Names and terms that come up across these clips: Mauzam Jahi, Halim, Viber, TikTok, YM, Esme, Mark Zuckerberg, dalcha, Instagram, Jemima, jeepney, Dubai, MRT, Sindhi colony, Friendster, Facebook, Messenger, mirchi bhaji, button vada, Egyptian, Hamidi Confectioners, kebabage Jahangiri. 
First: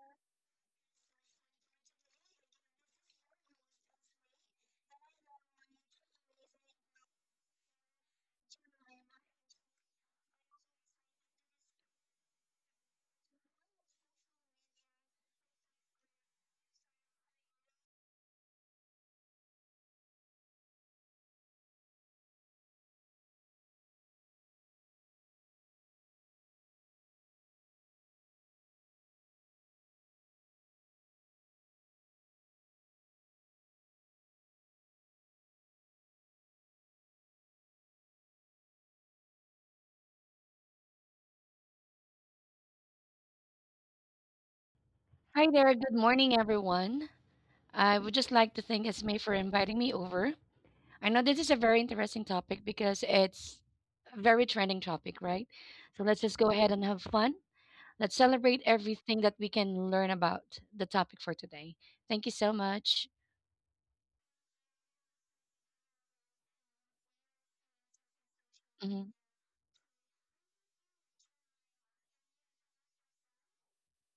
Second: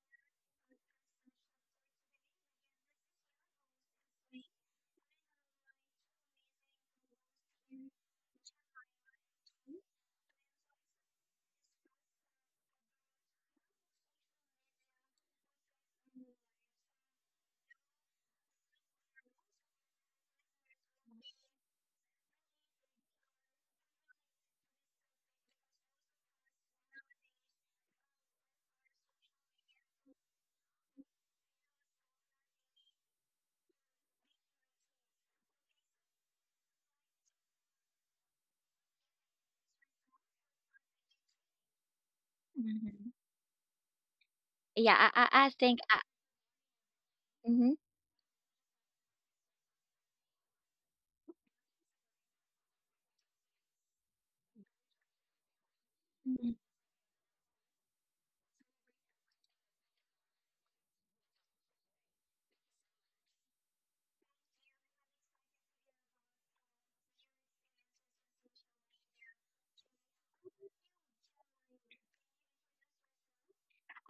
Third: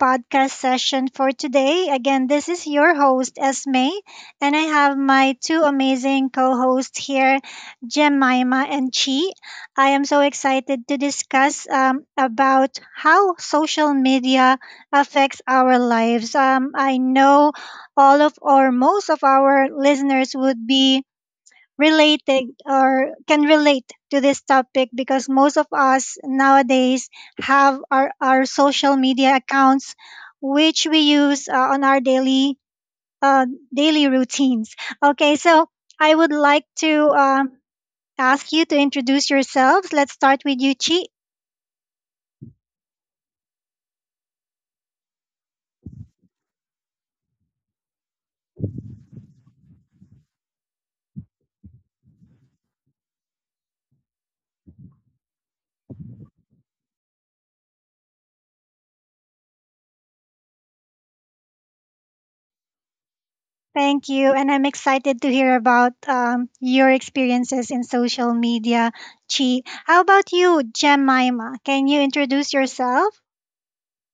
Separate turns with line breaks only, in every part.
podcast session for today. Again, this is your host, Esme, and I have my two amazing co hosts here, Jemima and Chi. I am so excited to discuss about how social media affects our lives. I know all of or most of our listeners would be related or can relate to this topic because most of us nowadays have our social media accounts which we use on our uh, daily routines. Okay, so I would like to ask you to introduce yourselves. Let's start with you, Chi.
Mhm. Yeah,
Hi
I
there.
think
Good
I,
morning, everyone.
mhm.
I would just like to thank Esme for inviting me over. I know this is a very interesting topic because it's a very trending topic, right? So let's just go
Mhm.
ahead and have fun. Let's celebrate everything that we can learn about the topic for today. Thank you so much.
Thank you, and I'm excited to hear about your experiences in social media,
Mhm.
Chi. How about you, Jemima? Can you introduce yourself?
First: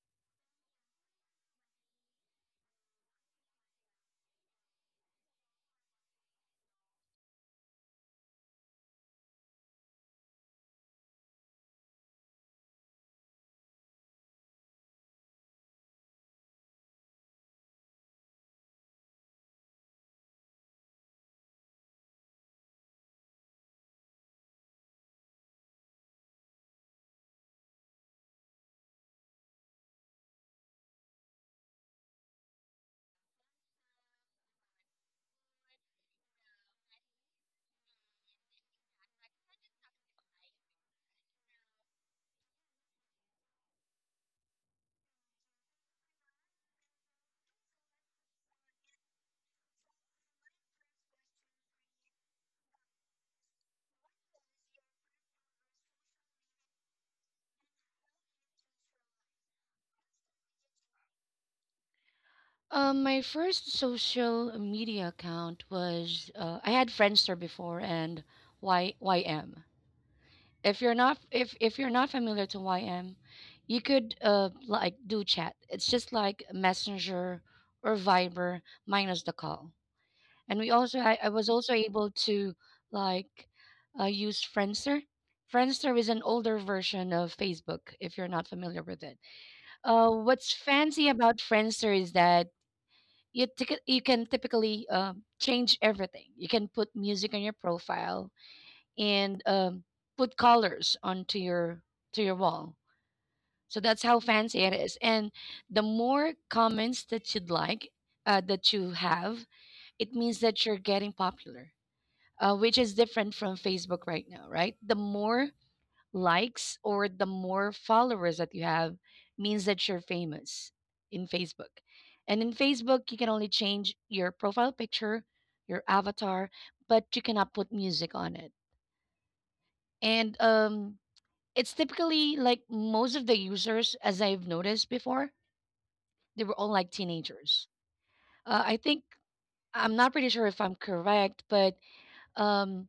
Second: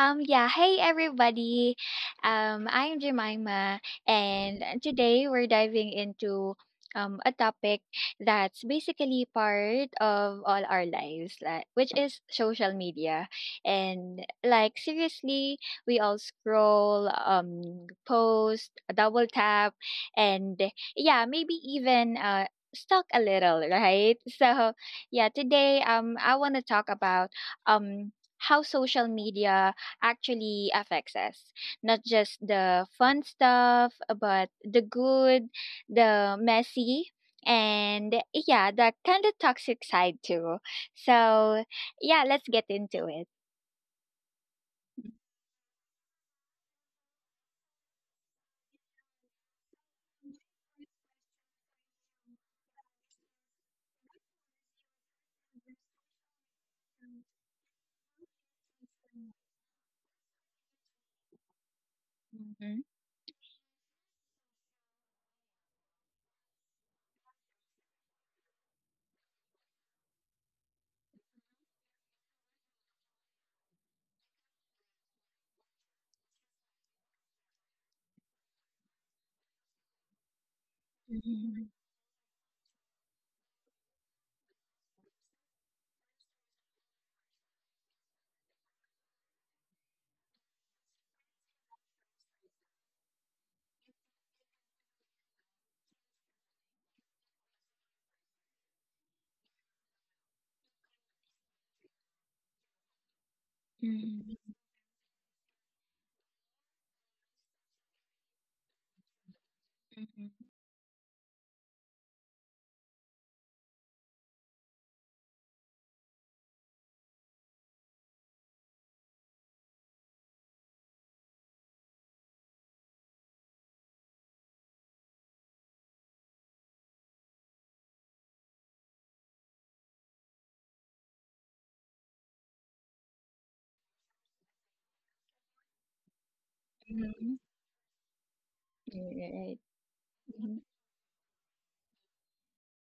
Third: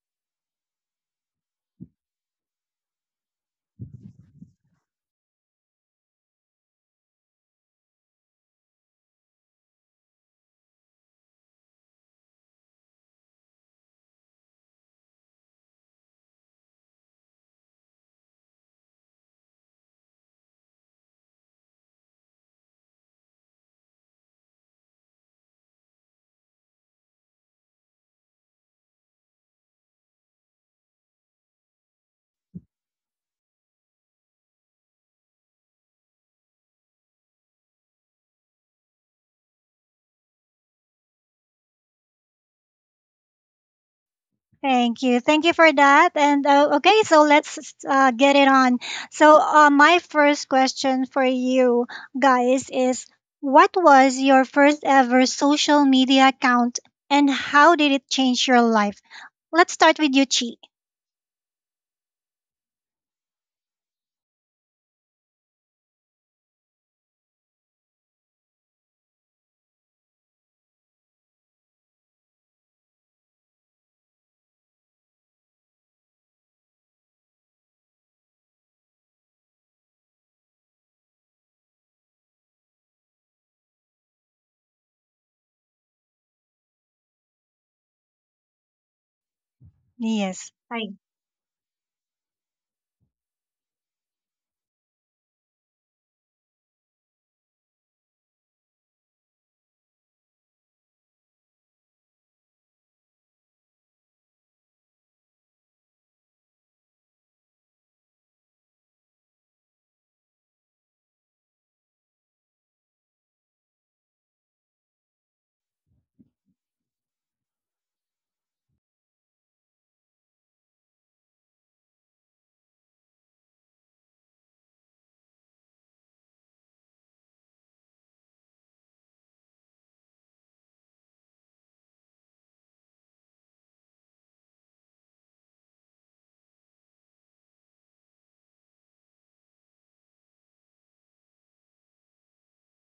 Yeah, hey everybody. I'm Jemima, and today we're diving into a topic that's basically part of all our lives, which is social media. And seriously, we all scroll, post, double tap, and yeah, maybe even stalk a little, right? Yeah, today I want to talk about how social media actually affects us, not just the fun stuff, but the good, the messy, and yeah, the kind of toxic side too. So yeah, let's get into it.
Thank you. Thank you for that. And okay, so let's get it on. So, my first question for you guys is, what was your first ever social media account and how did it change your life? Let's start with you, Chi.
Mhm.
My first social media account was I had Friendster before and Y YM. If you're not familiar to YM, you could like do chat. It's just like Messenger or Viber minus the call. And we also I was
Mhm.
also able to like use Friendster. Friendster is an older version of Facebook if you're not familiar with it.
Yes.
What's fancy about Friendster is that you can typically change everything. You can put music on your profile and put colors onto your to your wall. So that's how
Mhm.
fancy it is. And the more comments that you'd like that you have, it means
Mhm.
that you're getting popular, which is different from Facebook right now, right? The more likes or the more followers that you have means that you're famous in Facebook. And in Facebook, you can only change your profile picture, your avatar, but you cannot put music on it. And It's typically like most of the users, as I've noticed before, they were all like
Mhm.
teenagers. I think
Right.
I'm not pretty sure
Mhm.
if I'm correct, but um,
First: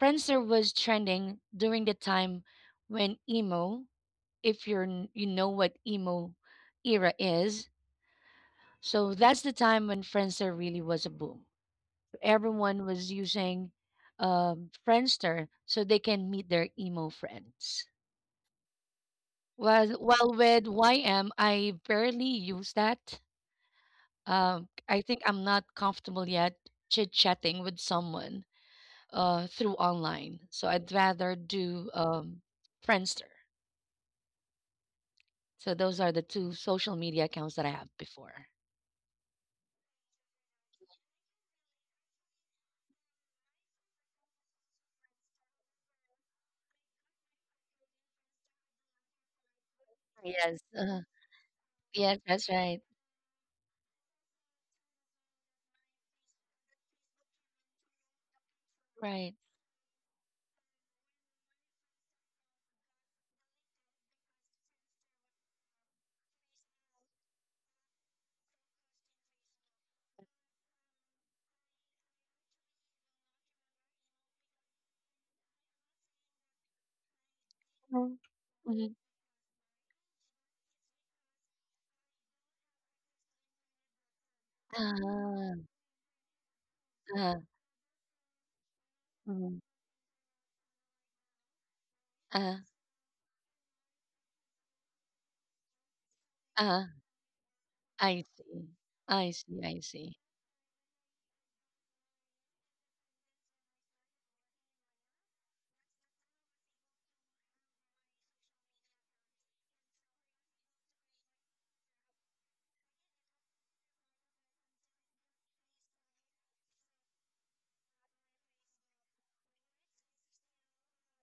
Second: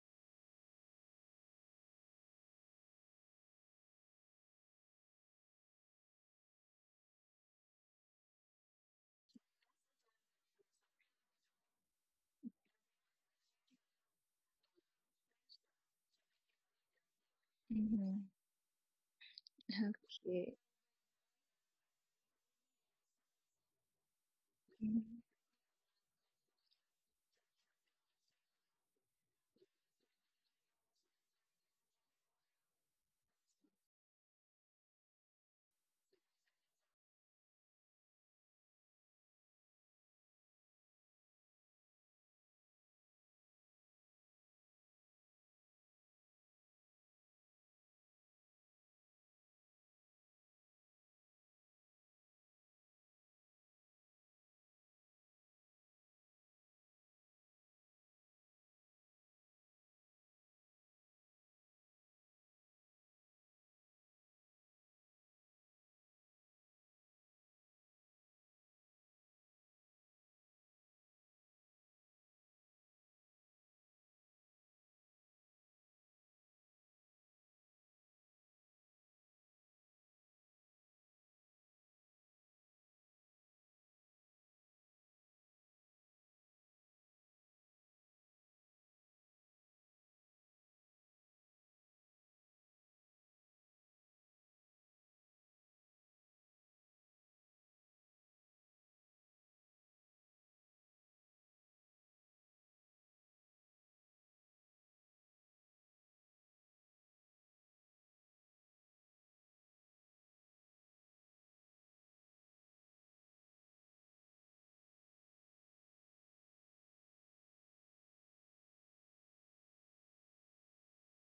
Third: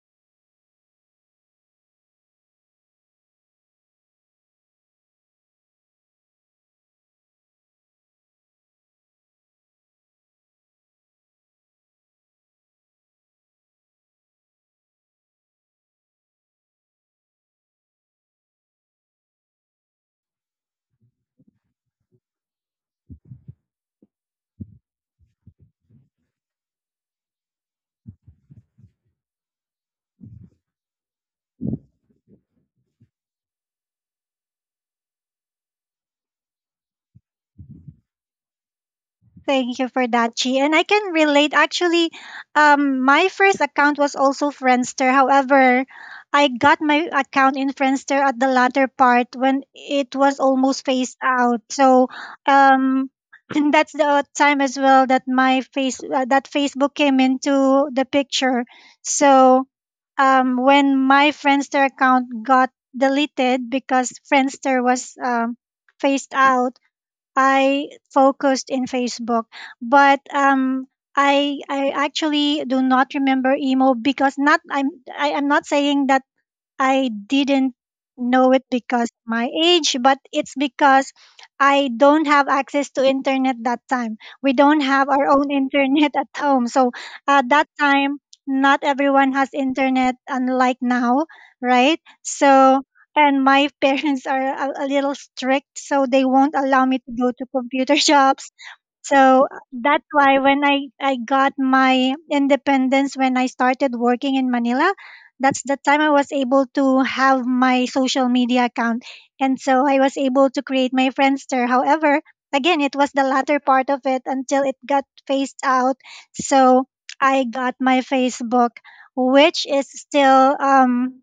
Friendster was trending during the time when emo, if you're n- you know what emo era is. So that's the time when Friendster really was a boom. Everyone was using Friendster so they can meet their emo friends.
Mhm.
Well,
Okay.
with YM, I barely use that. I think I'm not comfortable yet chit chatting with someone through online. So I'd rather do Friendster. So those are the two social media accounts that I have before.
Thank you for that, Chi. And I can relate. Actually, my first account was also Friendster. However, I got my account in Friendster at the latter part when it was
Yes.
almost phased out. So,
Yes, that's right.
um, and that's the time as well that my face that Facebook came into the picture.
Right.
So, when my Friendster account got deleted because Friendster was phased out, I focused in Facebook, but I actually do not remember emo because not I'm I, I'm not saying that I didn't
Mhm.
know it
Mhm.
because of my age, but it's because I don't have access to internet that time. We don't
Ah,
have our own
huh.
internet at home. So
Uh-huh.
at that time, not everyone
Hmm.
has
Mhm.
internet, unlike now, right?
uh
So, and my parents are a little strict, so they won't
uh,
allow me to go to computer
I
shops,
see. I
so
see, I
that's
see.
why when I got my independence when I started working in Manila, that's the time I was able to have my social media account. And so I was able to create my Friendster. However, again, it was the latter part of it until it got phased out. So I got my Facebook, which is still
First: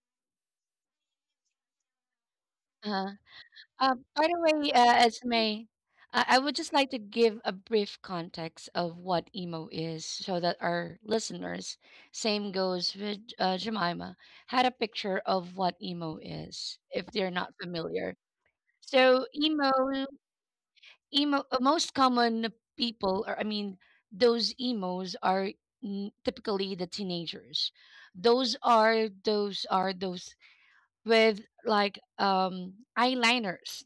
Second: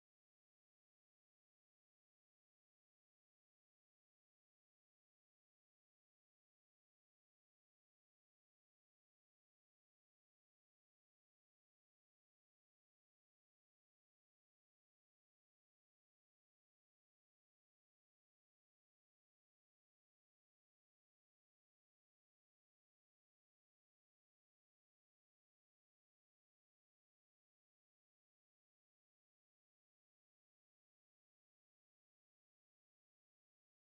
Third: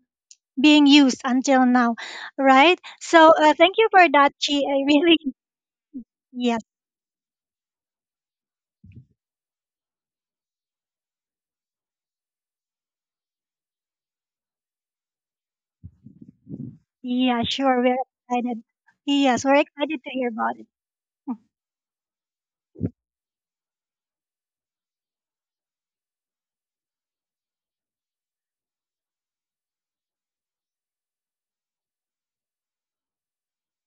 being used until now, right?
Uh-huh.
So, thank you for
By
that,
the
Chi.
way,
I really,
Esme, I would
yeah.
just like to give a brief context of what emo is so that our listeners, same goes with Jemima, had a picture of what emo is if they're
Yeah,
not
sure. We're
familiar.
excited.
So,
Yes, we're excited
emo.
to hear about it.
Emo, most common people, those emos are typically the teenagers. Those with like eyeliners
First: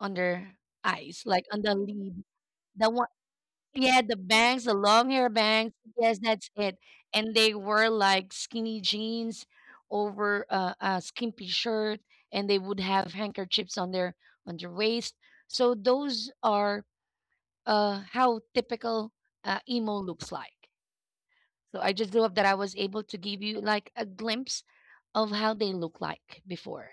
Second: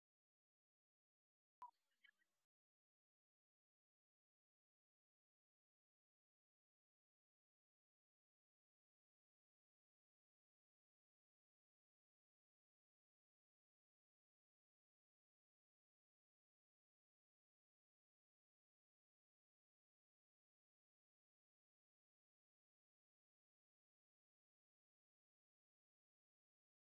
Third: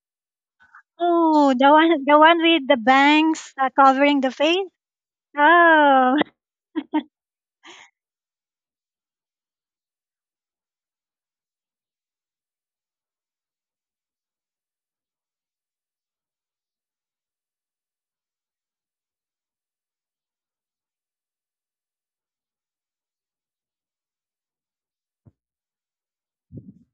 on their eyes, like
Oh,
on the
the
lid.
one with the
The one
bangs
Yeah, the
covering the
bangs,
face.
the long hair bangs.
Oh,
Yes, that's it. And they wore like skinny jeans over a skimpy shirt and they would have handkerchiefs on their waist. So those are how typical emo looks like. So I just hope that I was able to give you like a glimpse of how they look like before.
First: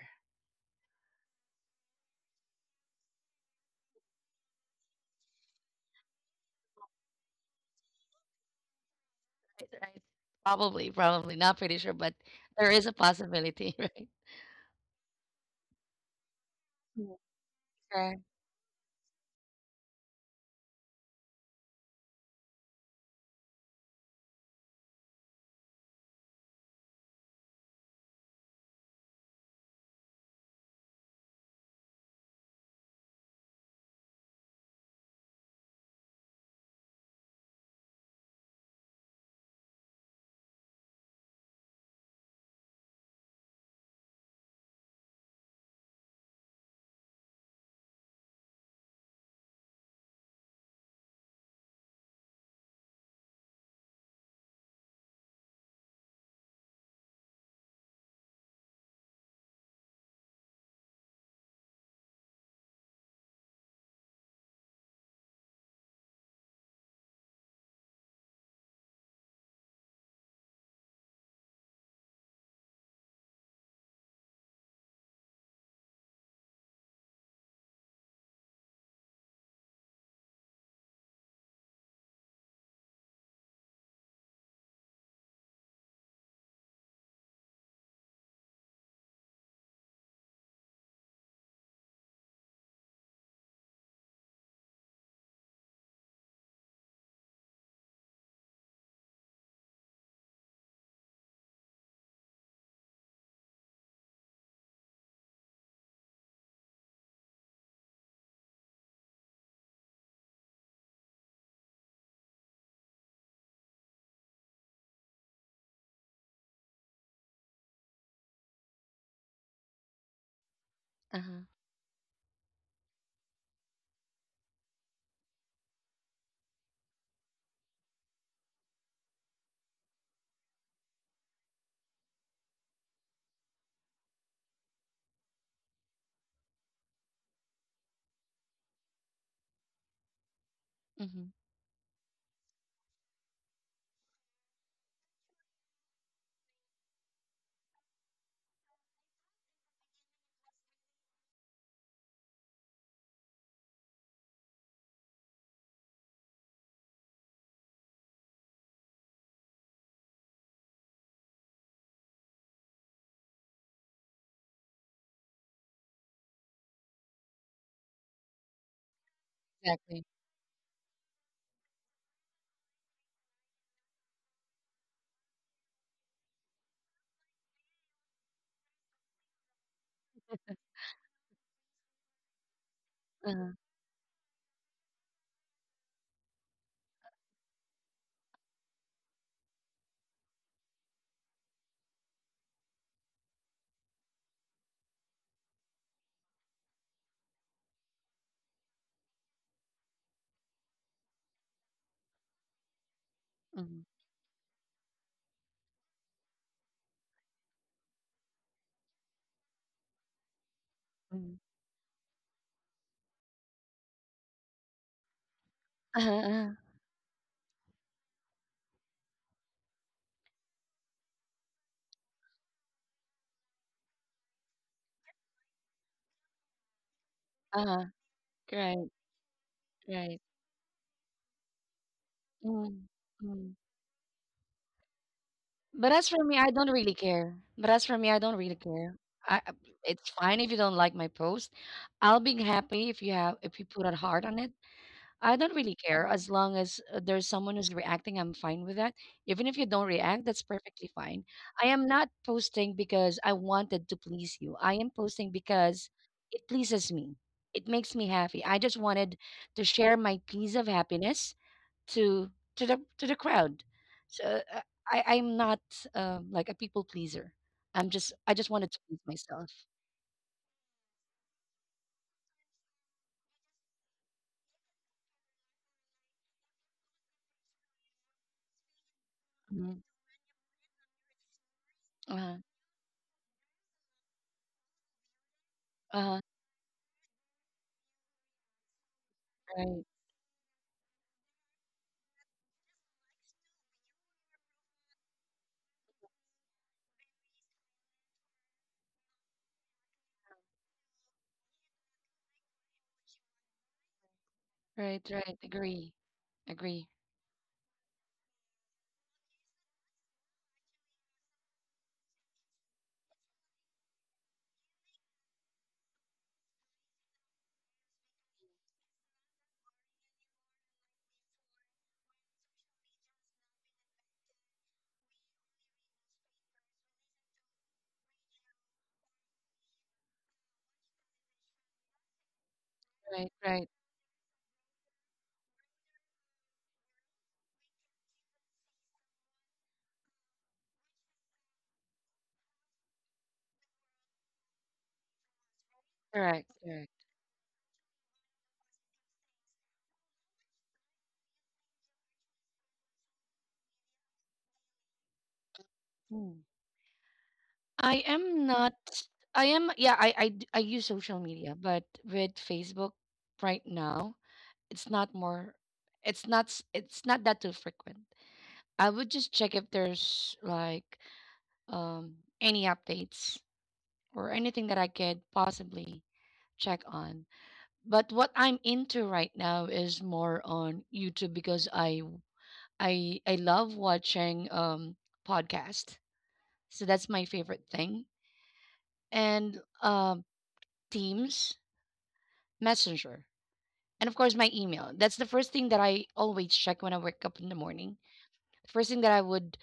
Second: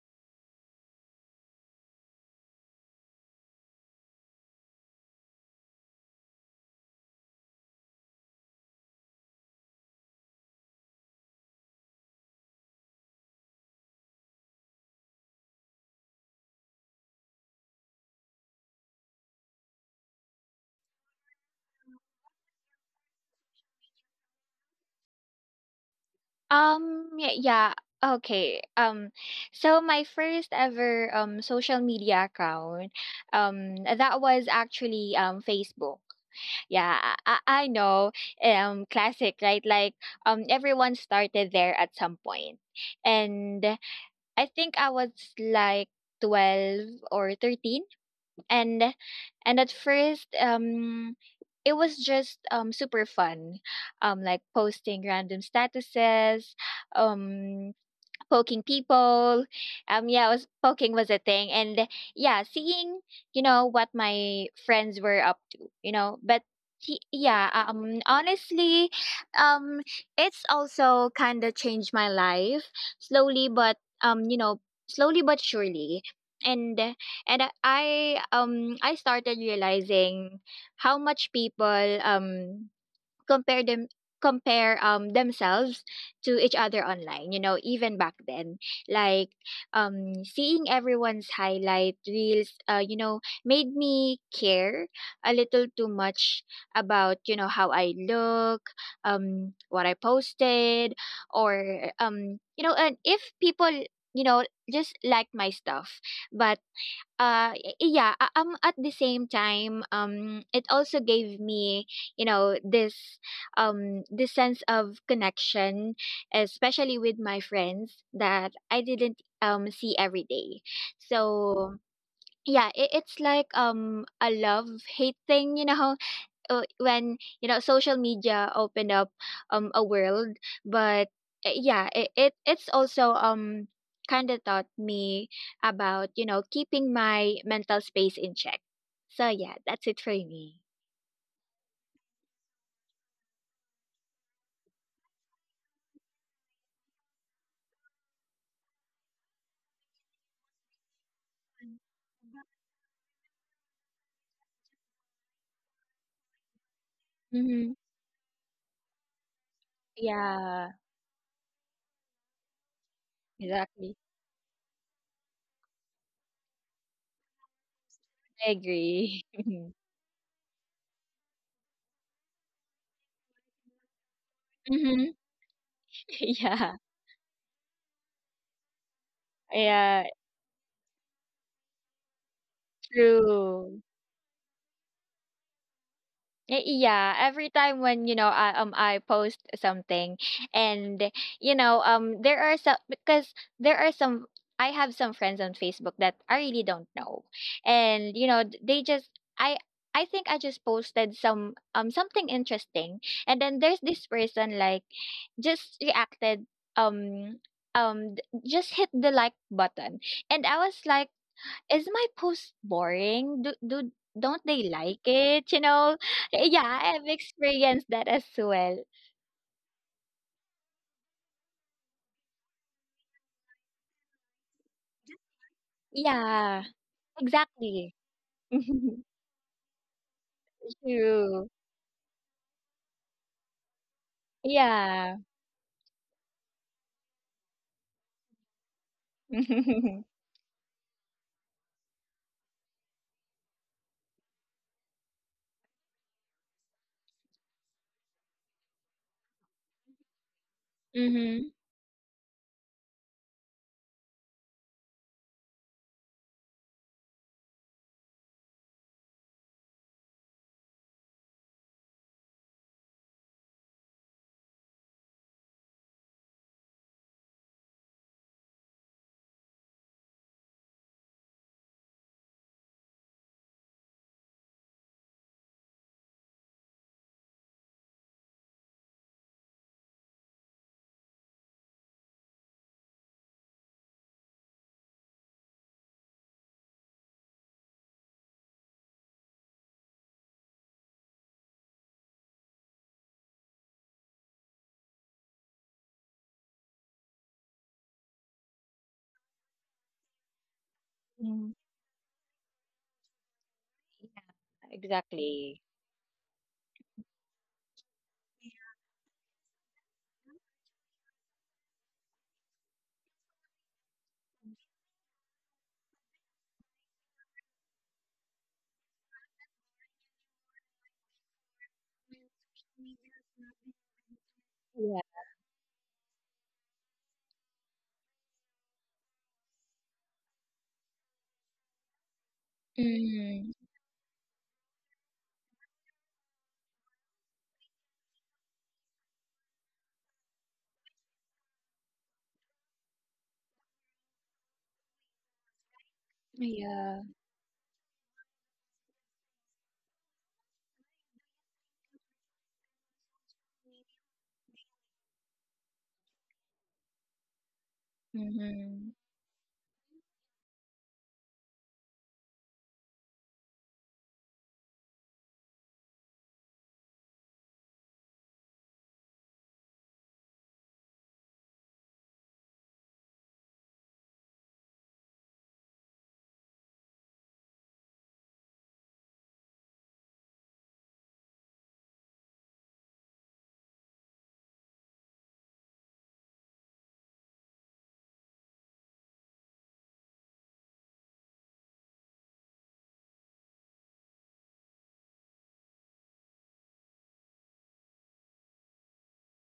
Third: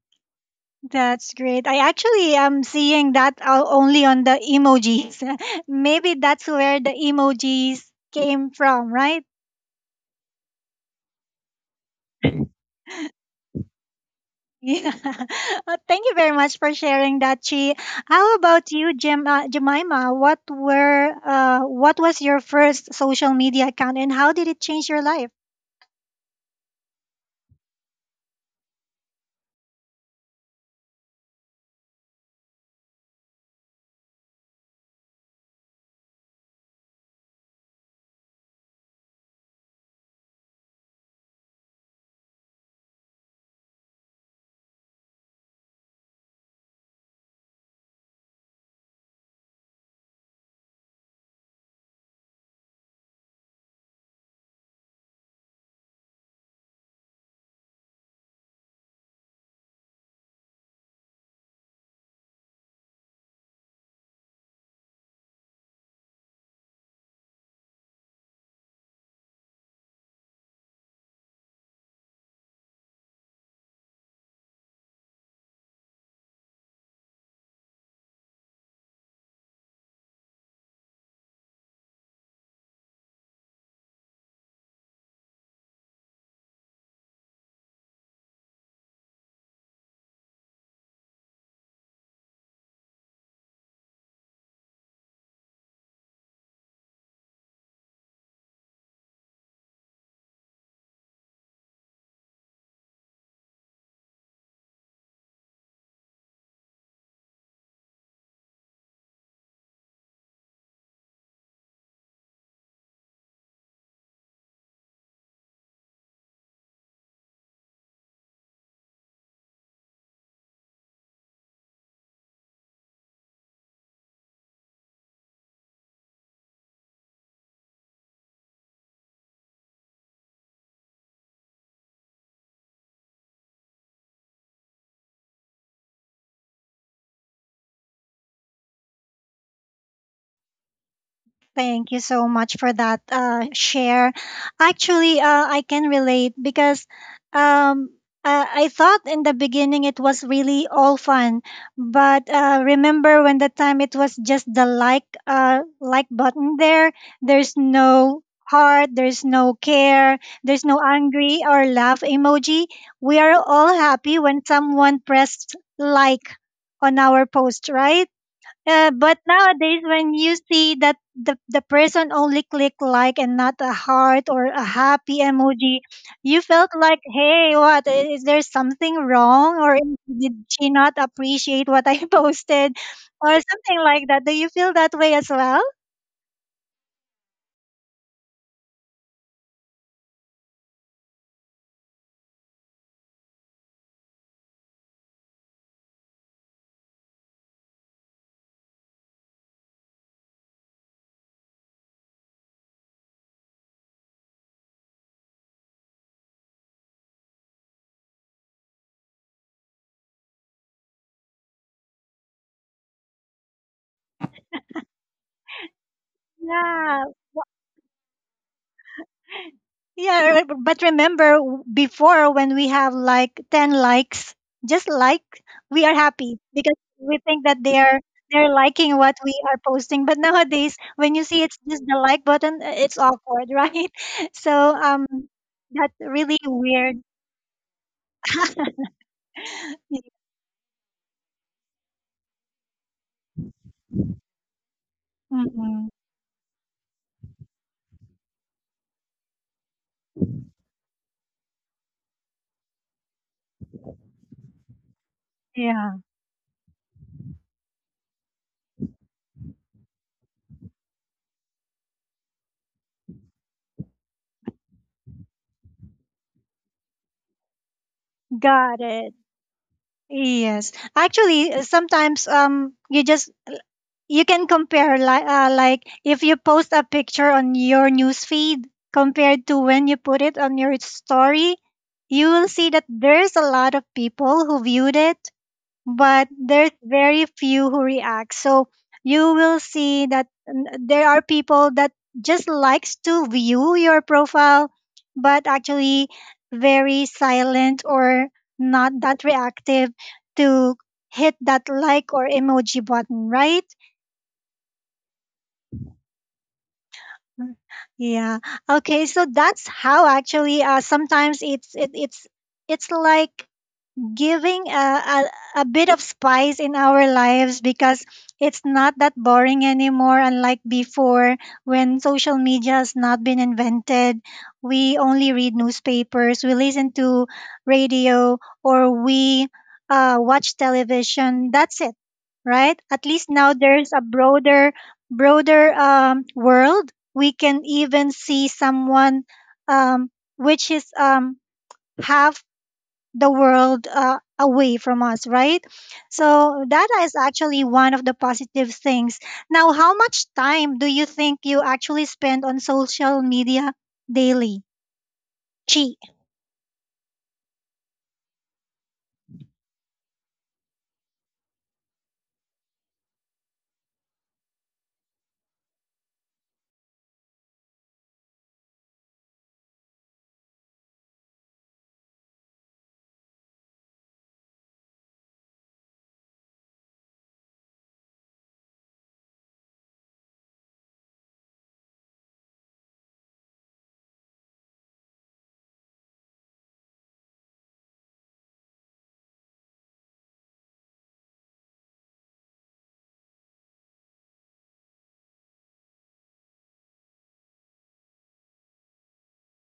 that's great. I actually am seeing that only on the emojis. Maybe that's where the emojis came from, right?
Right, right. Probably, probably not pretty sure, but there is a possibility, right?
Yeah. Thank you very much for
Mm,
sharing that, Chi.
correct.
How about you, Jemima? What was your first social media account, and how did it change your life?
Um, y yeah, okay. So my first ever social media account, that was actually Facebook. Yeah, I know. Classic, right? Like, everyone started there at some point, and I think I was like, 12 or 13, and at first, it was just super fun, like posting random statuses, um poking people. Yeah, I was poking, was a thing, and yeah, seeing you know what my friends were up to, you know. But yeah, honestly, um it's also kind of changed my life slowly, but you know, slowly but surely. And I started realizing how much people compare them compare themselves to each other online, you know, even back then. Like, seeing everyone's highlight reels, you know, made me care a little too much about, you know, how I look, what I posted, or you know, and if people, you know, just like my stuff. But uh y- yeah i um at the same time, it also gave me, you know, this this sense of connection, especially with my friends that I didn't see every day.
Uh-huh.
So yeah, it's like a love hate thing, you know. When you know social media opened up a world, but it's also kind of taught me about, you know, keeping my mental space in check. So yeah, that's it for me.
Mm-hmm.
Thank you so much for that share. Actually, I can relate because um, I thought in the beginning it was really all fun, but remember when the time it was just the like button there. There's
Mm-hmm.
no heart, there's no care, there's
Yeah,
no angry or laugh emoji. We are all
exactly.
happy when someone pressed like on our post, right?
I
But
agree.
nowadays,
Exactly.
when you see that the person only click like and not a heart or a
Mm-hmm.
happy emoji, you felt
Yeah.
like, hey, what is there something wrong, or
Yeah,
did she not appreciate what I posted, or
Uh-huh.
something
true.
like that? Do you feel that way as well?
Yeah, every time when you know I post something, and you know there are some because there are some, I have some friends on Facebook that I really don't know. And they just, I I think I just posted something interesting, and then
Mm-hmm.
there's this person like just reacted, um just hit the like button, and I was like,
Mm-hmm.
is my post boring? Do do Don't they like it, you know?
Uh-huh. Uh-huh.
Yeah,
Yeah.
I've experienced that as well.
Yeah, but remember before when we have like 10 likes, just like we are happy
Yeah,
because we think that they
Uh-huh.
are
exactly.
they're
Right.
liking what we are posting. But
Right.
nowadays, when you see
True.
it's just the like button, it's awkward,
Mm-hmm.
right? So,
Yeah.
that's really weird.
But as for me, I don't really care. I I- it's fine if you don't like my post. I'll be happy if you have if you put a heart on it. I don't really
Mm-mm.
care as long as there's someone who's reacting. I'm fine with that. Even if you don't react, that's perfectly fine.
Mhm.
I am not posting because I wanted to please you. I am posting because
Yeah,
it pleases me. It makes me happy. I just wanted to share my piece of happiness to to the crowd. So I'm not like a people pleaser. I just wanted to
got
please
it.
myself.
Yes. Actually, sometimes you can compare like if you post a picture on your news feed compared to
Mhm.
when you put it on your story, you
Uh-huh.
will see that there's a lot of people who viewed it,
Uh-huh.
but there's very few who react, so you will
Right.
see that there are people that just likes to view your profile but actually very silent or not that reactive to hit
Mm.
that like or emoji button, right?
Yeah,
Right. Right.
exactly.
Agree. Agree.
Mm, yeah. Okay. So that's how actually, sometimes it's it, it's like giving a bit of spice in our lives because it's not that boring anymore, unlike before when social media has not been invented. We
Yeah.
only read newspapers, we listen to radio, or we watch television. That's it, right? At least
Right.
now
Mhm.
Right.
there's a broader, broader world. We can even see someone, um, which is, half the world away from us, right?
Correct.
So that
Correct.
Yeah.
is actually one of the positive things. Now, how much time do you think you actually spend on social media daily? Chi.
Mm. I am not.
Mhm.
I am. Yeah. I use social media, but with Facebook right now, it's not more. It's not that too frequent. I would just check if there's like any updates or anything that I could possibly check on. But what I'm into right now is more on YouTube because I love watching podcasts. So that's my favorite thing. And Teams, Messenger, and of course my email. That's the first thing that I always check when I wake up in the morning. The first thing that I would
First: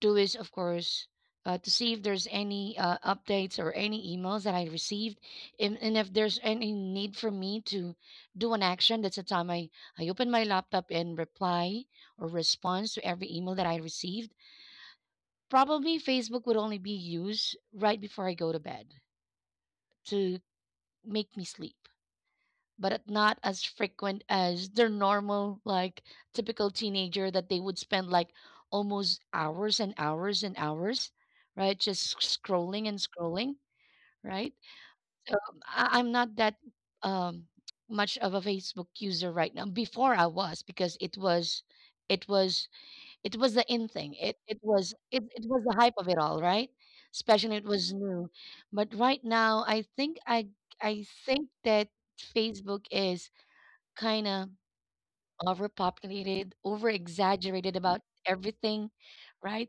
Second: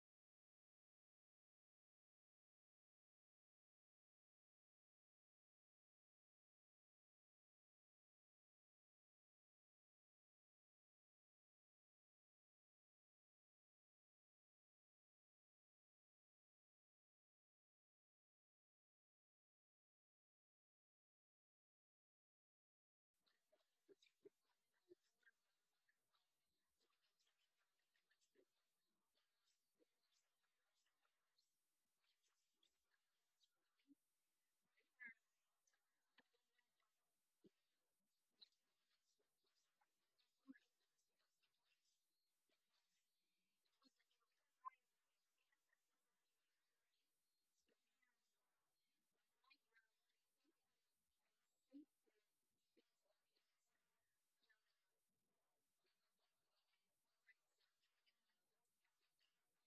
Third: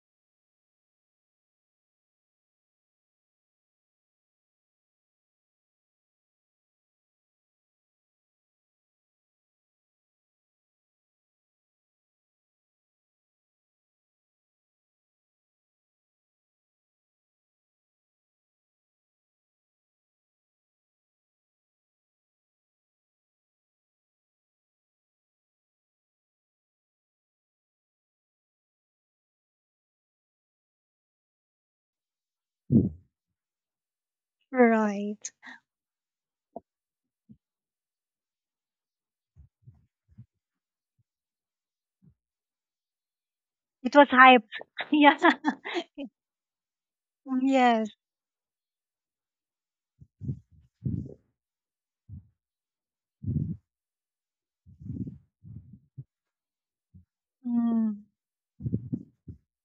do is, of course, to see if there's any updates or any emails that I received, and if there's any need for me to do an action. That's the time I open my laptop and reply or response to every email that I received. Probably Facebook would only be used right before I go to bed to make me sleep, but at not as frequent as their normal, like typical teenager that they would spend like almost hours and hours and hours, right? Just scrolling and scrolling, right? So
Right.
I'm not that um, much of a Facebook user right now. Before I was because it was, it was the in
It was
thing.
hype. Yeah.
It was the hype of it all, right? Especially it was
Yes.
new, but right now I think that Facebook is kind of overpopulated, over exaggerated
Mm.
about everything, right?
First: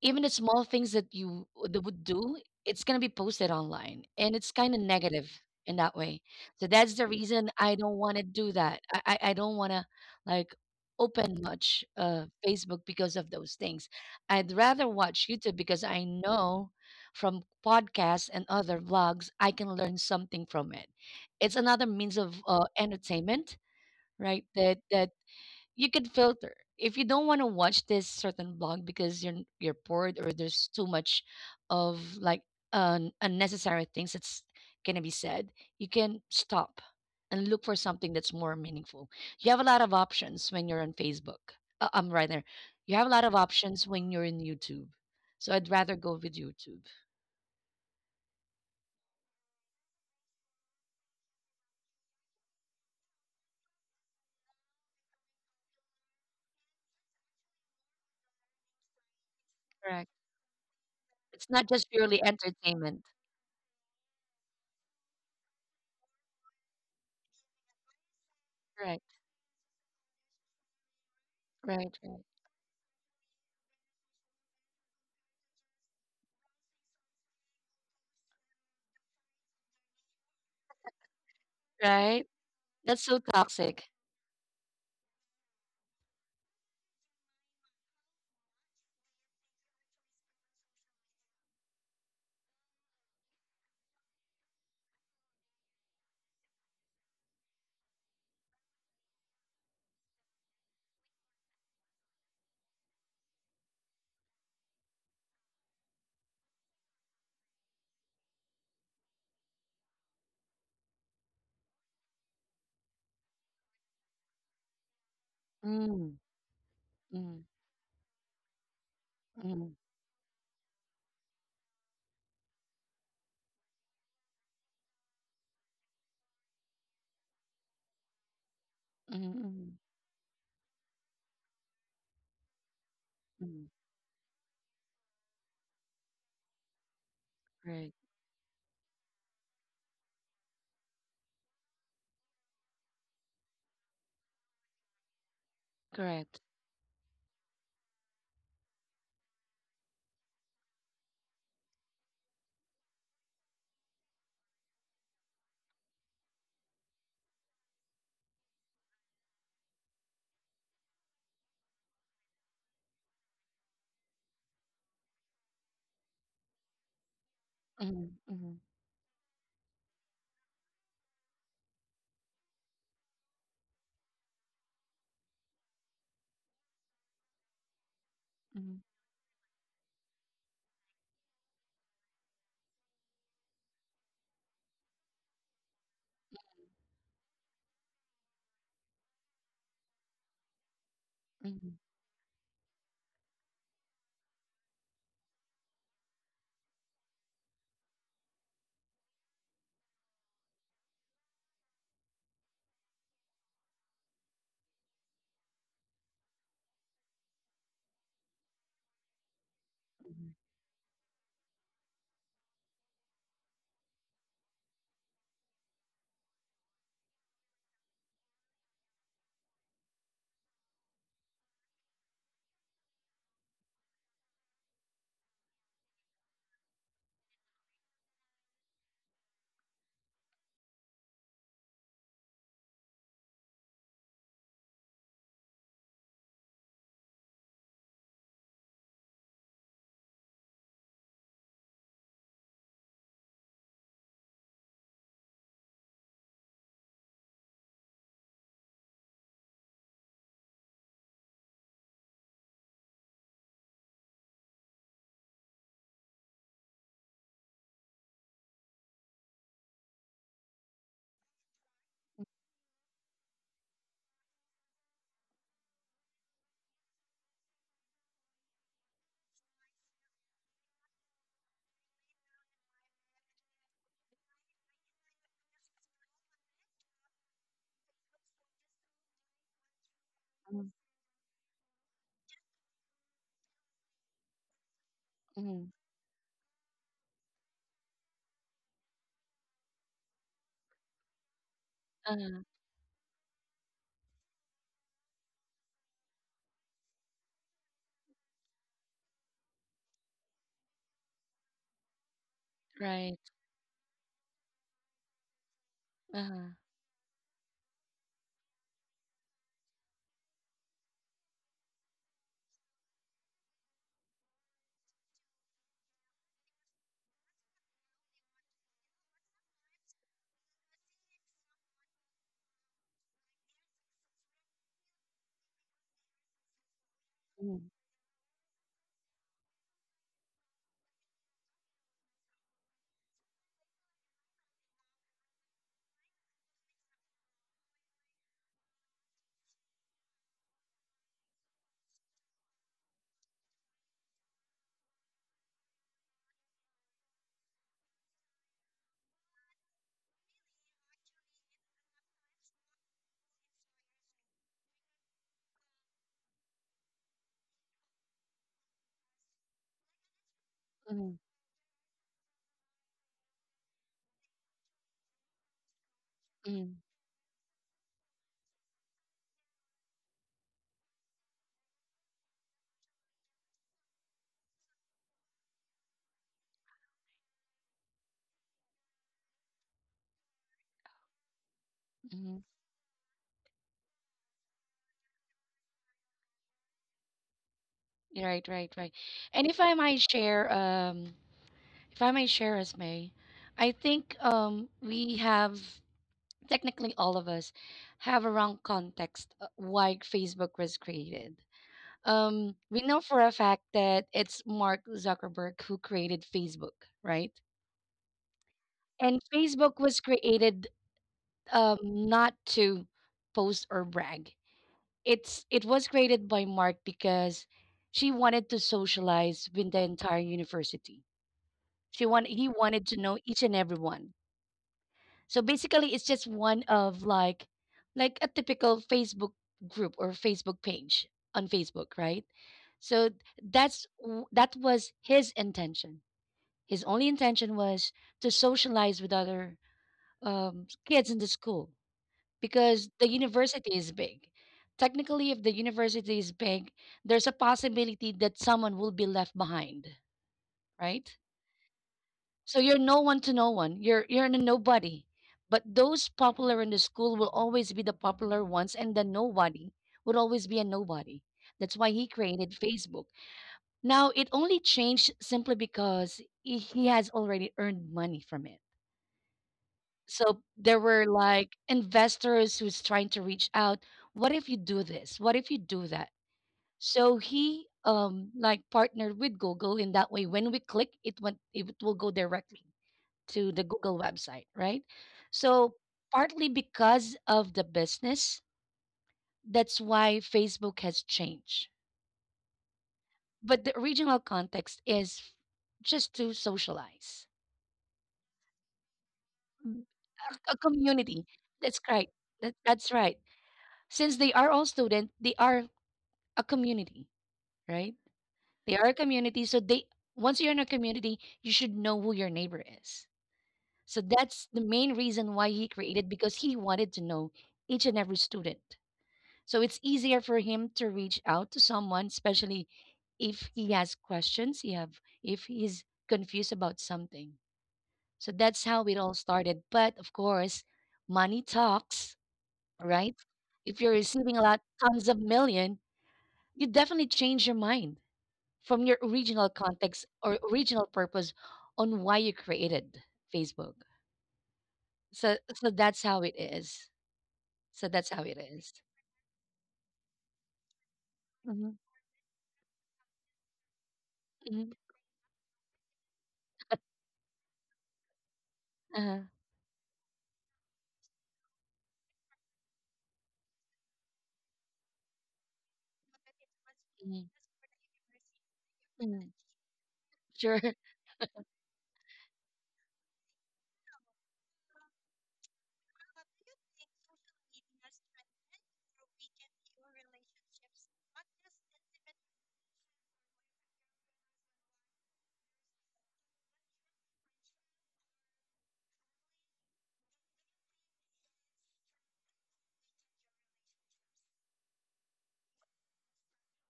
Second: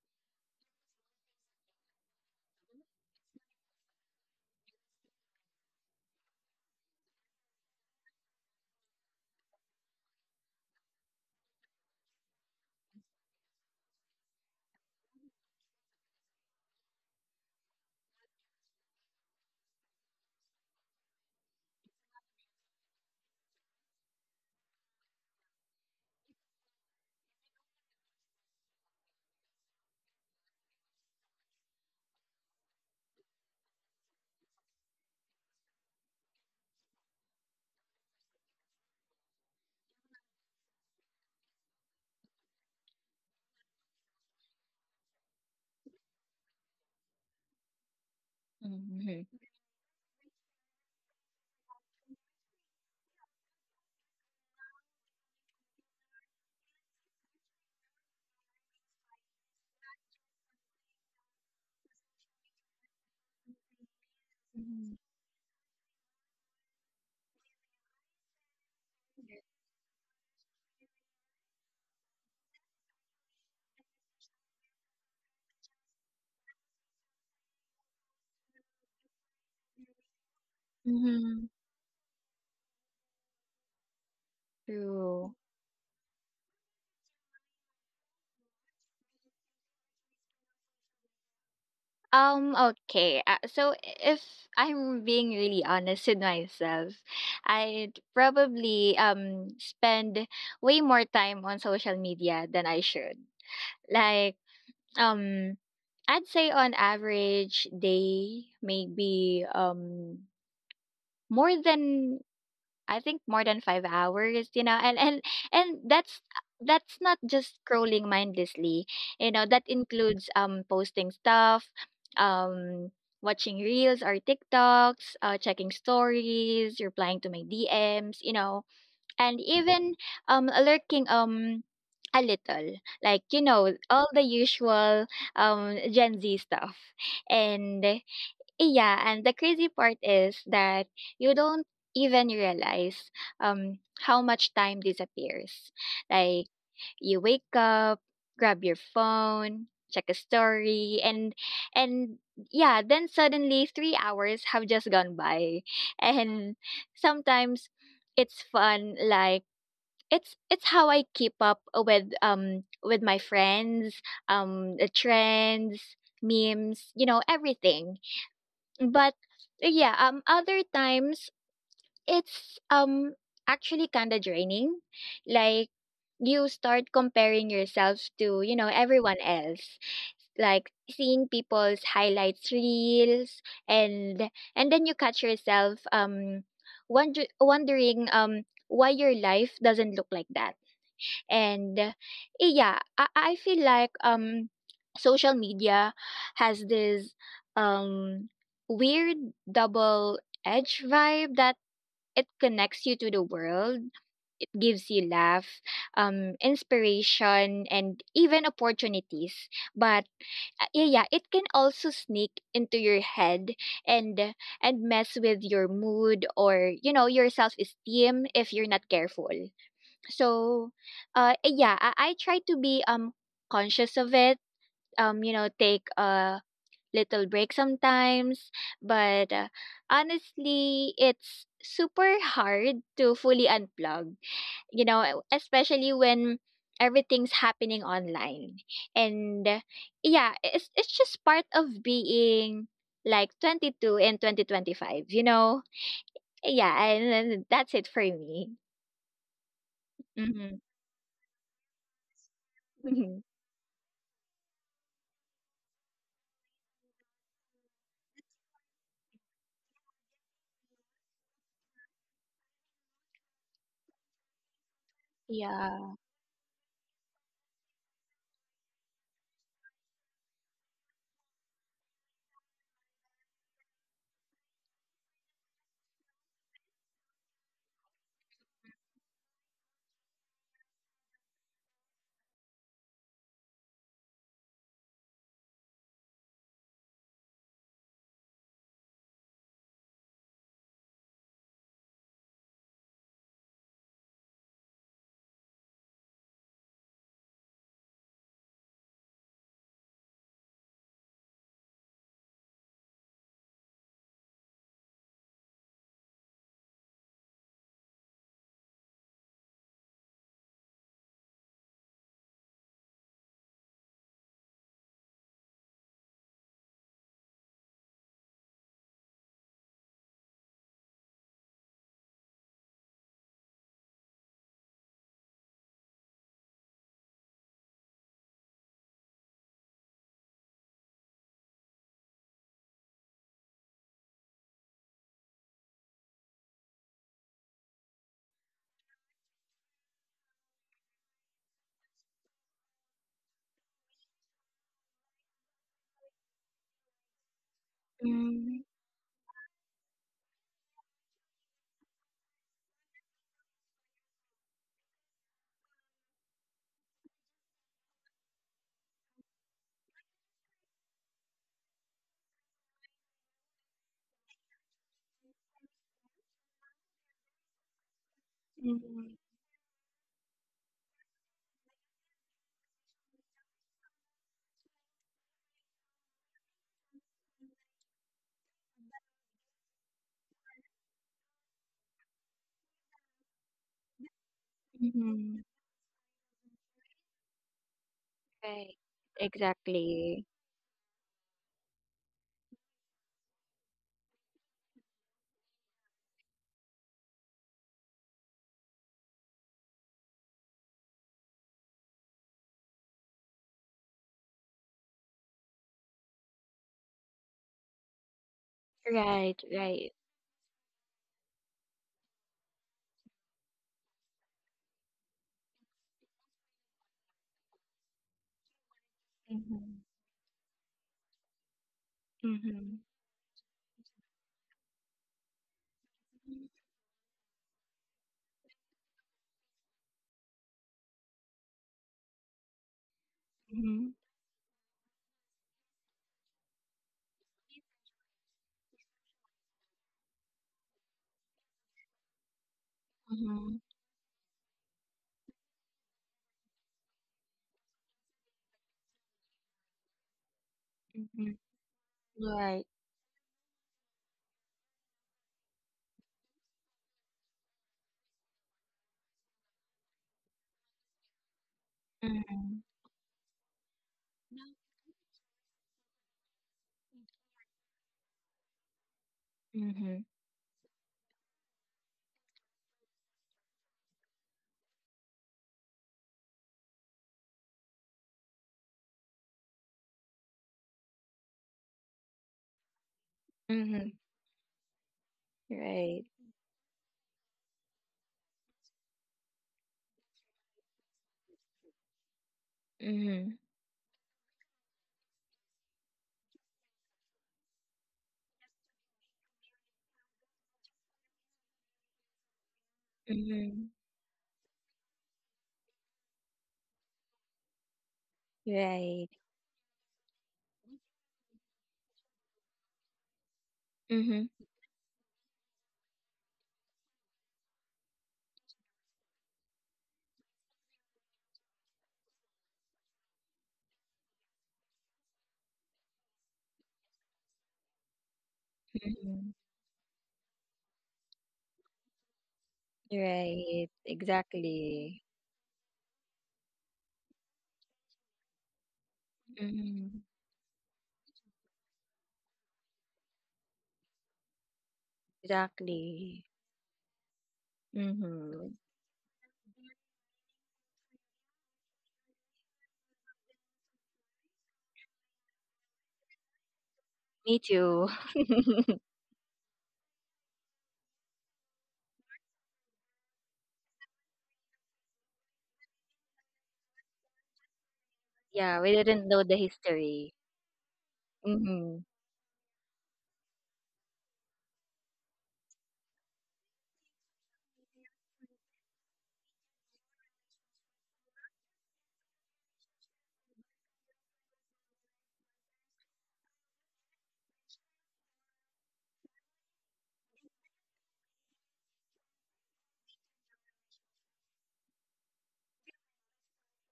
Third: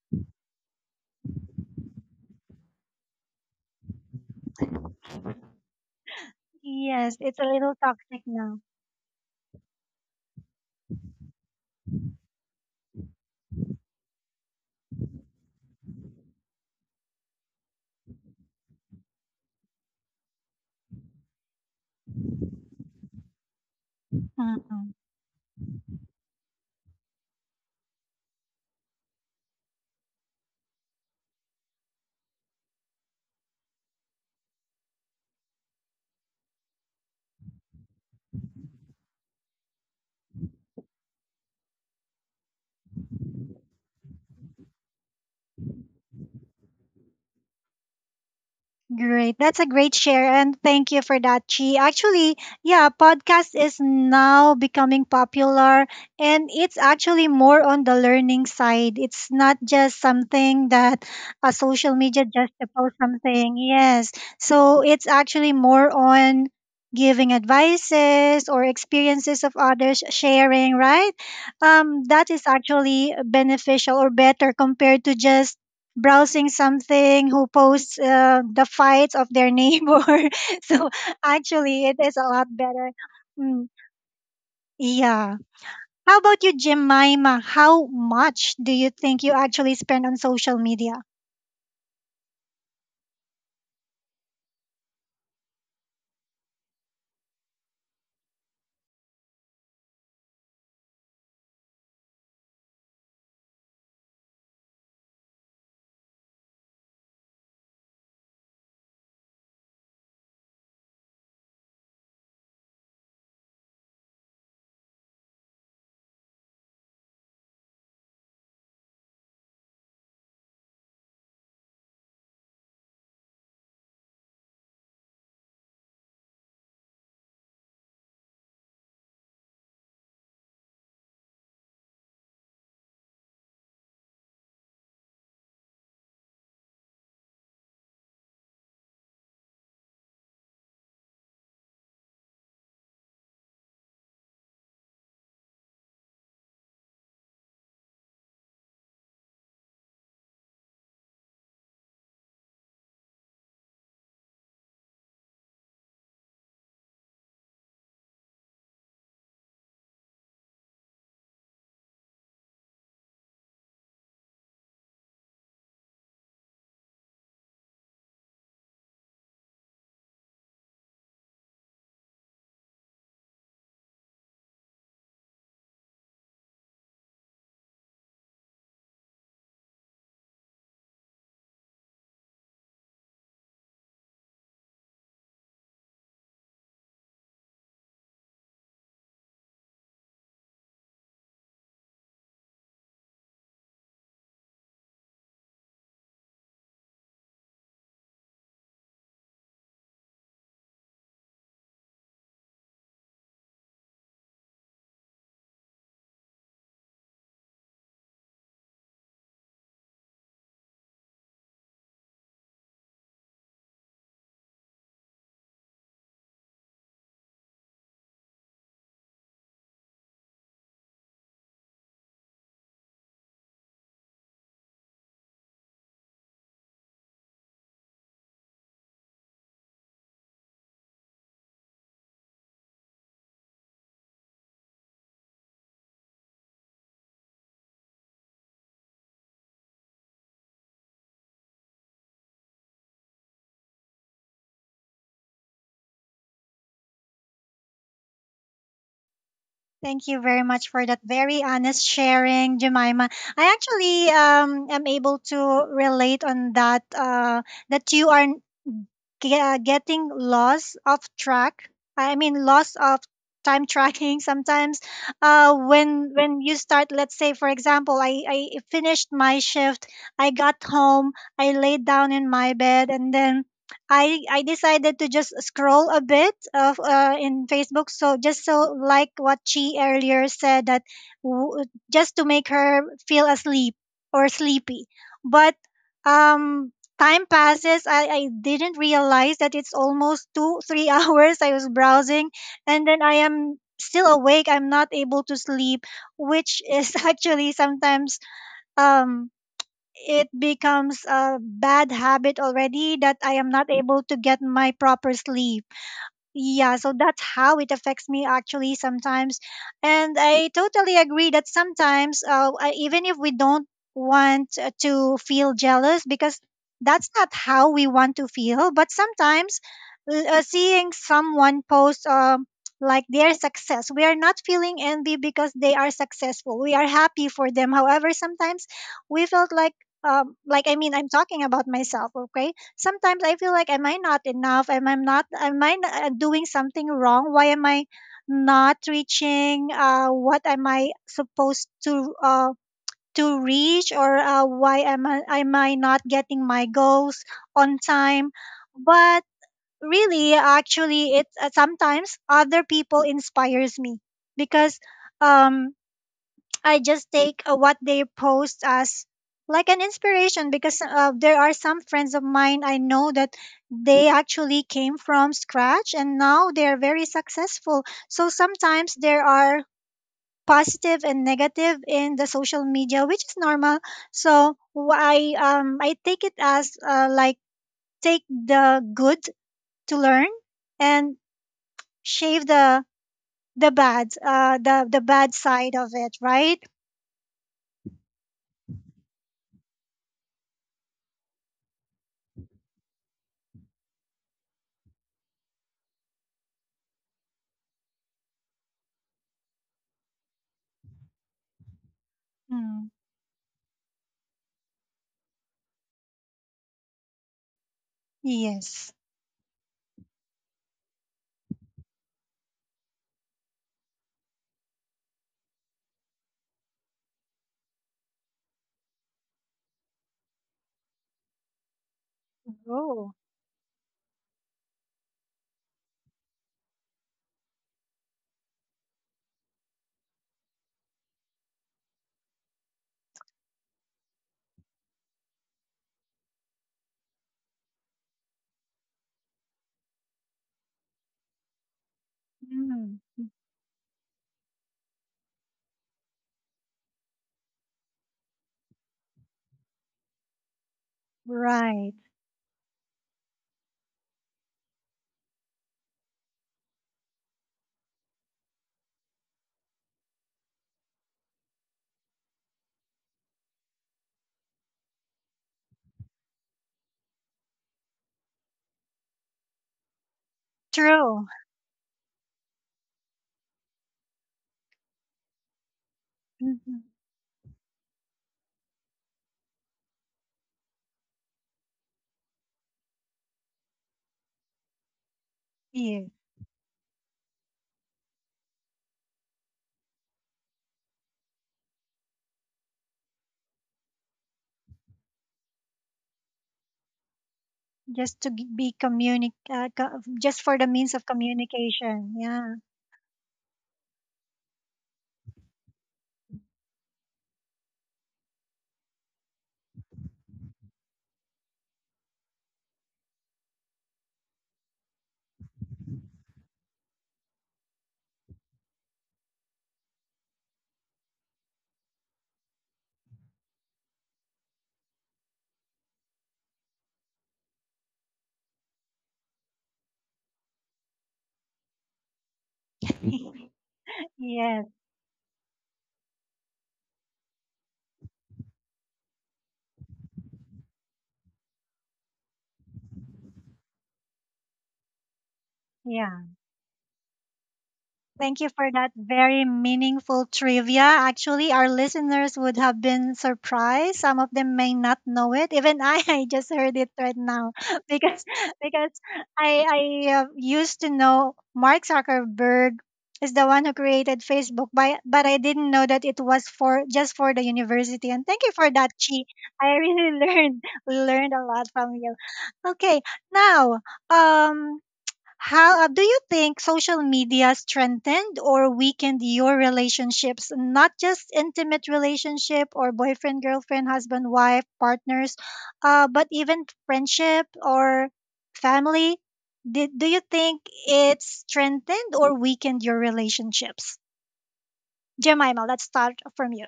Even the small things that you that would do, it's going to be posted online and it's kind of negative in that way. So that's the
Yes. It's a
reason I
little
don't want
toxic
to do
now.
that. I don't want to like open much Facebook because of those things. I'd rather watch YouTube because I know from podcasts and other vlogs, I can learn something from it. It's another means of entertainment,
Mm.
right? That you can filter. If you don't want to watch this certain blog because you're bored or there's too much of like un unnecessary things that's gonna be said, you can stop and look for something that's more meaningful. You have a lot of options when you're on Facebook. I'm right there. You have a lot of options when you're in YouTube. So I'd rather go with YouTube.
Mhm.
Great. That's a great share. And thank you for that, Chi. Actually, yeah, podcast is now becoming popular and it's actually more on the learning side. It's not just
Correct.
something that
It's
a
not just
social
purely
media just to post
entertainment.
something. Yes. So
Mhm.
it's actually more on giving advices or
Right.
experiences of others sharing, right?
Right. Right.
That is actually beneficial or better compared to just browsing something who posts the fights of their neighbor. So
Mhm.
actually, it is a
Right.
lot better.
That's so
Mm,
toxic.
True.
yeah. How about you, Jemima? How much do you think you actually spend on social media?
Okay. So if I'm being really honest with myself, I'd probably spend way more time on social media than I should. Like, um I'd say on average day, maybe more than I think more than 5 hours, you know. And
Mm,
that's not
mm.
just scrolling mindlessly. You know, that
Mhm,
includes posting stuff, um watching reels or TikToks, checking stories, replying to my DMs, you know,
mhm,
and
mhm,
even lurking a little, like, you
mhm.
know, all the usual gen z stuff. And
Right.
yeah, and the crazy part is that you don't even realize how much time disappears.
Correct.
Like, you wake up, grab your phone, check a story, and yeah, then suddenly 3 hours have just gone by. And sometimes it's fun, like it's how I keep up with my friends, the trends, memes, you know, everything.
Mhm, mhm,
But yeah, other times it's actually kind of draining. Like, you start comparing yourself to, you know,
mhm,
everyone else. Like seeing people's highlights reels, and and then you catch yourself wondering why your life doesn't look like that. and
mhm,
uh, eh, yeah, I feel like social media has this um weird double edge vibe, that it connects you to the world. It gives you laugh, inspiration, and even opportunities. But
mhm,
uh, yeah, yeah, it can also sneak into your head, and uh, and mess with your mood, or you know, your self esteem, if you're not careful. So yeah, I try to be conscious of it, you know, take a little break sometimes. But Honestly, it's super hard to fully unplug, especially when everything's happening online. And Yeah, it's just part of being like 22 in 2025, you know. And that's it for me.
Thank you very
Hmm.
much for that very honest sharing, Jemima. I actually am able to relate on that. That you are getting lost of track, I mean lost of time tracking sometimes,
Yeah.
when you start, let's say for example, I finished my shift, I got home, I laid down in my bed, and then I decided to just scroll a bit of in Facebook, so just so like what she earlier said,
mhm,
that w- just to make her feel asleep or sleepy. But
mhm.
um time passes. I didn't realize that it's almost two, three hours I was browsing,
Uh-huh.
and then I am still awake. I'm not able to sleep, which is actually sometimes um it becomes a bad habit already that
Right.
I am not able to get my proper sleep.
Uh-huh.
Yeah, so that's how it affects me actually sometimes. And I totally agree that sometimes, even if we don't want to feel jealous, because that's not how we want to feel, but sometimes, seeing someone post, like their success, we are not feeling envy because they are successful. We are happy for them.
Mhm,
However, sometimes we felt like I mean, I'm talking about myself, okay? Sometimes I feel like, am I not enough? Am I not? Am I doing something wrong? Why am I not reaching? What am I supposed to reach? Or, why am I not getting my goals on time?
Mm,
But really, actually, it sometimes other people inspires me because um I just take what they post as like an inspiration because,
mhm,
there are some friends of mine I know that they actually came from scratch and now they're
mhm,
very successful. So sometimes
mhm,
there are positive and negative in the social media, which is normal. So I take it as, like take the good to learn and shave
mhm.
the bad
mhm.
side of it, right?
Right, right,
Right.
right. And if I might
Exactly.
share, if I might share, Esme, I think we have technically all of us have a wrong context why Facebook was created. We
Mm.
know for a fact that it's Mark Zuckerberg who created Facebook, right?
Yes.
And
Right,
Facebook
right.
was created not to post or brag. It was created by Mark because she wanted to socialize with
Mhm,
the entire university. She wanted He
mhm,
wanted to
Oh,
know each and everyone. So basically, it's just one of like a typical Facebook group or Facebook page on Facebook, right? So
mhm,
that was his intention. His only intention was to socialize with other kids in the school because
mm,
the
mhm,
university is big. Technically, if the university is big, there's a possibility that someone will be left behind, right?
mhm.
right.
So
Right.
you're no one to no one. You're a nobody. But those popular in the school will always be the popular ones, and the nobody would always be a nobody. That's why he
Mhm,
created Facebook. Now it only changed simply because he has already earned money from it.
mhm,
So there were
True.
like investors who's trying to reach out. What if you do this? What if you do that?
Hmm.
So he like partnered with Google in that way. When we click, it will go directly to the
mhm.
Google website, right? So
Right.
Yeah.
partly because of the business, that's why Facebook has changed.
Mhm,
But the original context is just to socialize.
Just to g- be communic,
Mm,
co- just
a
for the means of
community. That's right.
communication. Yeah.
That's right.
mhm.
Since they are all student, they are a community, right? They are a
Right.
community, so they once you're in a community, you should know who your neighbor is. So
Mhm,
that's the main reason why he created, because he wanted to know each and every student. So it's easier for him to reach out to someone, especially if he has questions, he have if he's confused about something. So that's how it all
mhm.
started. But of course, money talks, right?
Right.
If you're receiving a lot,
Yes.
Exactly.
tons of million, you definitely change your mind from your original
Mhm.
context or original purpose on why you created Facebook. So that's how
Exactly.
it
Yeah.
is. So that's how it
Thank you
Mm-hmm.
is.
for that very meaningful trivia. Actually, our
Mhm,
listeners would have been surprised. Some of them
mhm,
may not know it. Even I, I just heard it right
Me
now
too.
because because
uh-huh,
I used to know Mark Zuckerberg is the one who created Facebook, but I didn't know that it was for just
mhm,
for the university. And thank you
Yeah, we
for that,
didn't know
Chi.
mhm.
the
I really
history.
learned
Sure.
learned a lot
Mm-hmm.
from you. Okay, now, um how do you think social media strengthened or weakened your relationships, not just intimate relationship or boyfriend, girlfriend, husband, wife, partners, but even friendship or family? Do you think it strengthened or weakened your relationships? Jemima, let's start from you.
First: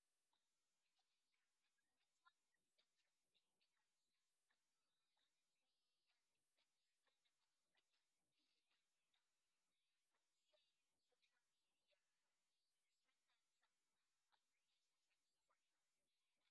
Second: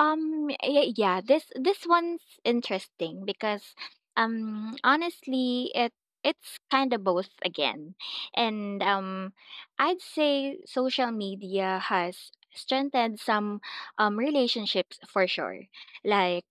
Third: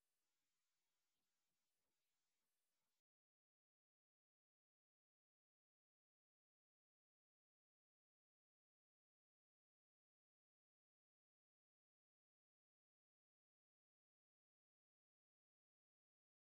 Yeah, this one's interesting because honestly, it's kind of both again. And I'd say social media has strengthened some relationships for sure. Like,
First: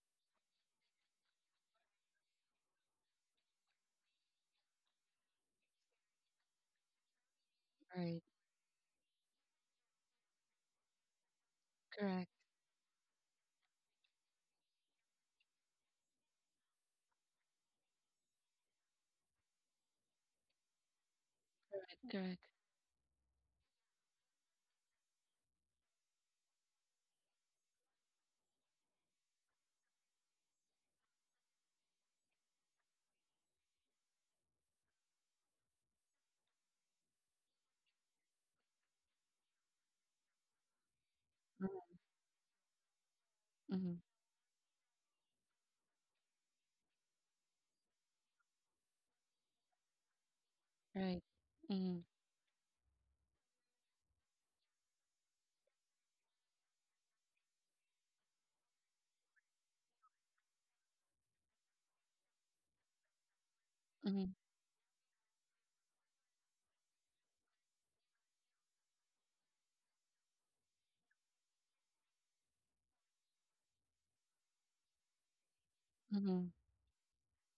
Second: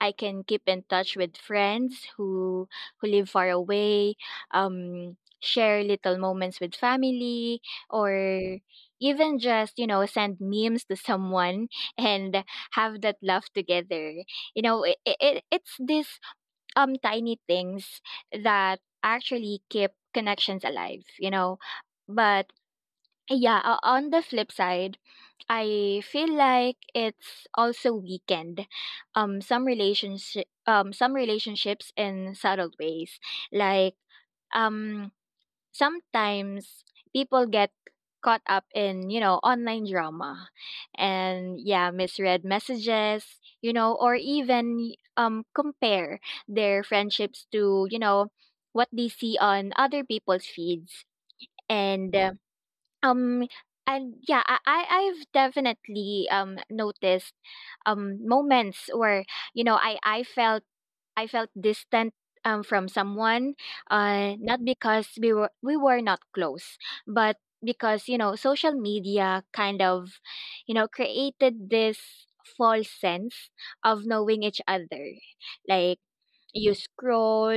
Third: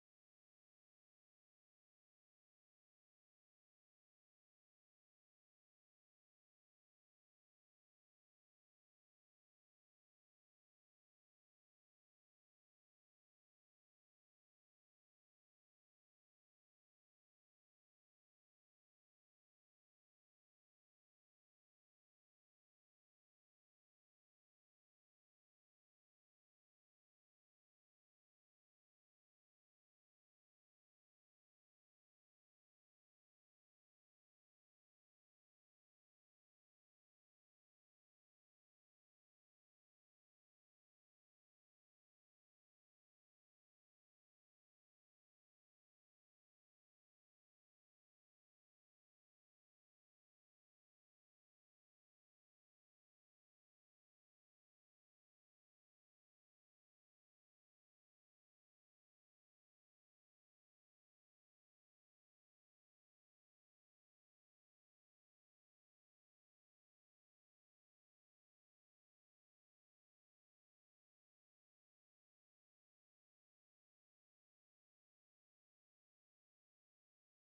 I can keep in touch with friends who live far away, share little moments with family,
Right.
or even just, you know, send memes to someone
Correct.
and have that laugh together. You know, it's these tiny things that actually keep connections alive, you know.
Correct.
But yeah, on the flip side, I feel like it's also weakened some relationships in subtle ways. Like um sometimes people get caught up in, you know, online drama, and yeah, misread messages, you know,
Mm-hmm.
or even compare their friendships to, you know, what they see on other people's feeds.
Right. Mm-hmm.
And uh, um, and yeah, I've definitely noticed moments where, you know, I felt, I felt distant from someone,
Mm-hmm.
not because we were not close, but because, you know, social media kind of, you know, created this false sense of knowing each other. Like,
Mm-hmm.
you scroll,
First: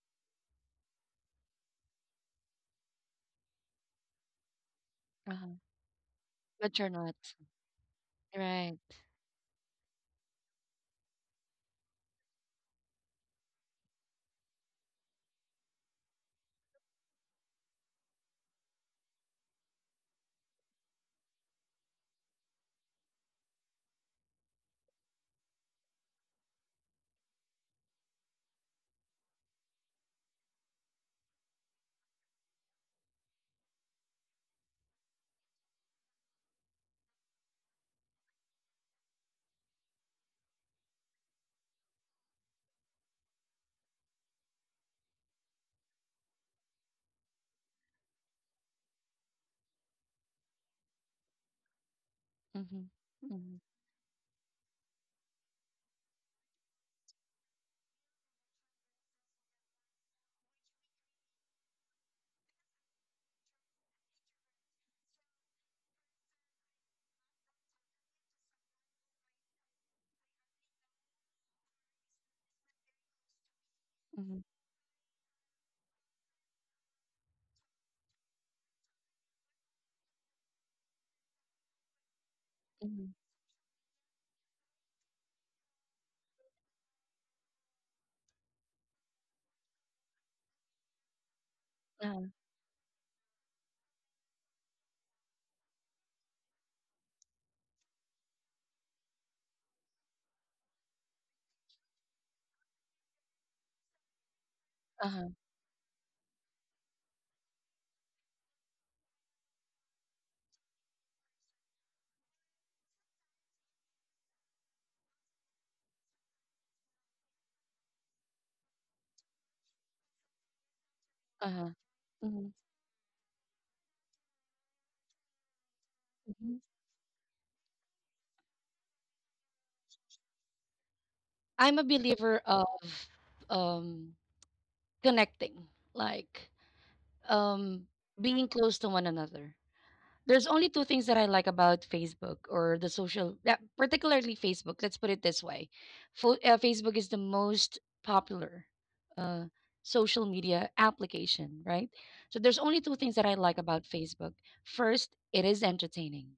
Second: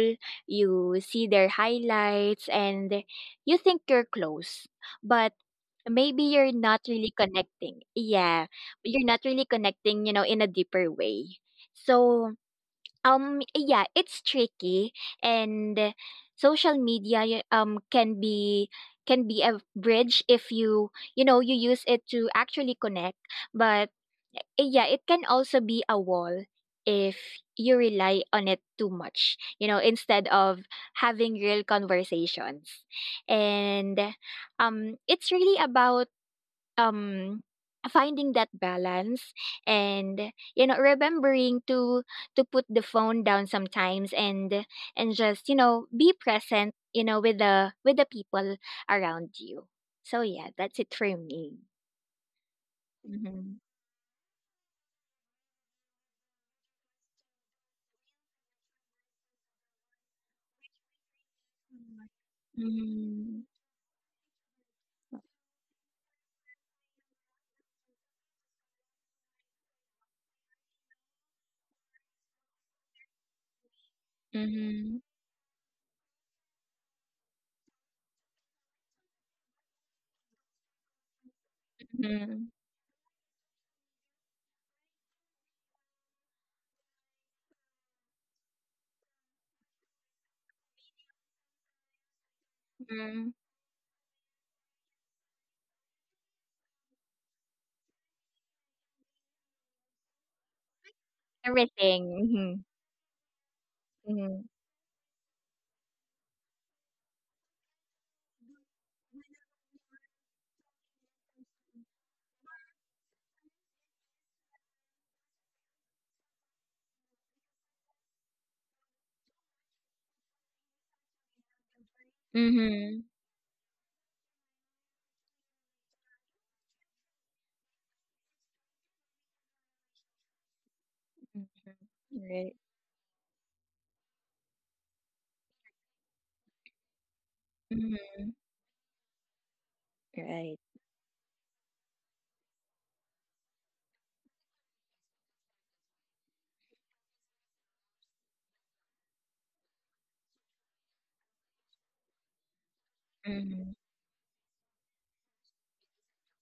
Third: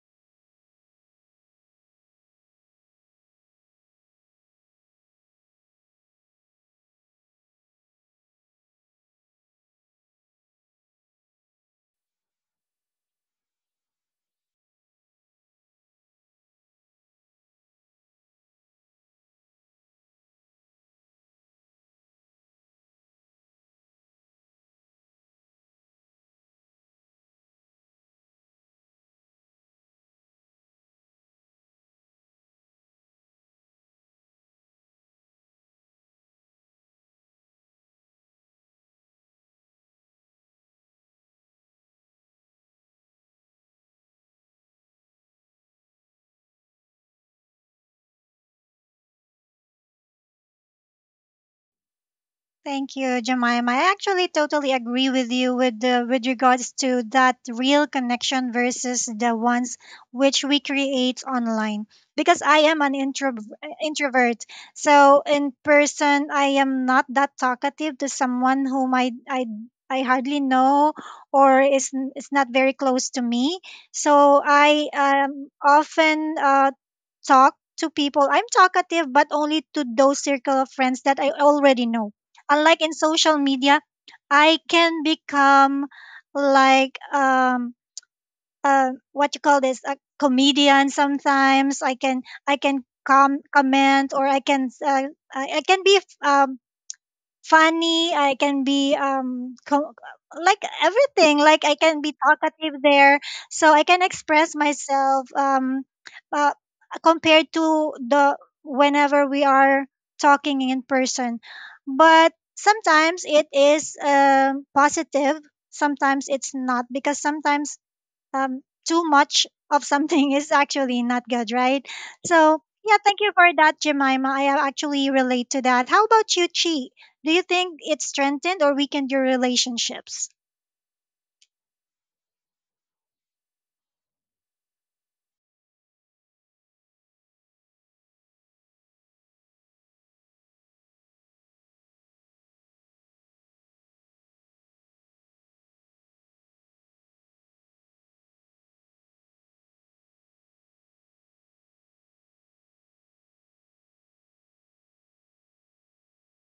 you see their highlights, and you think you're close, but
Uh-huh.
maybe you're
But
not
you're
really
not.
connecting. Yeah,
Right.
you're not really connecting, you know, in a deeper way. So, yeah, it's tricky. And Social media, can be, can be a bridge if you, you know, you use it to actually connect. But yeah, it can also be a wall if you rely on it too much, you know, instead of having real conversations. And it's really about um finding that balance, and you know, remembering to put the phone down sometimes, and just, you know, be present, you know, with the people around you. So yeah, that's it for me.
Mm-hmm.
Thank you,
Mm-hmm.
Mm-hmm.
Jemima. I actually totally agree with you with regards to that real connection versus the ones which we create online. Because I am an
Mm-hmm.
introvert, so in person I am not that talkative to someone whom I hardly know or is not very close to me.
Mm-hmm.
So I
Mm-hmm.
often talk to people. I'm talkative, but only to those circle of friends that I already know,
Mm-hmm.
unlike in
Mm-hmm.
social media. I can become like um what you call this, a comedian. Sometimes i can
Uh-huh.
i can
Mm-hmm.
com- comment or I can be funny. I can be like everything. Like I can be
Everything, mm-hmm.
talkative there, so I can
Mm-hmm.
express myself.
Uh-huh.
Uh, Compared to the whenever we are talking in person. But sometimes it is positive. Sometimes it's not, because sometimes um, too much of something is actually not good,
Uh-huh.
right?
Mm-hmm.
So, yeah,
Mm-hmm.
thank you for that, Jemima. I actually relate to that. How about you, Chi? Do you think it strengthened or weakened your relationships?
I'm a
Mm-hmm.
believer
Right.
of um connecting, like um,
Mm-hmm.
being close to one another.
Right.
There's only two things that I like about Facebook or the social, yeah, particularly Facebook. Let's put it this way: Facebook is the most popular uh, social media application, right? So there's only two things that I like
Mm-hmm.
about Facebook. First, it is entertaining.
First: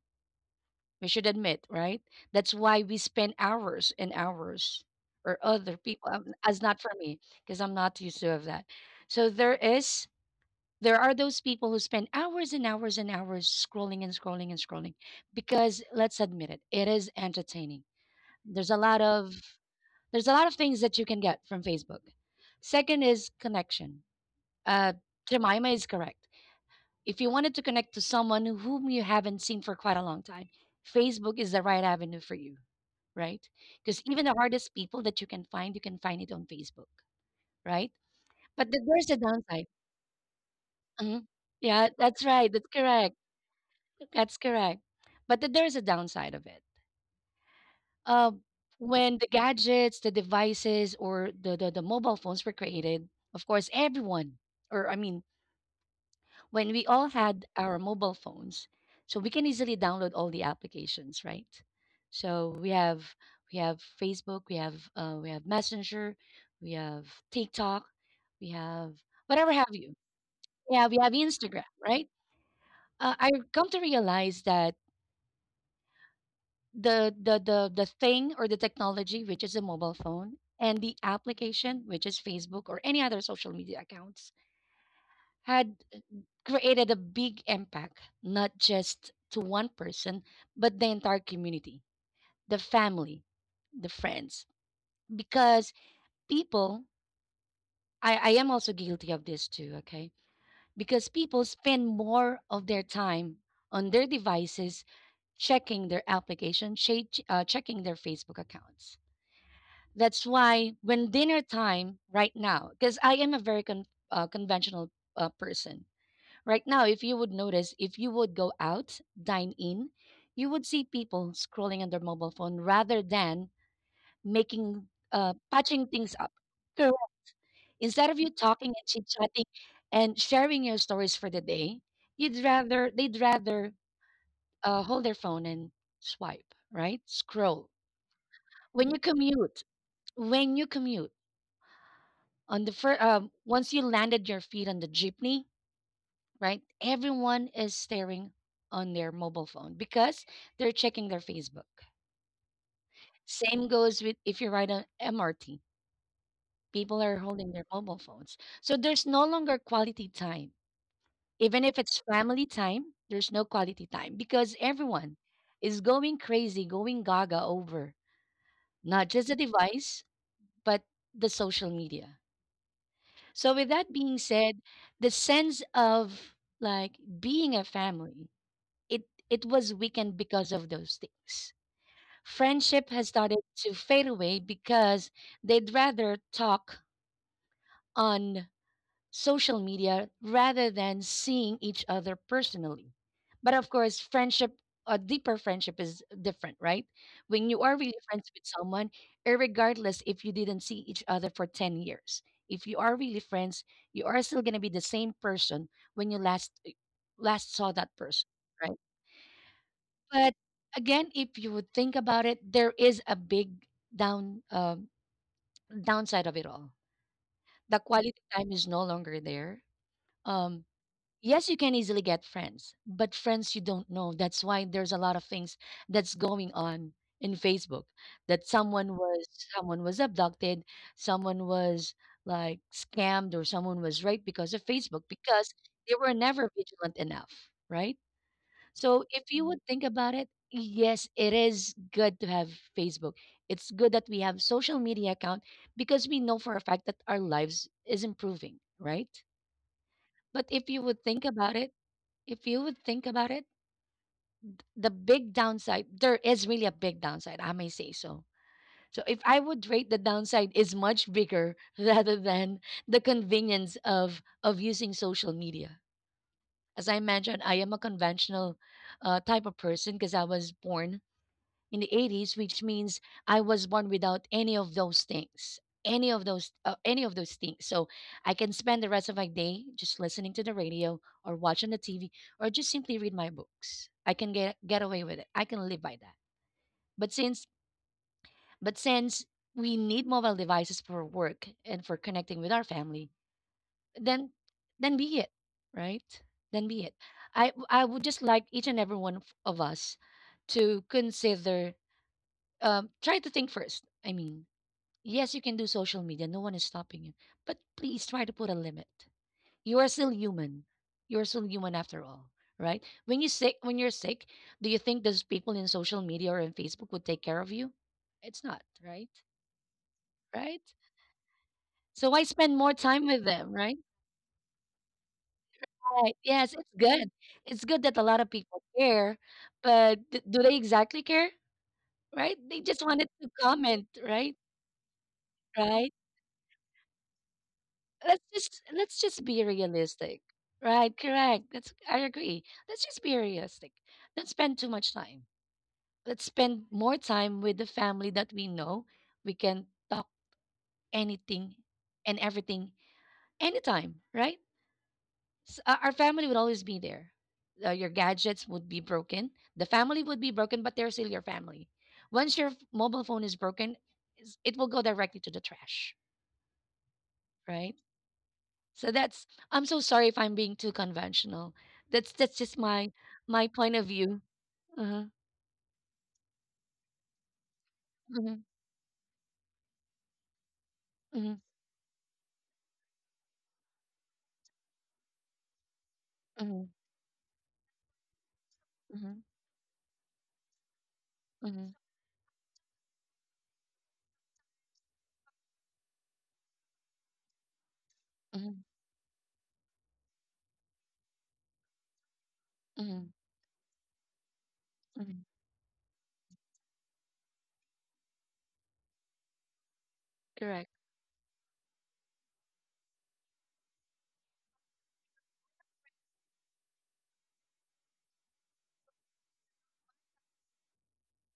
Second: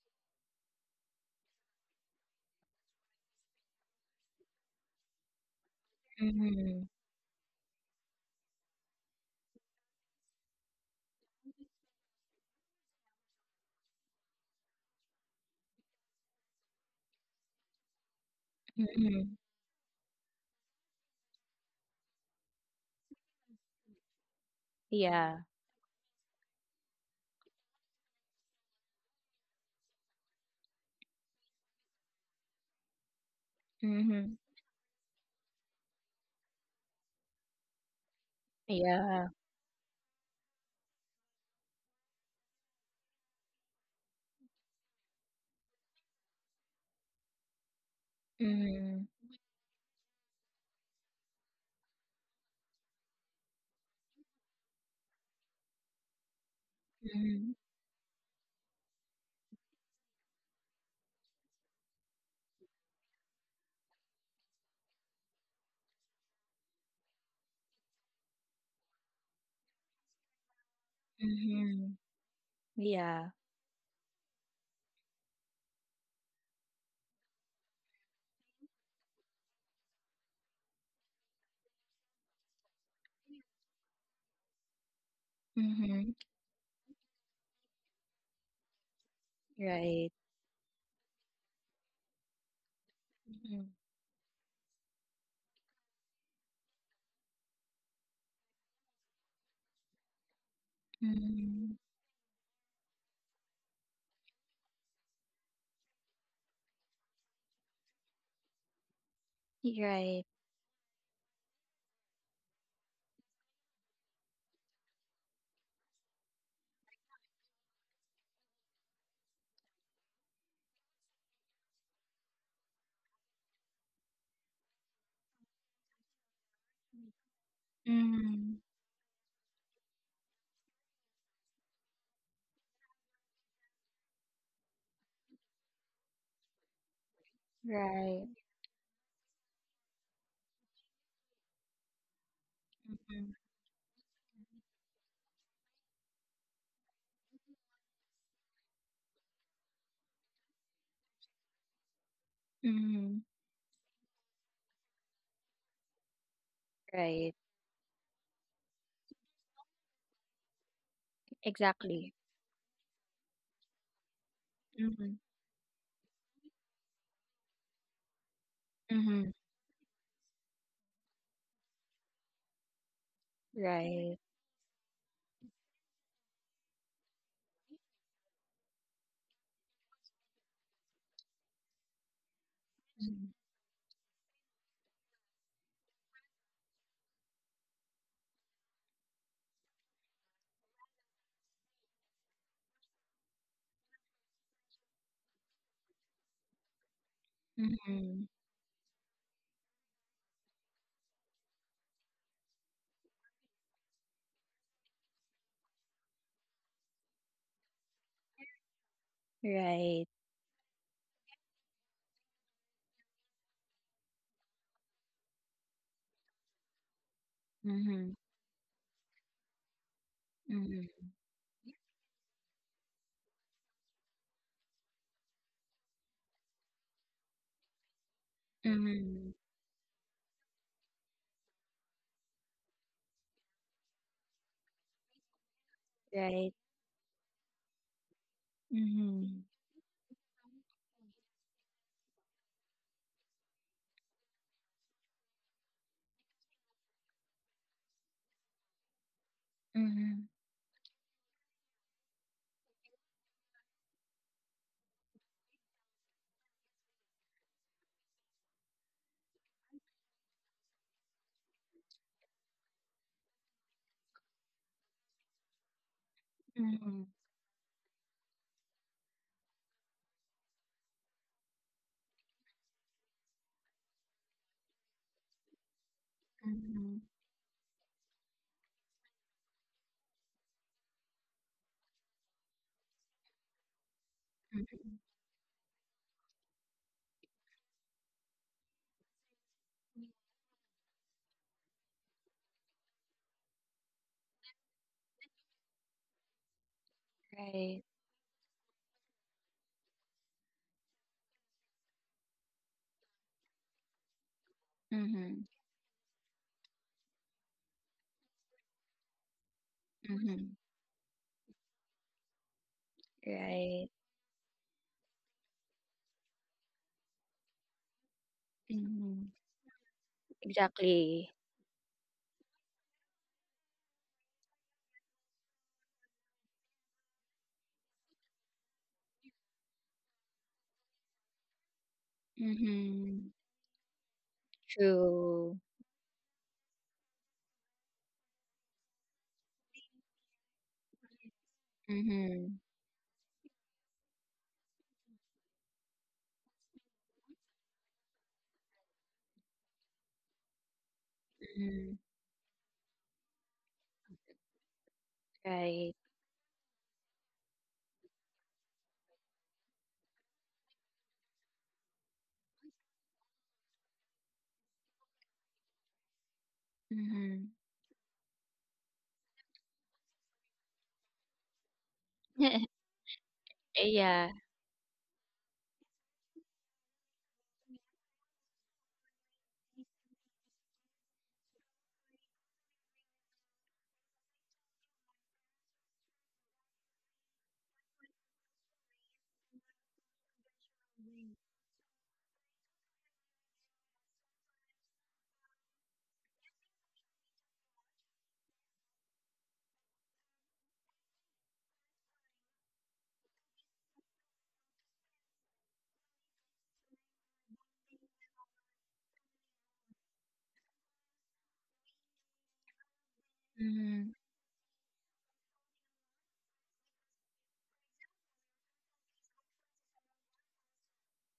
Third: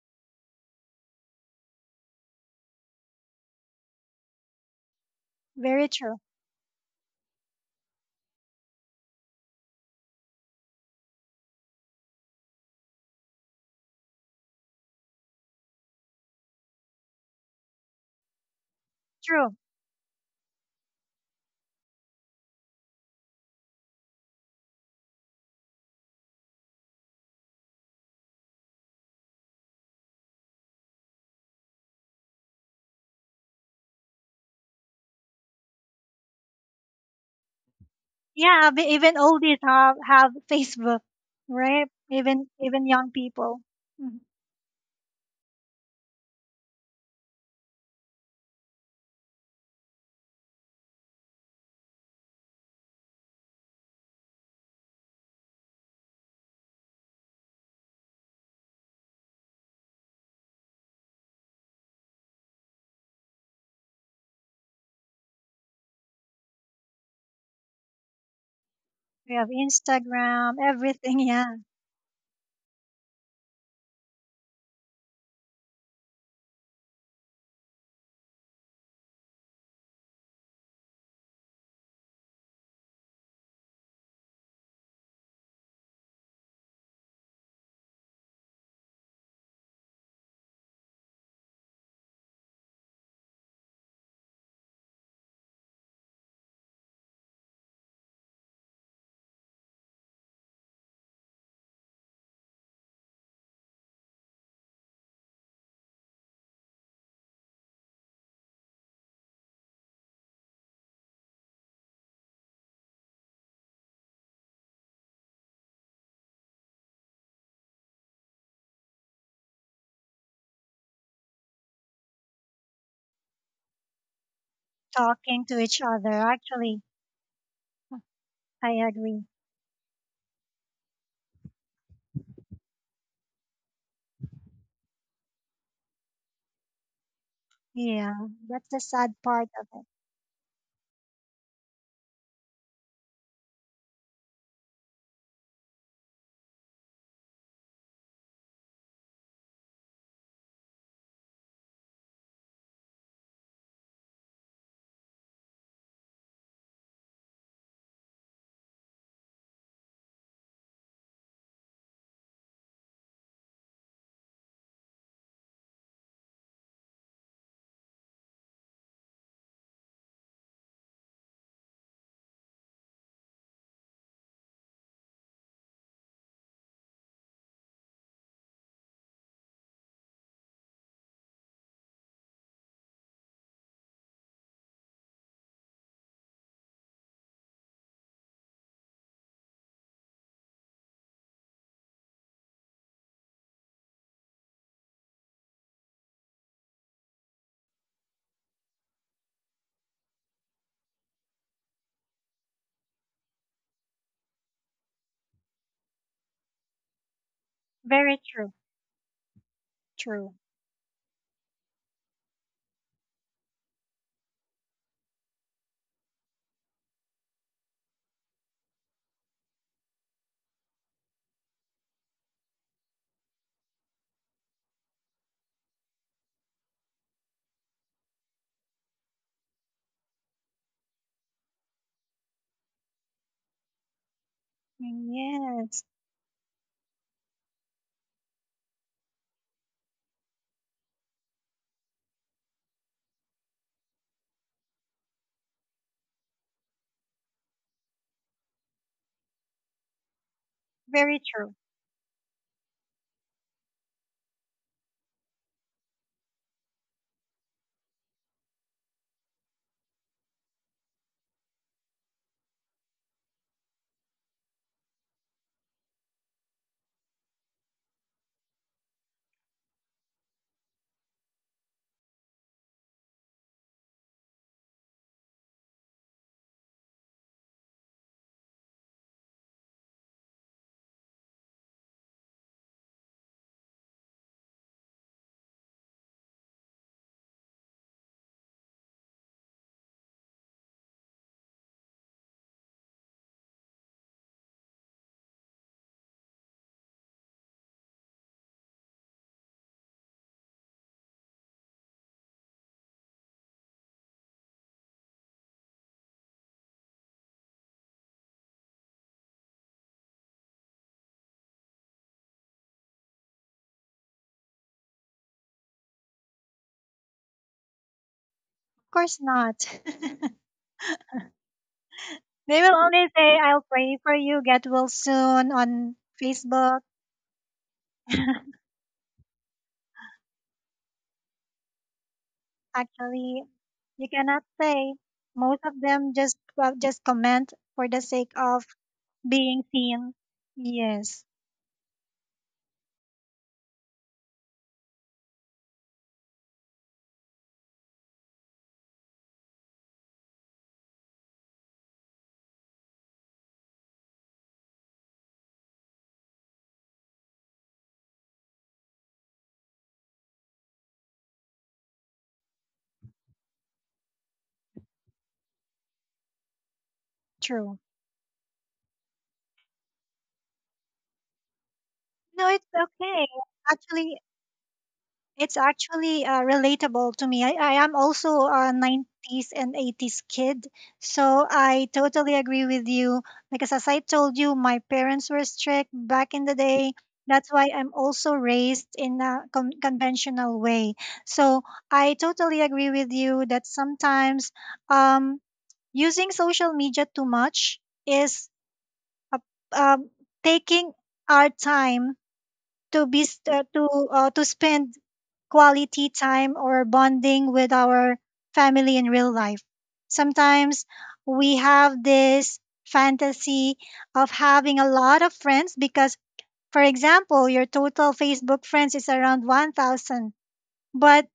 We should admit, right? That's why we spend hours and hours, or other
Very
people.
true.
As not
Mm-hmm.
for me, because I'm not used to of that. So there are those people who spend hours and hours and hours scrolling and scrolling and scrolling because let's admit it, it is entertaining. There's a lot
Mm-hmm.
of
True.
there's a lot of things that you can get from Facebook. Second is connection. Uh,
Yeah.
Jemima is correct. If you wanted to connect to someone whom you haven't seen for quite a long time, Facebook is the right avenue for you, right? Because even the
Mm-hmm.
hardest people that you can find it on Facebook, right?
Yeah,
But
but
there's
even
a
Yeah.
oldies
downside.
have Facebook,
Mhm. Yeah,
right?
that's
Even
right. That's
even young
correct.
people. Mhm.
That's correct. But there's a downside of it. Uh,
Mhm.
when the gadgets, the devices, or the mobile phones were created, of course, everyone, or I mean, when we all had
Mhm.
our mobile phones, so we can easily download all the applications, right? So we have Facebook, we have Messenger, we have TikTok, we have
We have
whatever have you.
Instagram,
Yeah, we have
everything, yeah,
Instagram,
Mhm.
right?
Yeah.
I've come to realize that the thing or the technology which is a mobile phone and the application which is Facebook or any other social media accounts had
Mhm.
created a big impact not just to one
Right.
person but the entire community, the family,
Mhm.
the friends, because people, I am also guilty of this too, okay, because people
Mhm.
spend more of their time on their devices, checking their application, checking their Facebook accounts. That's
Right.
why when dinner time right now, because I am a very conventional person. Right now, if you would notice, if you would go out, dine in, you would see people scrolling on their mobile phone rather than making,
talking to each
patching
other.
things up.
Actually,
Correct. Instead of you
Mhm.
I
talking and chit
agree.
chatting and sharing your stories for the day, they'd rather hold their phone and swipe, right? Scroll.
Yeah,
Right.
that's the
When you
sad part
commute,
of it.
when you commute, on the first,
Mhm.
once you landed your feet on the jeepney, right? Everyone is staring on their mobile phone because they're checking their Facebook.
Mhm.
Same goes with if you ride on MRT. People are
Right.
holding their mobile phones. So there's no longer quality time. Even if it's
Exactly.
family time, there's no quality time because everyone
Mhm.
is going crazy, going gaga over not just
Mhm.
the device, but the social media. So with that being
Right.
said, the sense of like being a family, it it was weakened because of those things. Friendship has
Mhm.
started to fade away because they'd rather talk on social media rather than seeing each other personally. But of course, friendship, a deeper friendship is different, right? When you are really
Mhm.
friends with someone, regardless if you didn't see each other for 10 years, if you are really friends, you are still going to be the same person when you last last saw that
Very
person,
true.
right?
Right.
But
True.
again, if you would think about it, there is a big down um, downside of it all. The quality
Mhm.
time is no longer there. Um,
Mhm.
yes, you can easily get friends, but friends you don't know. That's why there's a lot of things that's going on in Facebook. That
Mhm.
someone was abducted, someone was like scammed, or someone was raped because of Facebook because
Yes,
they were never
Right.
vigilant enough, right? So if you
Mhm.
would think about it, yes, it is good to have Facebook. It's good that we have social media account because we know for a fact that our lives is improving, right?
Mhm.
But if you would
very
think
true.
about
Of
it if you would think about it, the big downside, there is really a big downside, I may say so. So if I would rate the downside is much bigger rather than the convenience of using social media. As I
Mhm.
mentioned, I am a conventional type of person because I was born in the 80s, which means I was born without any of those things,
Mhm.
any of those things. So I can spend the rest of my day just listening to the radio or watching the TV or just simply read my books. I can get
Mhm.
away with it. I can live by that. But since, but since we need mobile devices for work and for connecting with our family, then, then be it, right? Then be it. I
Right.
I would just like each and every one of us to consider try to think first. I mean, yes, you
Mhm.
can do social media. No one is stopping you. But please try to put a limit. You are still
Mhm.
human. You are still human after all, right? When
Right.
you're sick, do you think those people in social media or in Facebook would take care of you? It's not, right?
course
Mhm.
not.
Right?
Exactly.
So why spend
They
more
will
time
only
with
say,
them,
I'll
right?
pray for you, get well soon on
Right. Yes, it's
Facebook.
good. It's good that a lot of people care, but do they exactly care? Right? They just wanted to
Mhm.
Actually,
comment,
you
right?
cannot say.
True.
Most of
Right?
them just well, just comment for the
let's
sake
just
of
let's just be
being seen.
realistic, right?
Yes,
Correct. That's, I agree,
Mhm.
let's just be realistic, don't spend too much time, let's spend more time with the family that we know, we can talk anything
Mhm.
and everything anytime, right? Our
Right.
family would always be there. Your gadgets would be broken, the family would be broken, but they're still your family. Once your mobile phone is broken, it will go directly to the trash,
Mhm.
right?
true.
So that's, I'm so sorry if I'm being too conventional. That's
No,
just
it's
my
okay.
my point of
Actually,
view.
Yeah.
Uh-huh.
it's actually relatable to me. I am
Mhm,
also a 90s and 80s kid,
mhm,
so I totally agree with you. Because as I told you, my parents were strict back in the
mhm,
day. That's why I'm also raised
mhm,
in a conventional way. So
mhm,
I totally agree with you that sometimes um, using social media too much is
mhm,
a, um, taking our time to
mhm,
be st- to spend
mhm.
quality time or bonding with our family in real life.
Correct.
Sometimes we have this fantasy
Mhm.
of having a lot of friends because, for example, your total Facebook friends is around 1,000. But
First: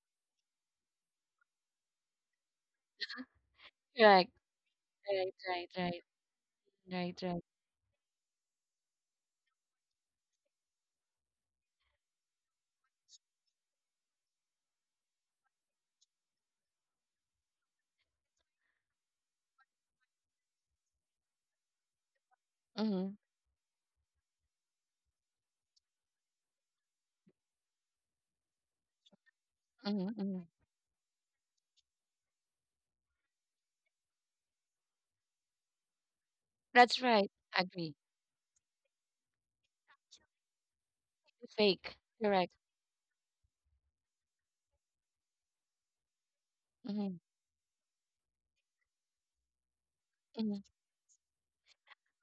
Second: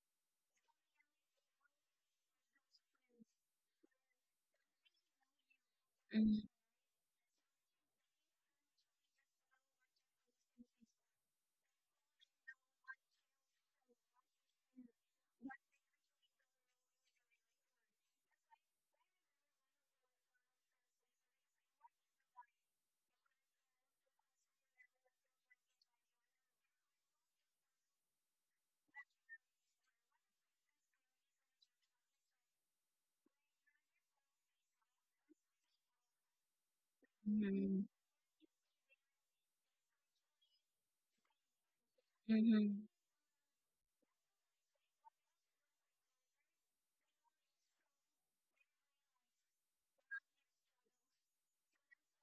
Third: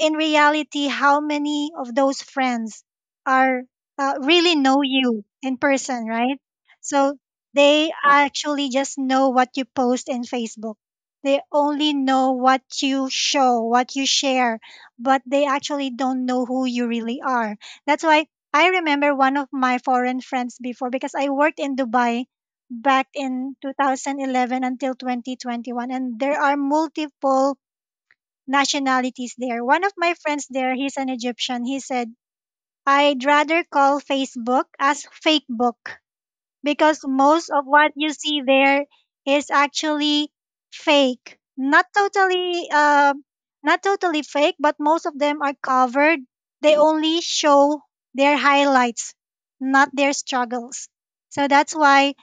in reality, how many of those friends are
Correct.
really know you
Right.
in
Right. Right.
person, right?
Mhm.
So
Right. Right.
they actually just know what you post in Facebook. They only know what you show, what you share, but they actually don't know who you really are. That's why I remember one of my foreign friends before, because I worked in Dubai back
Mhm,
in 2011 until 2021, and there are multiple nationalities there. One of
mhm,
my friends
mhm.
there, he's an Egyptian. He said, I'd rather call Facebook as fake book because
That's right.
most of
Mhm.
what
Agree.
you see there is actually fake. Not
Fake. Correct.
totally,
Mhm.
uh, not totally fake, but most of them are covered. They
Mhm,
only show their highlights, not their
mhm,
struggles. So that's why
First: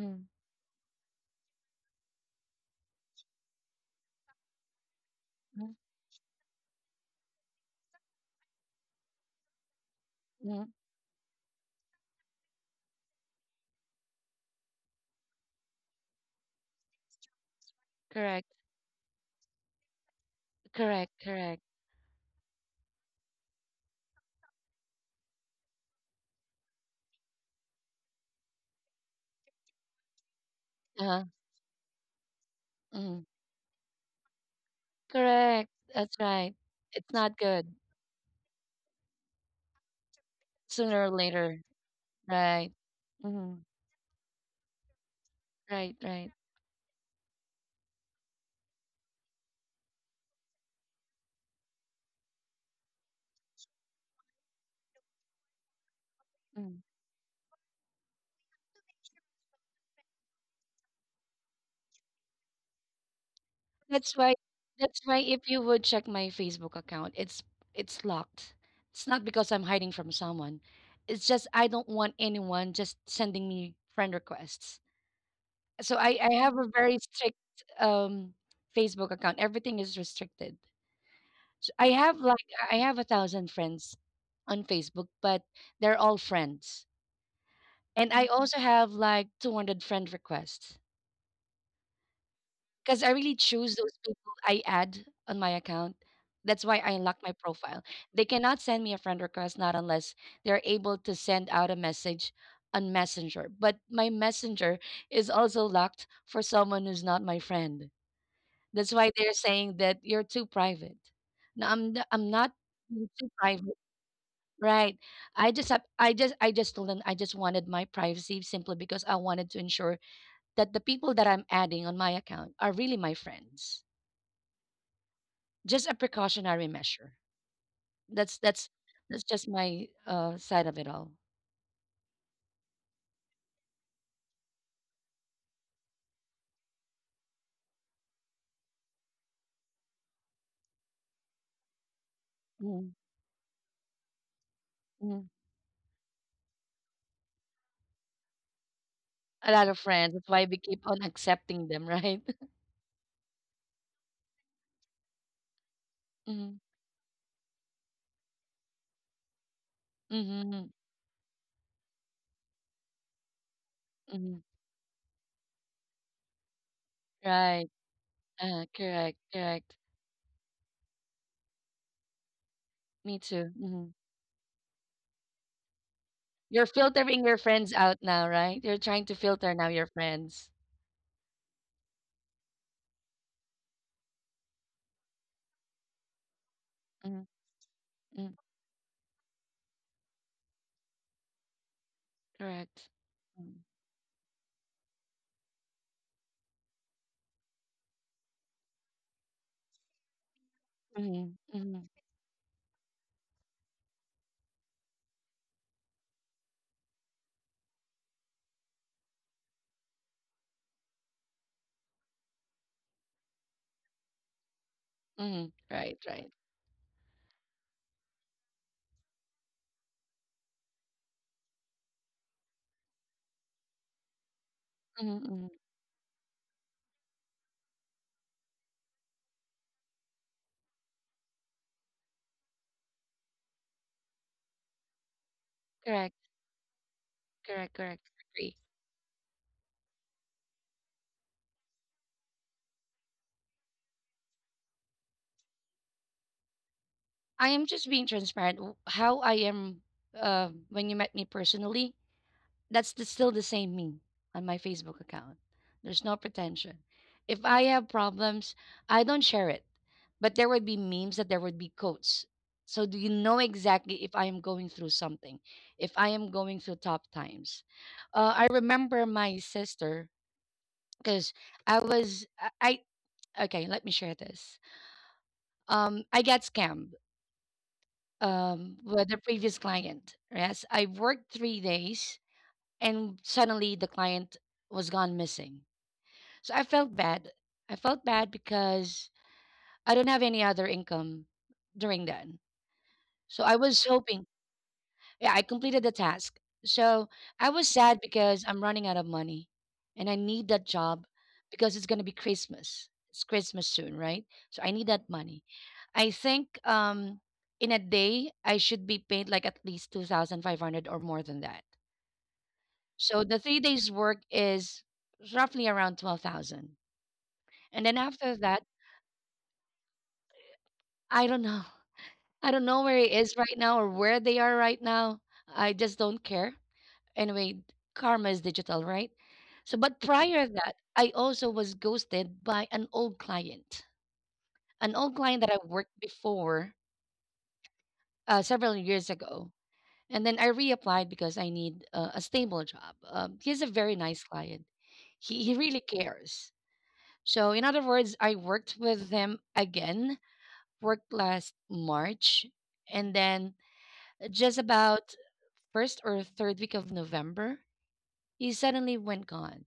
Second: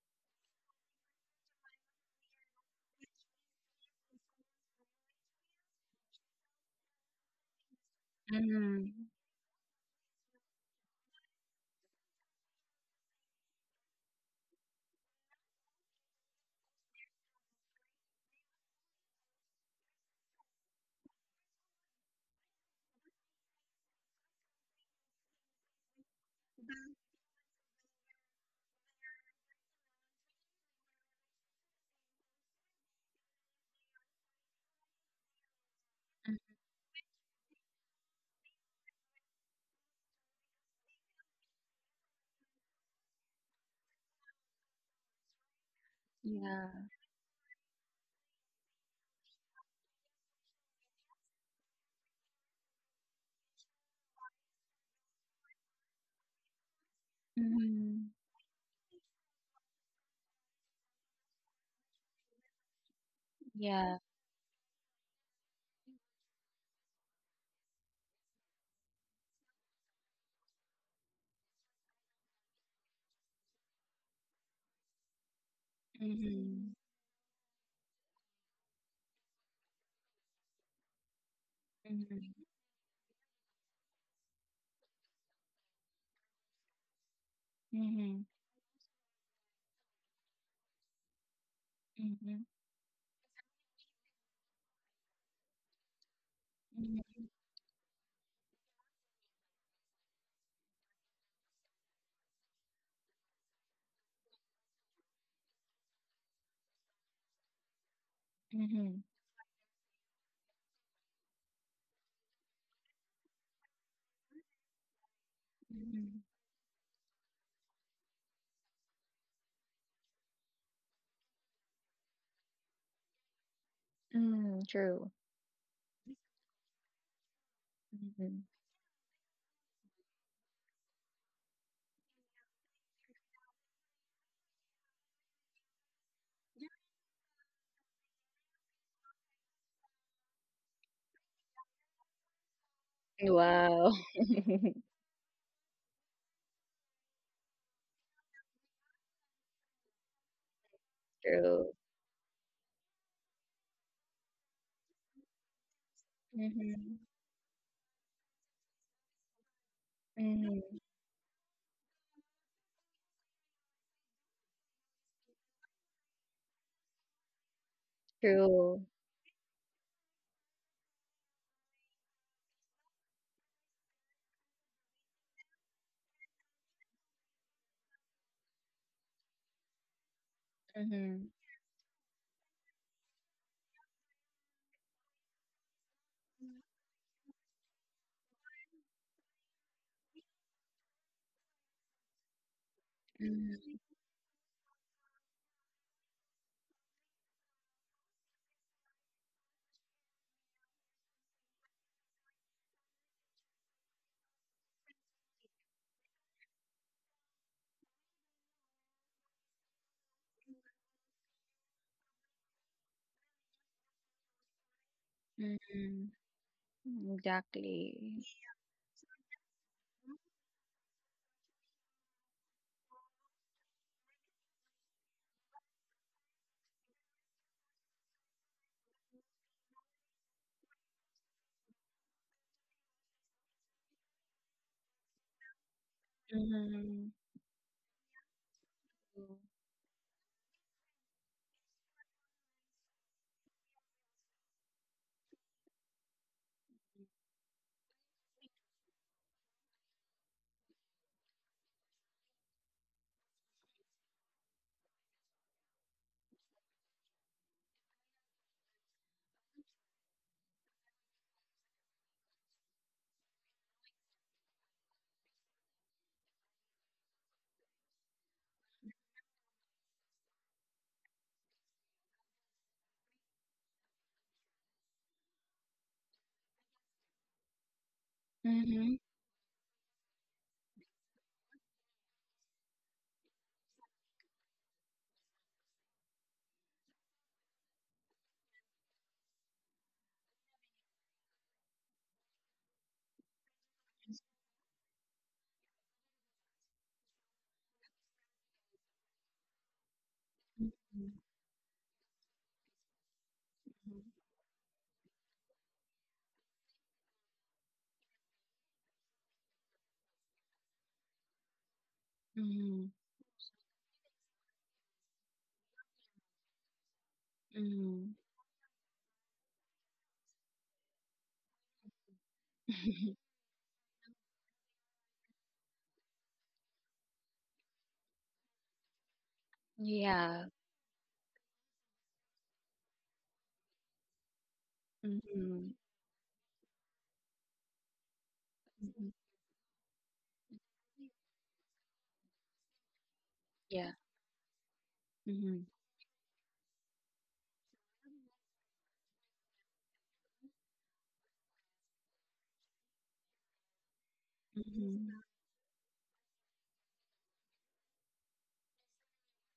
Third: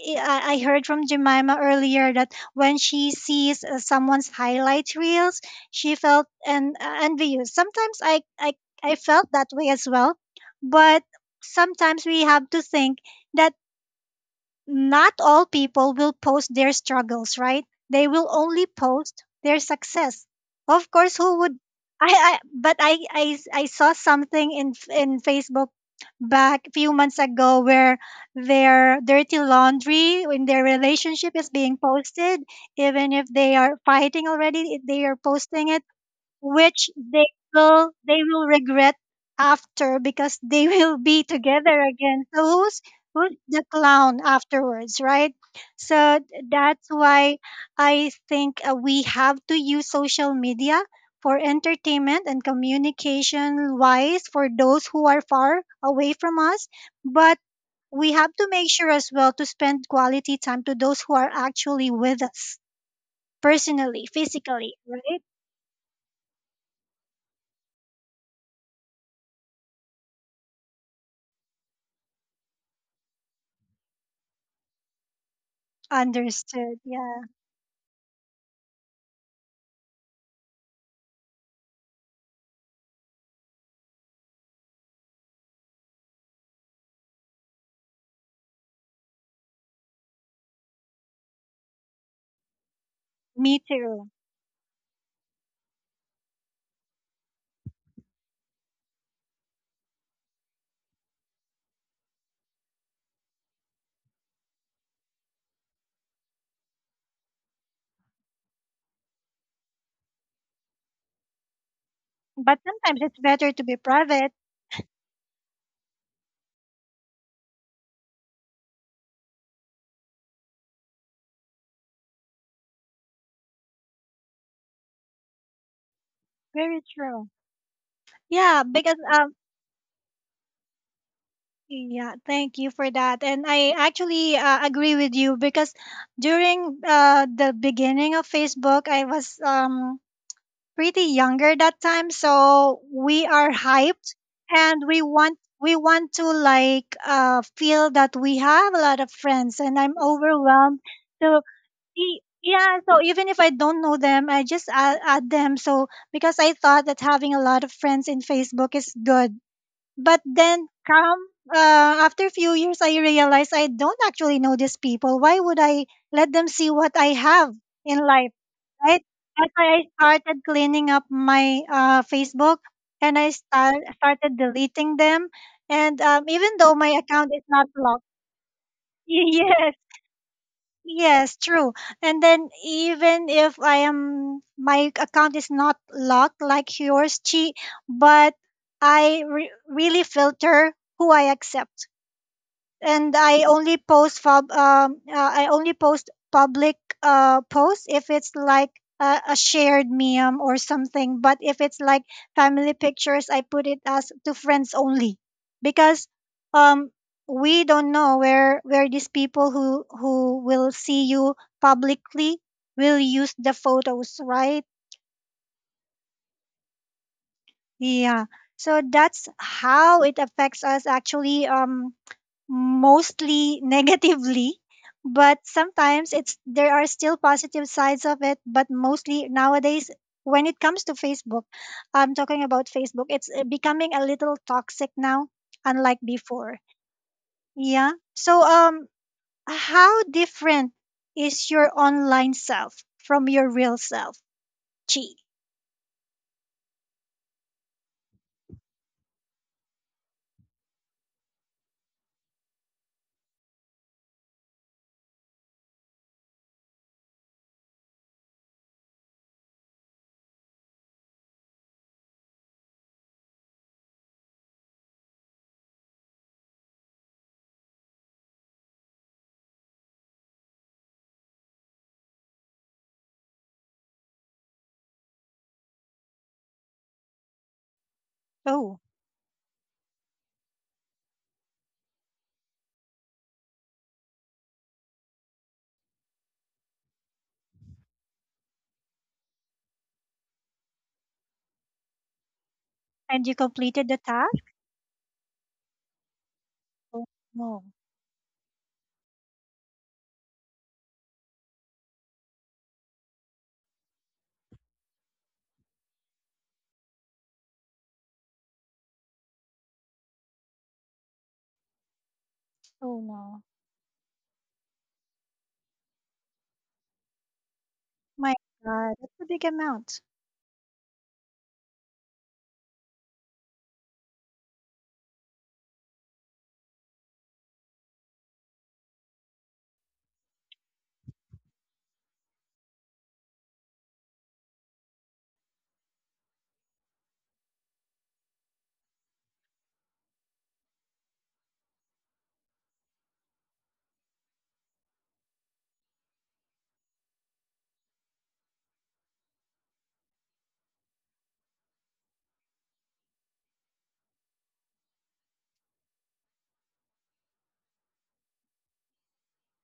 I heard from Jemima earlier that when she sees someone's highlight reels,
mhm,
she felt envious. Sometimes I
Mhm.
felt that way as well,
mhm.
but sometimes we have to think that not all people will post their struggles, right? They will
Correct.
only post their success. Of
Correct.
course, who would
Correct.
I but I saw something in Facebook back a few months ago where their dirty laundry in their
Uh-huh.
relationship is being posted even
Mhm.
if they are fighting already, if they are posting
Correct.
it,
That's right.
which
It's not good.
they will regret after, because they will
Sooner or
be
later.
together again. So
Right.
who's
Mhm.
the clown afterwards, right?
Right.
So
Right.
Yeah.
that's why I think we have to use social media for entertainment and communication wise for those who are far away from us,
Mm.
but we
Mhm.
have to make sure as well to spend quality time to those who are actually with us
Yeah.
personally,
That's why
physically,
that's why
right?
if you would check my Facebook account, it's locked. It's not because I'm hiding from someone. It's just I don't want anyone just sending me friend requests. So I have a
Mhm.
Understood.
very
Yeah.
strict um Facebook account. Everything is restricted. So I have
Mhm.
like I have a thousand friends on Facebook, but they're all friends. And I
Mhm.
also have like 200 friend requests,
Mhm.
because I really
Me
choose those
too.
people I add on my account. That's why I unlock
Mhm.
my profile. They cannot send me a friend request, not unless they're able to send out a message on Messenger. But my Messenger is also locked for someone who's not my friend. That's
Mhm.
why they're saying that you're too private. I'm not
But sometimes
being
it's
too
better to
private,
be private.
right?
Mhm.
I just told them I just wanted my privacy simply because I wanted to ensure that the people that I'm adding on my account are really my friends.
Mm, true.
Just a precautionary
Very
measure.
true.
That's
Mhm.
Yeah,
that's
because
that's just my side of it all.
yeah, thank you for that. And I actually agree with you because during the beginning of Facebook, I was pretty younger that time, so
Mhm,
we are
Wow.
hyped and
mhm.
we want to like feel that we have a lot of
A
friends
lot of
and I'm
friends. That's why we keep
overwhelmed
on
to
accepting
True.
them, right?
Y- yeah, so even if I don't know them, I just add them. So because
hmm
I thought
Mhm.
that having a lot of friends in Facebook is good, but
Mhm.
hmm
then come after a few years, I realized I don't
hmm
actually know these people. Why would I let them see what I have
Right.
in life,
True.
right?
Correct.
That's
Correct.
why I started cleaning up my Facebook,
Me
and I
too. Hmm.
started deleting them. And even
You're
though my
filtering
account
your
is not
friends out
blocked,
now, right? You're trying to filter now
yes.
your friends.
Mhm.
Yes, true. And then even if I am my account is not locked like
Mm-hmm.
yours, Chi, but I really filter who I accept,
Correct.
and I
Mhm.
only post I only post public posts if it's like a shared meme or something.
Mm-hmm.
But if it's
Mm-hmm.
like family pictures, I put it as to friends only, because um, we don't know where these people who will see you publicly will use the photos, right?
Mm-hmm. Right.
Mhm.
Right.
Exactly.
Yeah. So that's how it affects us actually. Mostly negatively, but
Mm-hmm.
sometimes it's there are still positive sides of it, but mostly nowadays when it comes to Facebook, I'm talking about Facebook, it's becoming a little toxic now, unlike
Correct.
before.
Mhm.
Correct.
Yeah,
Correct.
so
Agree.
True.
how different is your online self from your real self, Chi?
I am just being transparent. How I am when you met me personally, that's the, still the same me on my Facebook account. There's no pretension. If I have problems, I don't share it. But there would be memes, that there would be quotes. So do you know exactly if I am going through something, if I am going through tough times? I remember my sister because I was I I- okay. Let me share this. I got scammed
Oh,
Mhm.
with the previous client. Yes, I worked 3 days and suddenly the client was gone missing. So I felt bad. I felt bad because I don't have any other income during then.
and you
So I
completed
was
the
hoping,
task.
yeah, I completed the task.
Oh
So I
no.
was sad because I'm running out of money and I need that job
Mhm.
because it's going to be Christmas. It's Christmas soon, right? So I need that money. I think in a day, I should be paid like at least 2,500 or more than that.
Mhm.
Oh
So the
no.
3 days' work is roughly around 12,000. And then
Mhm.
My
after that,
god, that's a big amount.
I don't know. I don't know where he is right now or where they are right now. I just don't care. Anyway, karma is digital, right? So, but prior
Yeah.
to that, I also was ghosted by an old client that I
Mhm.
worked before several years
Mhm.
ago. And then I reapplied
Mhm.
because I need a stable job. He's a very
Yeah.
nice client. He
Mhm.
really cares. So, in other words, I worked with him again, worked last March. And then just about
Mhm.
first or third week of November, he suddenly went gone.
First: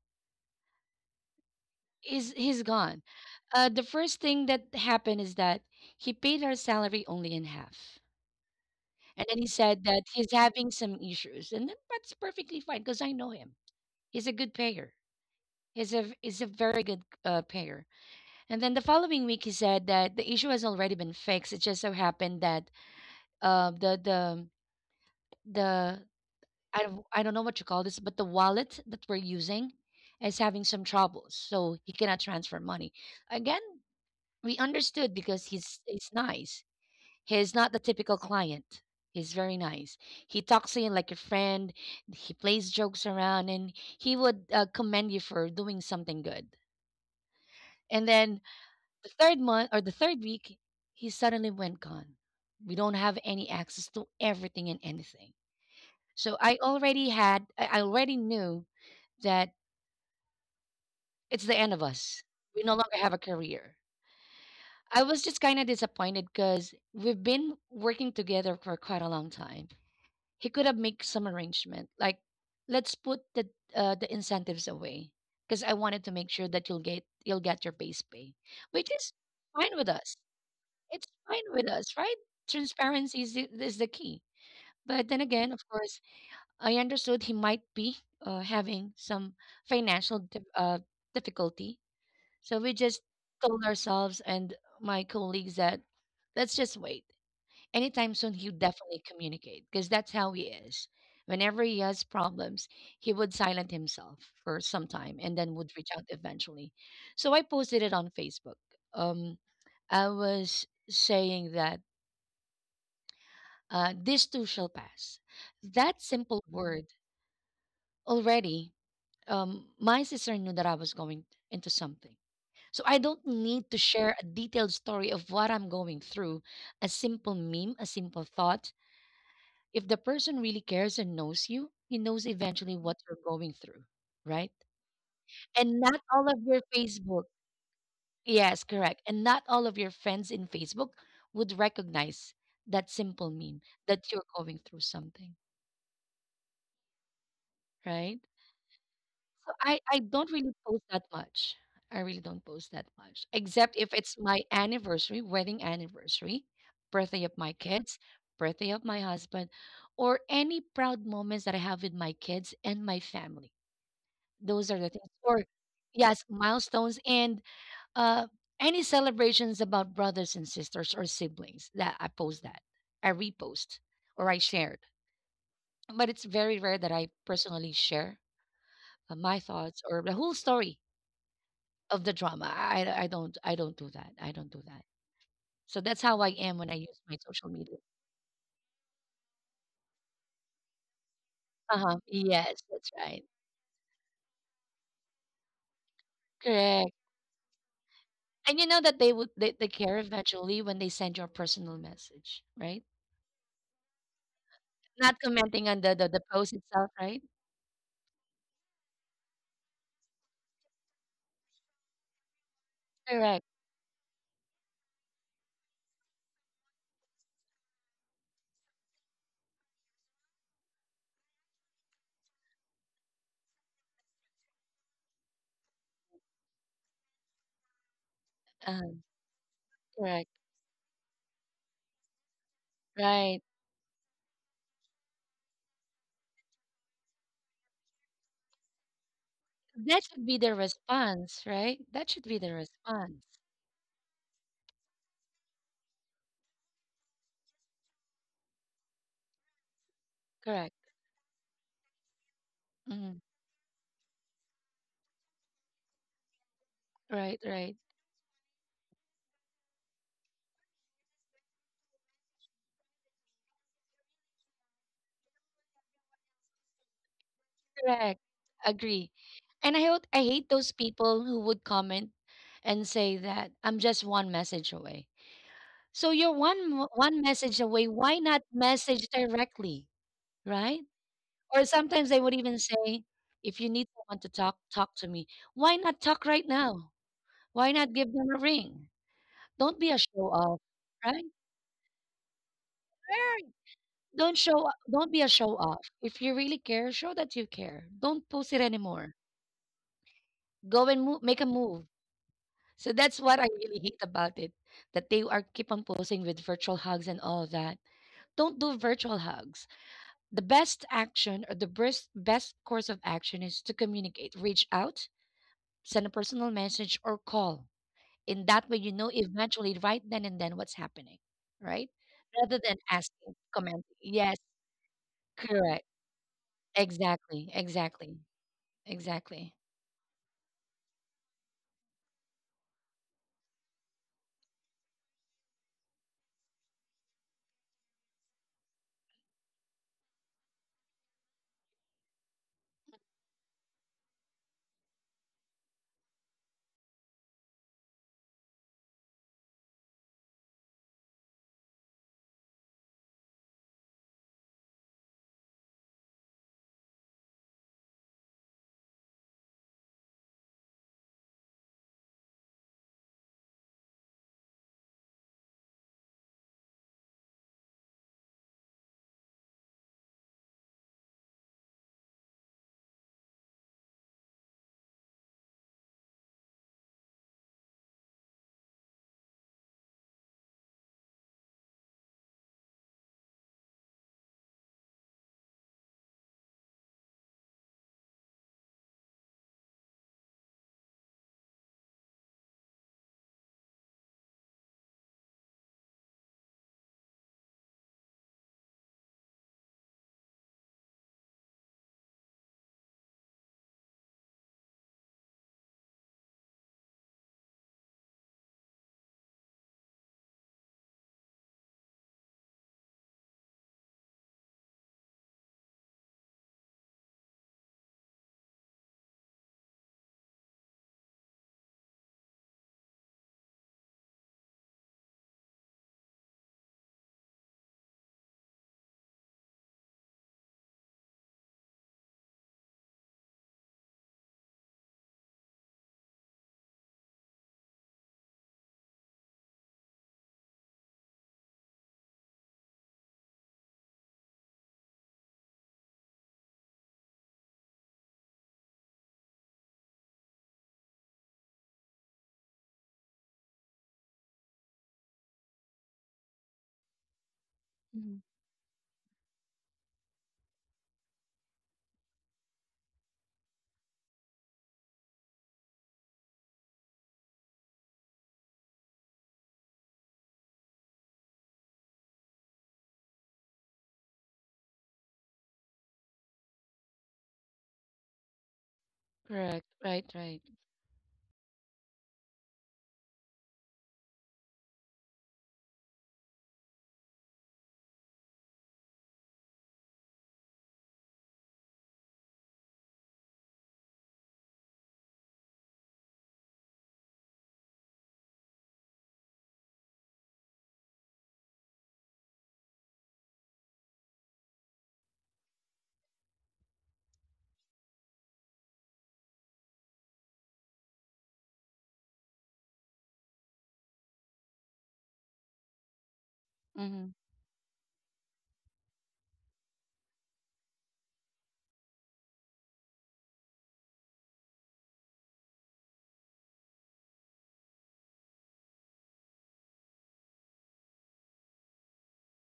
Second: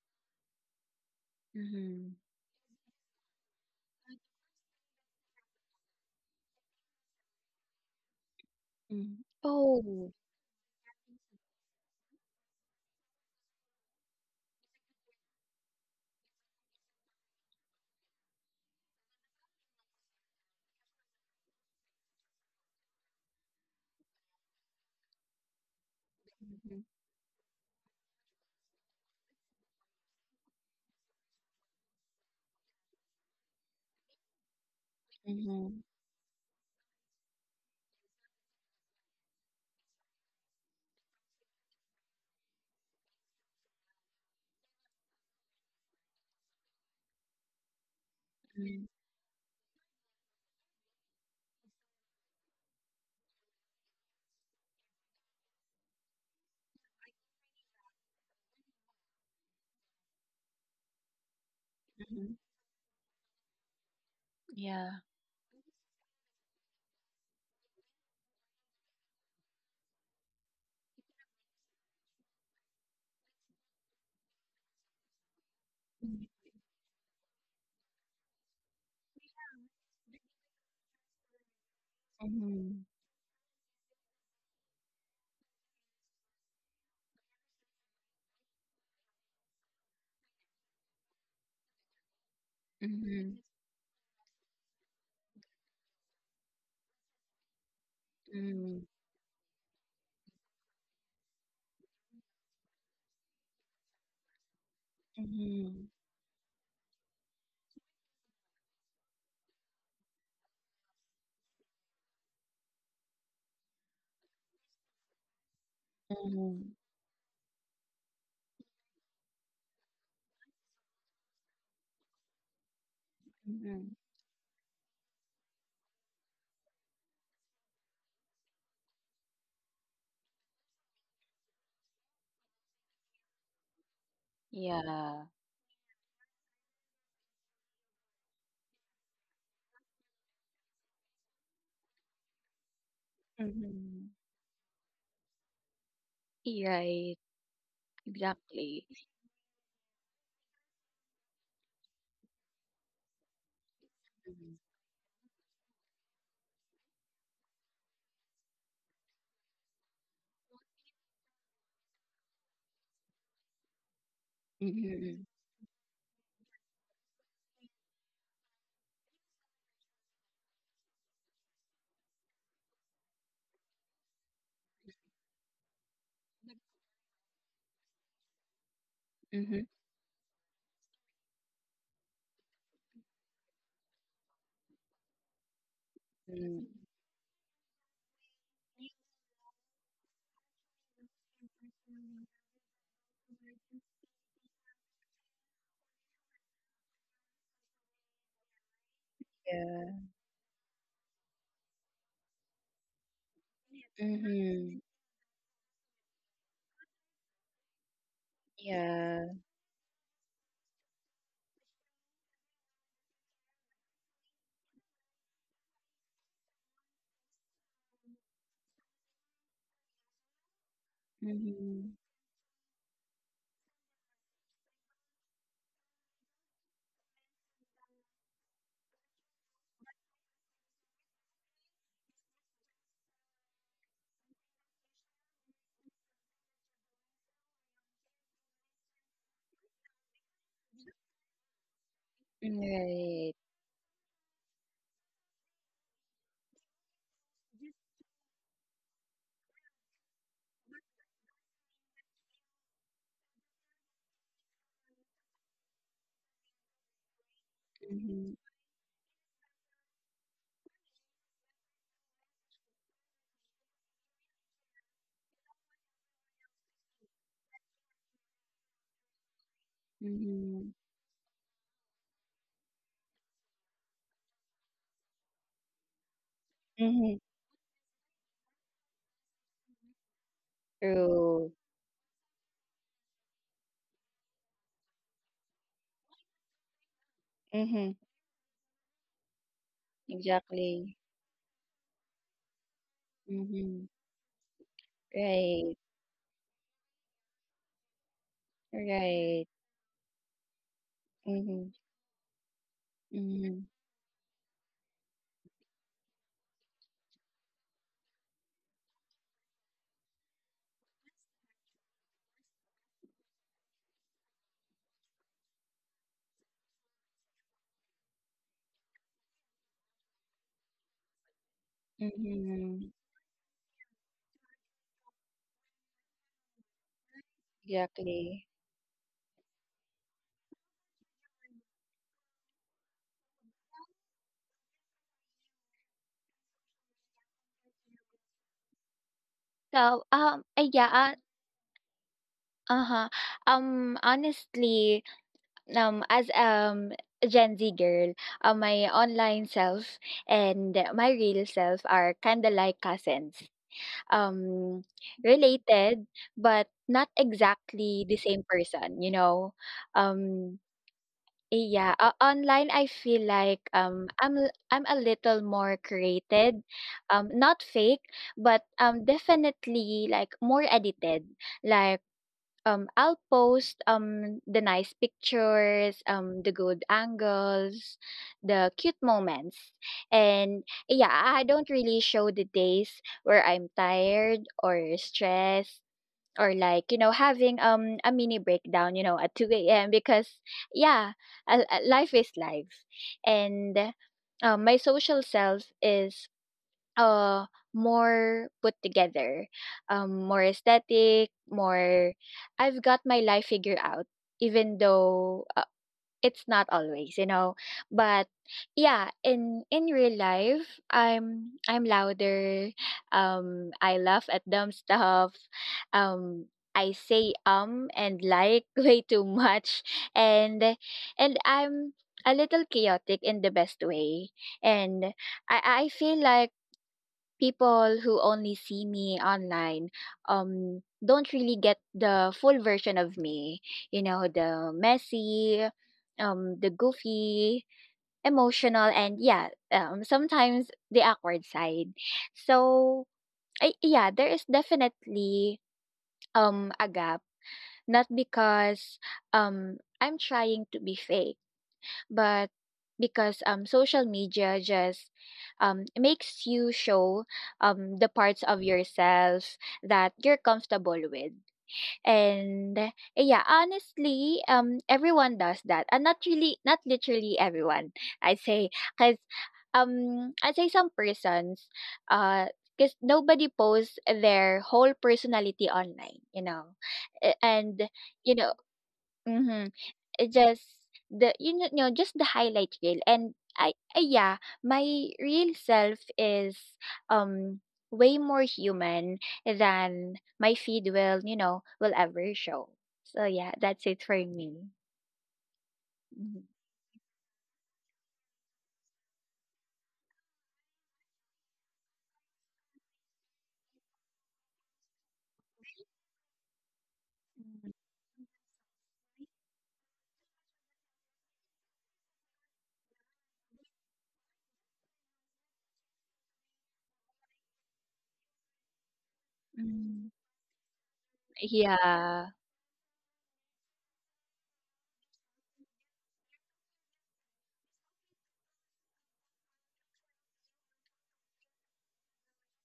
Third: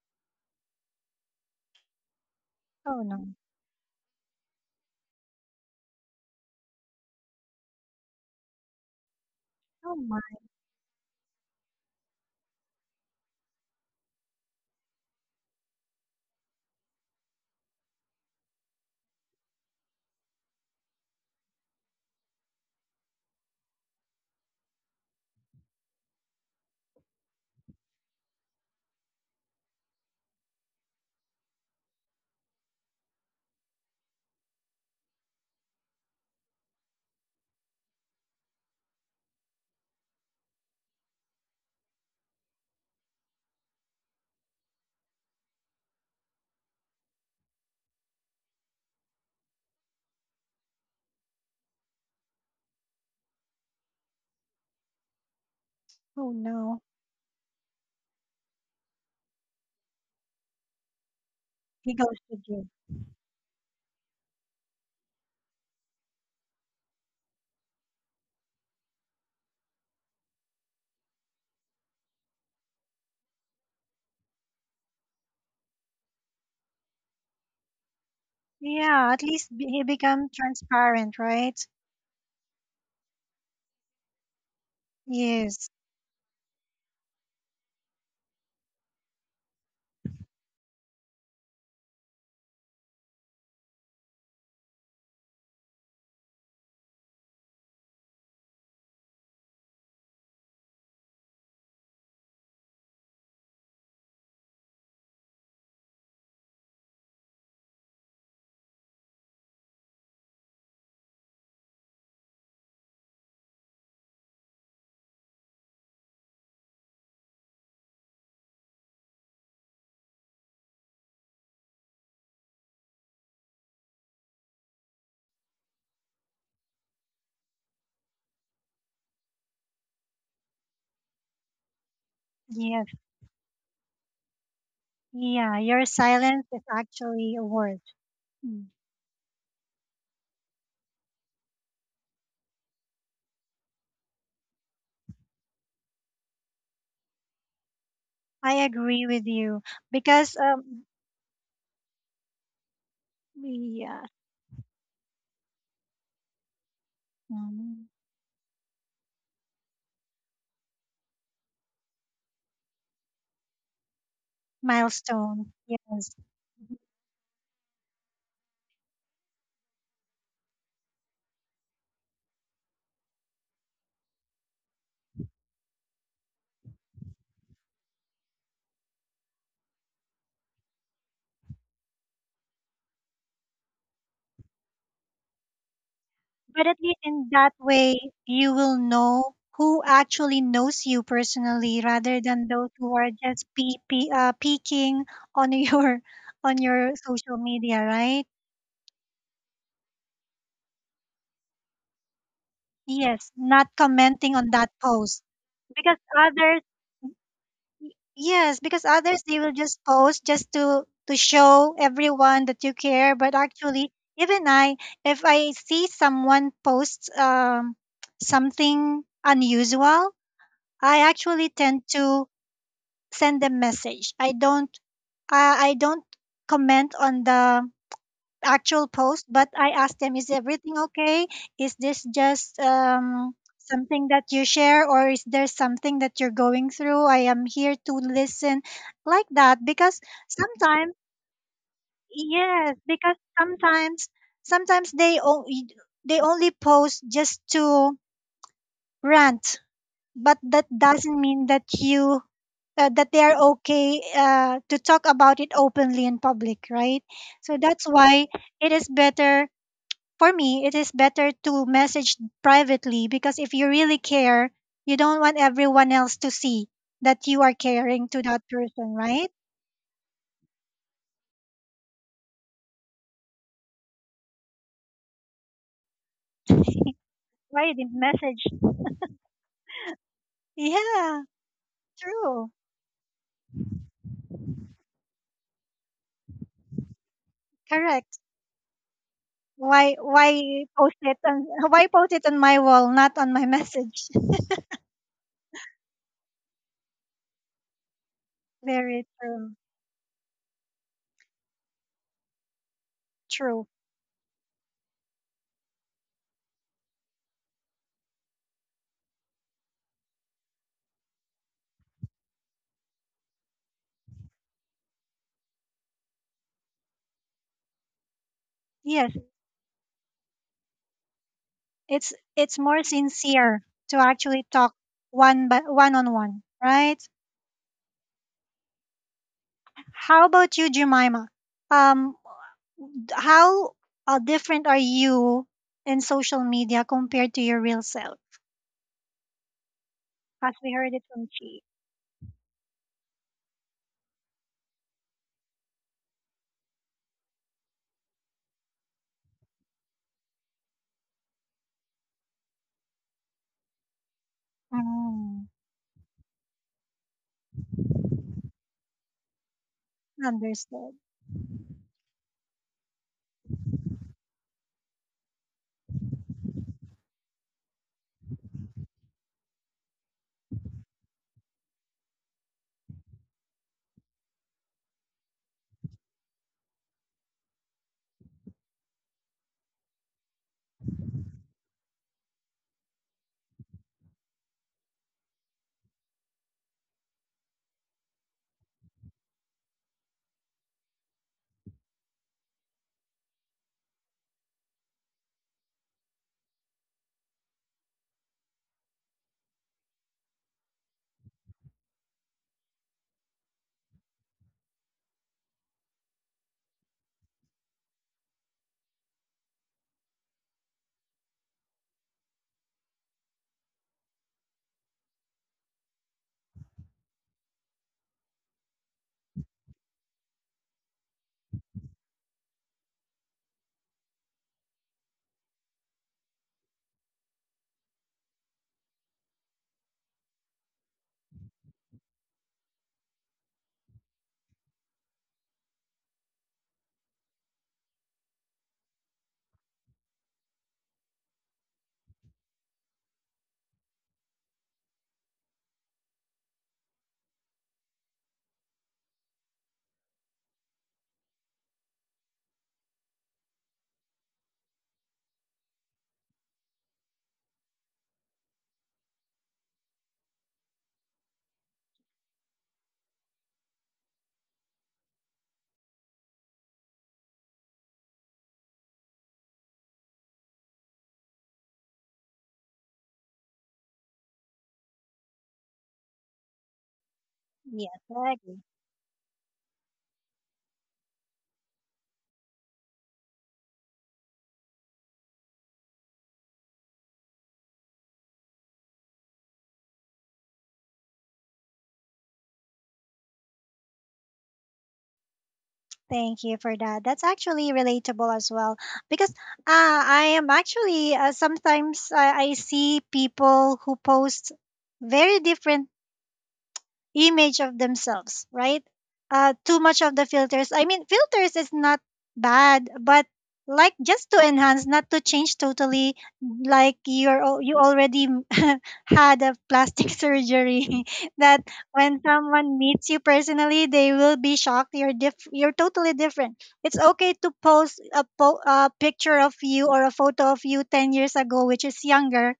Mhm.
Is he's
Oh
gone.
no.
The first thing that happened is that he paid our salary only in half,
Mhm.
and then he said
Oh
that
Oh.
my.
he's having some issues, and then that's perfectly fine because I know him. He's a good payer. He's a very good payer. And then the following week, he said that the issue has already been fixed. It just so happened that uh, the the the
Mhm.
I don't know what you call this, but the wallet that we're using is having some troubles, so he cannot transfer money. Again, we understood because
Mhm.
he's nice. He's not the typical client. He's very nice. He talks to you like a friend. He plays jokes around, and he would commend you for doing something good. And then
Mhm.
the third month or the third week, he suddenly went gone. We don't have any access to everything and anything.
Oh
So
no.
I already knew that it's the end of
He goes
us.
Mhm.
to
We
jail.
no longer have a career.
Yeah.
I was just kind of disappointed because we've been working together for quite a long time. He could have made some arrangement, like let's put the incentives away because I wanted to
Mhm.
make sure that you'll get your base pay, which
Yeah,
is
at least
fine
he
with us.
become
It's
transparent,
fine
right?
with us, right?
Mhm.
Transparency is is the key. But then again, of
Yes,
course, I understood he might be having some financial dif- uh, difficulty, so we just
Mhm.
told ourselves and my colleagues that let's just wait. Anytime soon, he'll
Mhm.
definitely communicate because that's how he is. Whenever he has problems, he would silent himself for some time and then would
Mhm.
reach out eventually. So I posted it on Facebook. Um, I was saying that this too shall pass. That simple
Mhm.
word already, my sister knew that I was going into something. So I don't need to
Mhm.
share a detailed story of what I'm going through. A simple meme, a simple thought. If the person really cares and knows you, he knows eventually
yes,
what you're going through, right?
Yeah.
yeah.
And
Your
not all of
silence is
your Facebook,
actually a word.
yes,
Mm.
correct. And not all of your friends in Facebook would recognize that simple meme that
Mhm.
you're going through something,
Right.
right?
I
Exactly.
agree with
So
you
I don't
because
really post that much. I really don't post that much, except if
yeah,
it's my anniversary, wedding anniversary, birthday of my
mm,
kids, birthday of my husband, or any proud moments that I have with my kids and my family. Those are the things.
Mhm.
Or
milestone. Yes,
yes, milestones and uh any celebrations about brothers and sisters or siblings that I post that. I repost or I shared. But it's very rare that I personally share my
Mhm.
thoughts or the whole story of the drama. I don't do that. I don't do that. So that's how I am
but
Mm.
when
at
I
least
use my
in that
social media.
way, you will know who actually knows you personally,
Uh-huh.
rather than
Yes,
those
that's
who are
right.
just peeking on your on your
Correct.
social media, right?
And you know that they would they
Yeah.
care eventually when they send your personal message, right?
Yes, not commenting on that
Mhm.
post
Not commenting on
because
the post
others,
itself, right?
yes, because others
Yeah.
they will just post just to show everyone that you care, but
Correct.
actually even I if I see someone posts something unusual, I actually tend
Mhm.
to send them message. I don't comment on the
Uh,
actual post, but I asked them, is
Correct.
everything okay? Is this just
Right.
something that you share, or is there something that you're going through? I am here to listen, like that, because
That should be the
sometimes,
response, right? That should be the
yes, because
response.
Right.
sometimes, sometimes they only post just to rant, but that
Correct.
doesn't mean that you. That they
Mm,
are okay to talk about it openly in public, right? So
right.
that's why
Mhm.
it is better for me, it is better to message privately because if you really care, you don't want everyone else to see that you are caring to
Correct.
that person,
Agree.
right?
And I hate
Mhm.
those people who would comment and say that I'm just one message away. So you're
Mhm.
one message
Why you
away.
didn't
Why
message?
not message directly, right?
Yeah,
True.
Or sometimes they would
true,
even say, if you need someone to talk, talk to me. Why not talk right now? Why
Mhm.
not give
correct.
them a ring? Don't be
Why
a show
why
off,
Exactly.
post it
right?
on why post it on my wall, not on my
Right.
Mhm.
message?
Don't be a show
Right.
off. If you really care, show that you care. Don't post it
Very
anymore.
Right.
true,
Go and move, make a
Mhm.
move. So that's what I
Mhm.
true.
really hate about it, that they are keep on posing with virtual hugs and all of that. Don't do virtual hugs. The best action or the best course of action is to communicate, reach out, send a personal message or call. In that way, you know
Yes,
eventually right then and then what's happening, right?
it's
Rather than
more
Mhm.
asking,
sincere
comment.
to
Yes,
actually talk one by
correct.
one on one, right?
Exactly, exactly,
Exactly.
exactly.
How about you, Jemima? Um, how different are you in social media compared to your real self?
So, um,
As
uh,
we
yeah,
heard it
uh,
from Chi.
uh-huh. Honestly, as a Gen Z girl, my online self and my real self are kind of like cousins. Um
Mm,
Related but not exactly the same person, you know. Um
understood.
yeah, online I feel like I'm a little more created. Um, not fake, but definitely like more edited. Like, I'll post the nice pictures, the good angles, the cute moments. And yeah, I don't really show the days where I'm tired or stressed, or like, you know, having a mini breakdown, you know, at 2 a.m. because yeah, life is life. And my social self is uh, more put together, more aesthetic, more. I've got my life figured out, even though it's not always, you know. But yeah, in real life, I'm louder. I laugh at dumb stuff. I say and like way too much, and I'm a little chaotic in the best way. And I feel like people who only see me online don't really get the full version of me, you know, the messy, the goofy, emotional, and yeah, sometimes the awkward side. So, yeah, there is definitely a gap, not because I'm trying to be fake, but because social media just makes you show the
Mhm.
parts of yourself that you're comfortable with. And yeah, honestly, everyone does that and not really not literally everyone, I'd say, because I'd say some persons, uh because nobody posts their whole personality online, you know. And
Yes,
you
I
know,
agree.
mhm.
Correct.
It
Right.
just, the you know, just the highlight reel, and I, yeah, my real self is um way more human than my feed will, you know, will ever show. So yeah, that's it for me. Mhm.
Thank you for that. That's actually relatable as well because I am actually sometimes I see people who post very different image of themselves, right? Too much of the filters. I mean, filters is not bad, but like just to enhance, not to change totally. Like
Mm-hmm.
you already had a
Mhm.
plastic surgery. That
Yeah.
when someone meets you personally, they will be shocked. You're diff. You're totally different. It's okay to post a picture of you or a photo of you 10 years ago, which is younger,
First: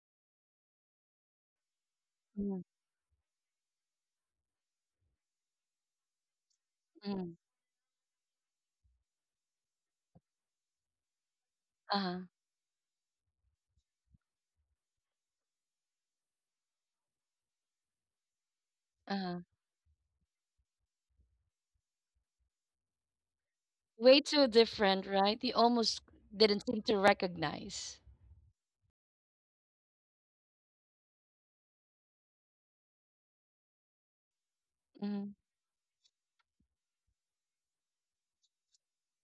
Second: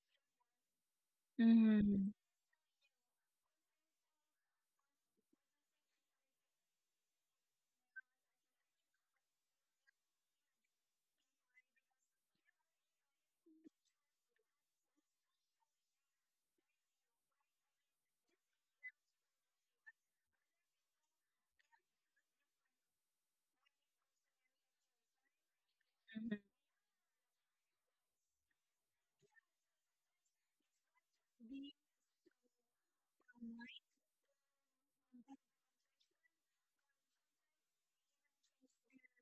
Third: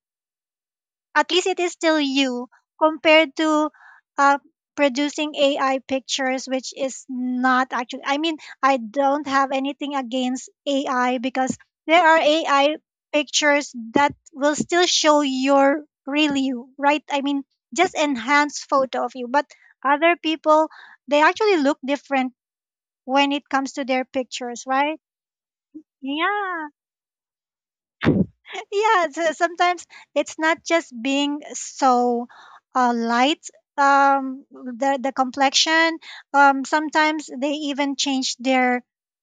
at least it is still
Mm-hmm.
you,
Mm-hmm.
compared to uh, producing AI pictures, which is not actually. I mean, I don't have anything against AI because
Uh
there are
huh.
AI pictures that will still show your real you, right? I mean, just enhanced photo of
Uh
you.
huh.
But other people, they actually look different when it comes to their
Way too
pictures, right?
different, right? You almost didn't
Yeah.
seem to recognize.
Yeah, so sometimes it's not just being so light the
Hmm.
complexion. Sometimes they even change their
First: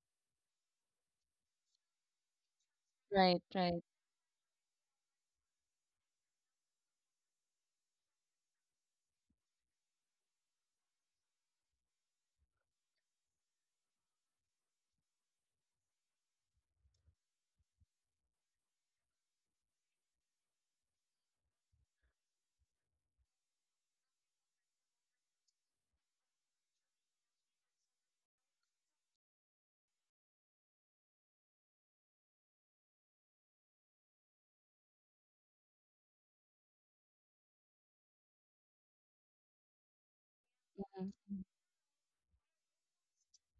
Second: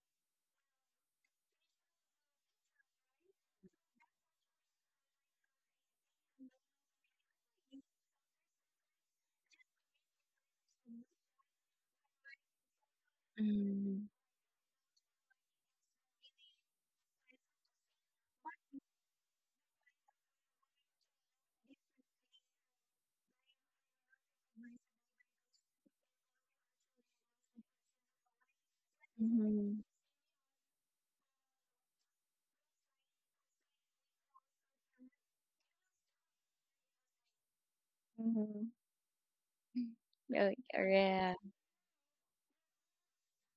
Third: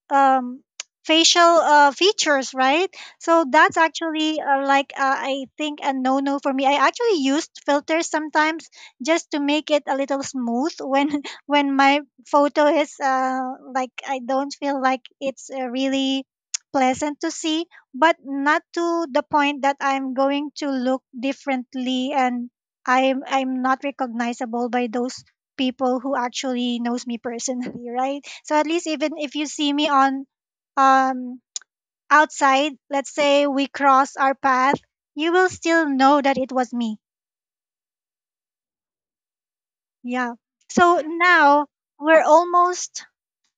um facial features, right? So that's
Right.
actually I think a no no for me. I actually used filters sometimes just to make it a little smooth when when my photo is like
Mm-hmm.
I don't feel like it's really pleasant to see, but not to the point that I'm going to look differently and I'm not recognizable by those people who actually knows me personally, right? So at least even if you see me on um outside, let's say we cross our path, you will still know that it was me.
Mm-hmm.
Yeah.
Oh,
So
Mm-hmm.
yeah.
now we're almost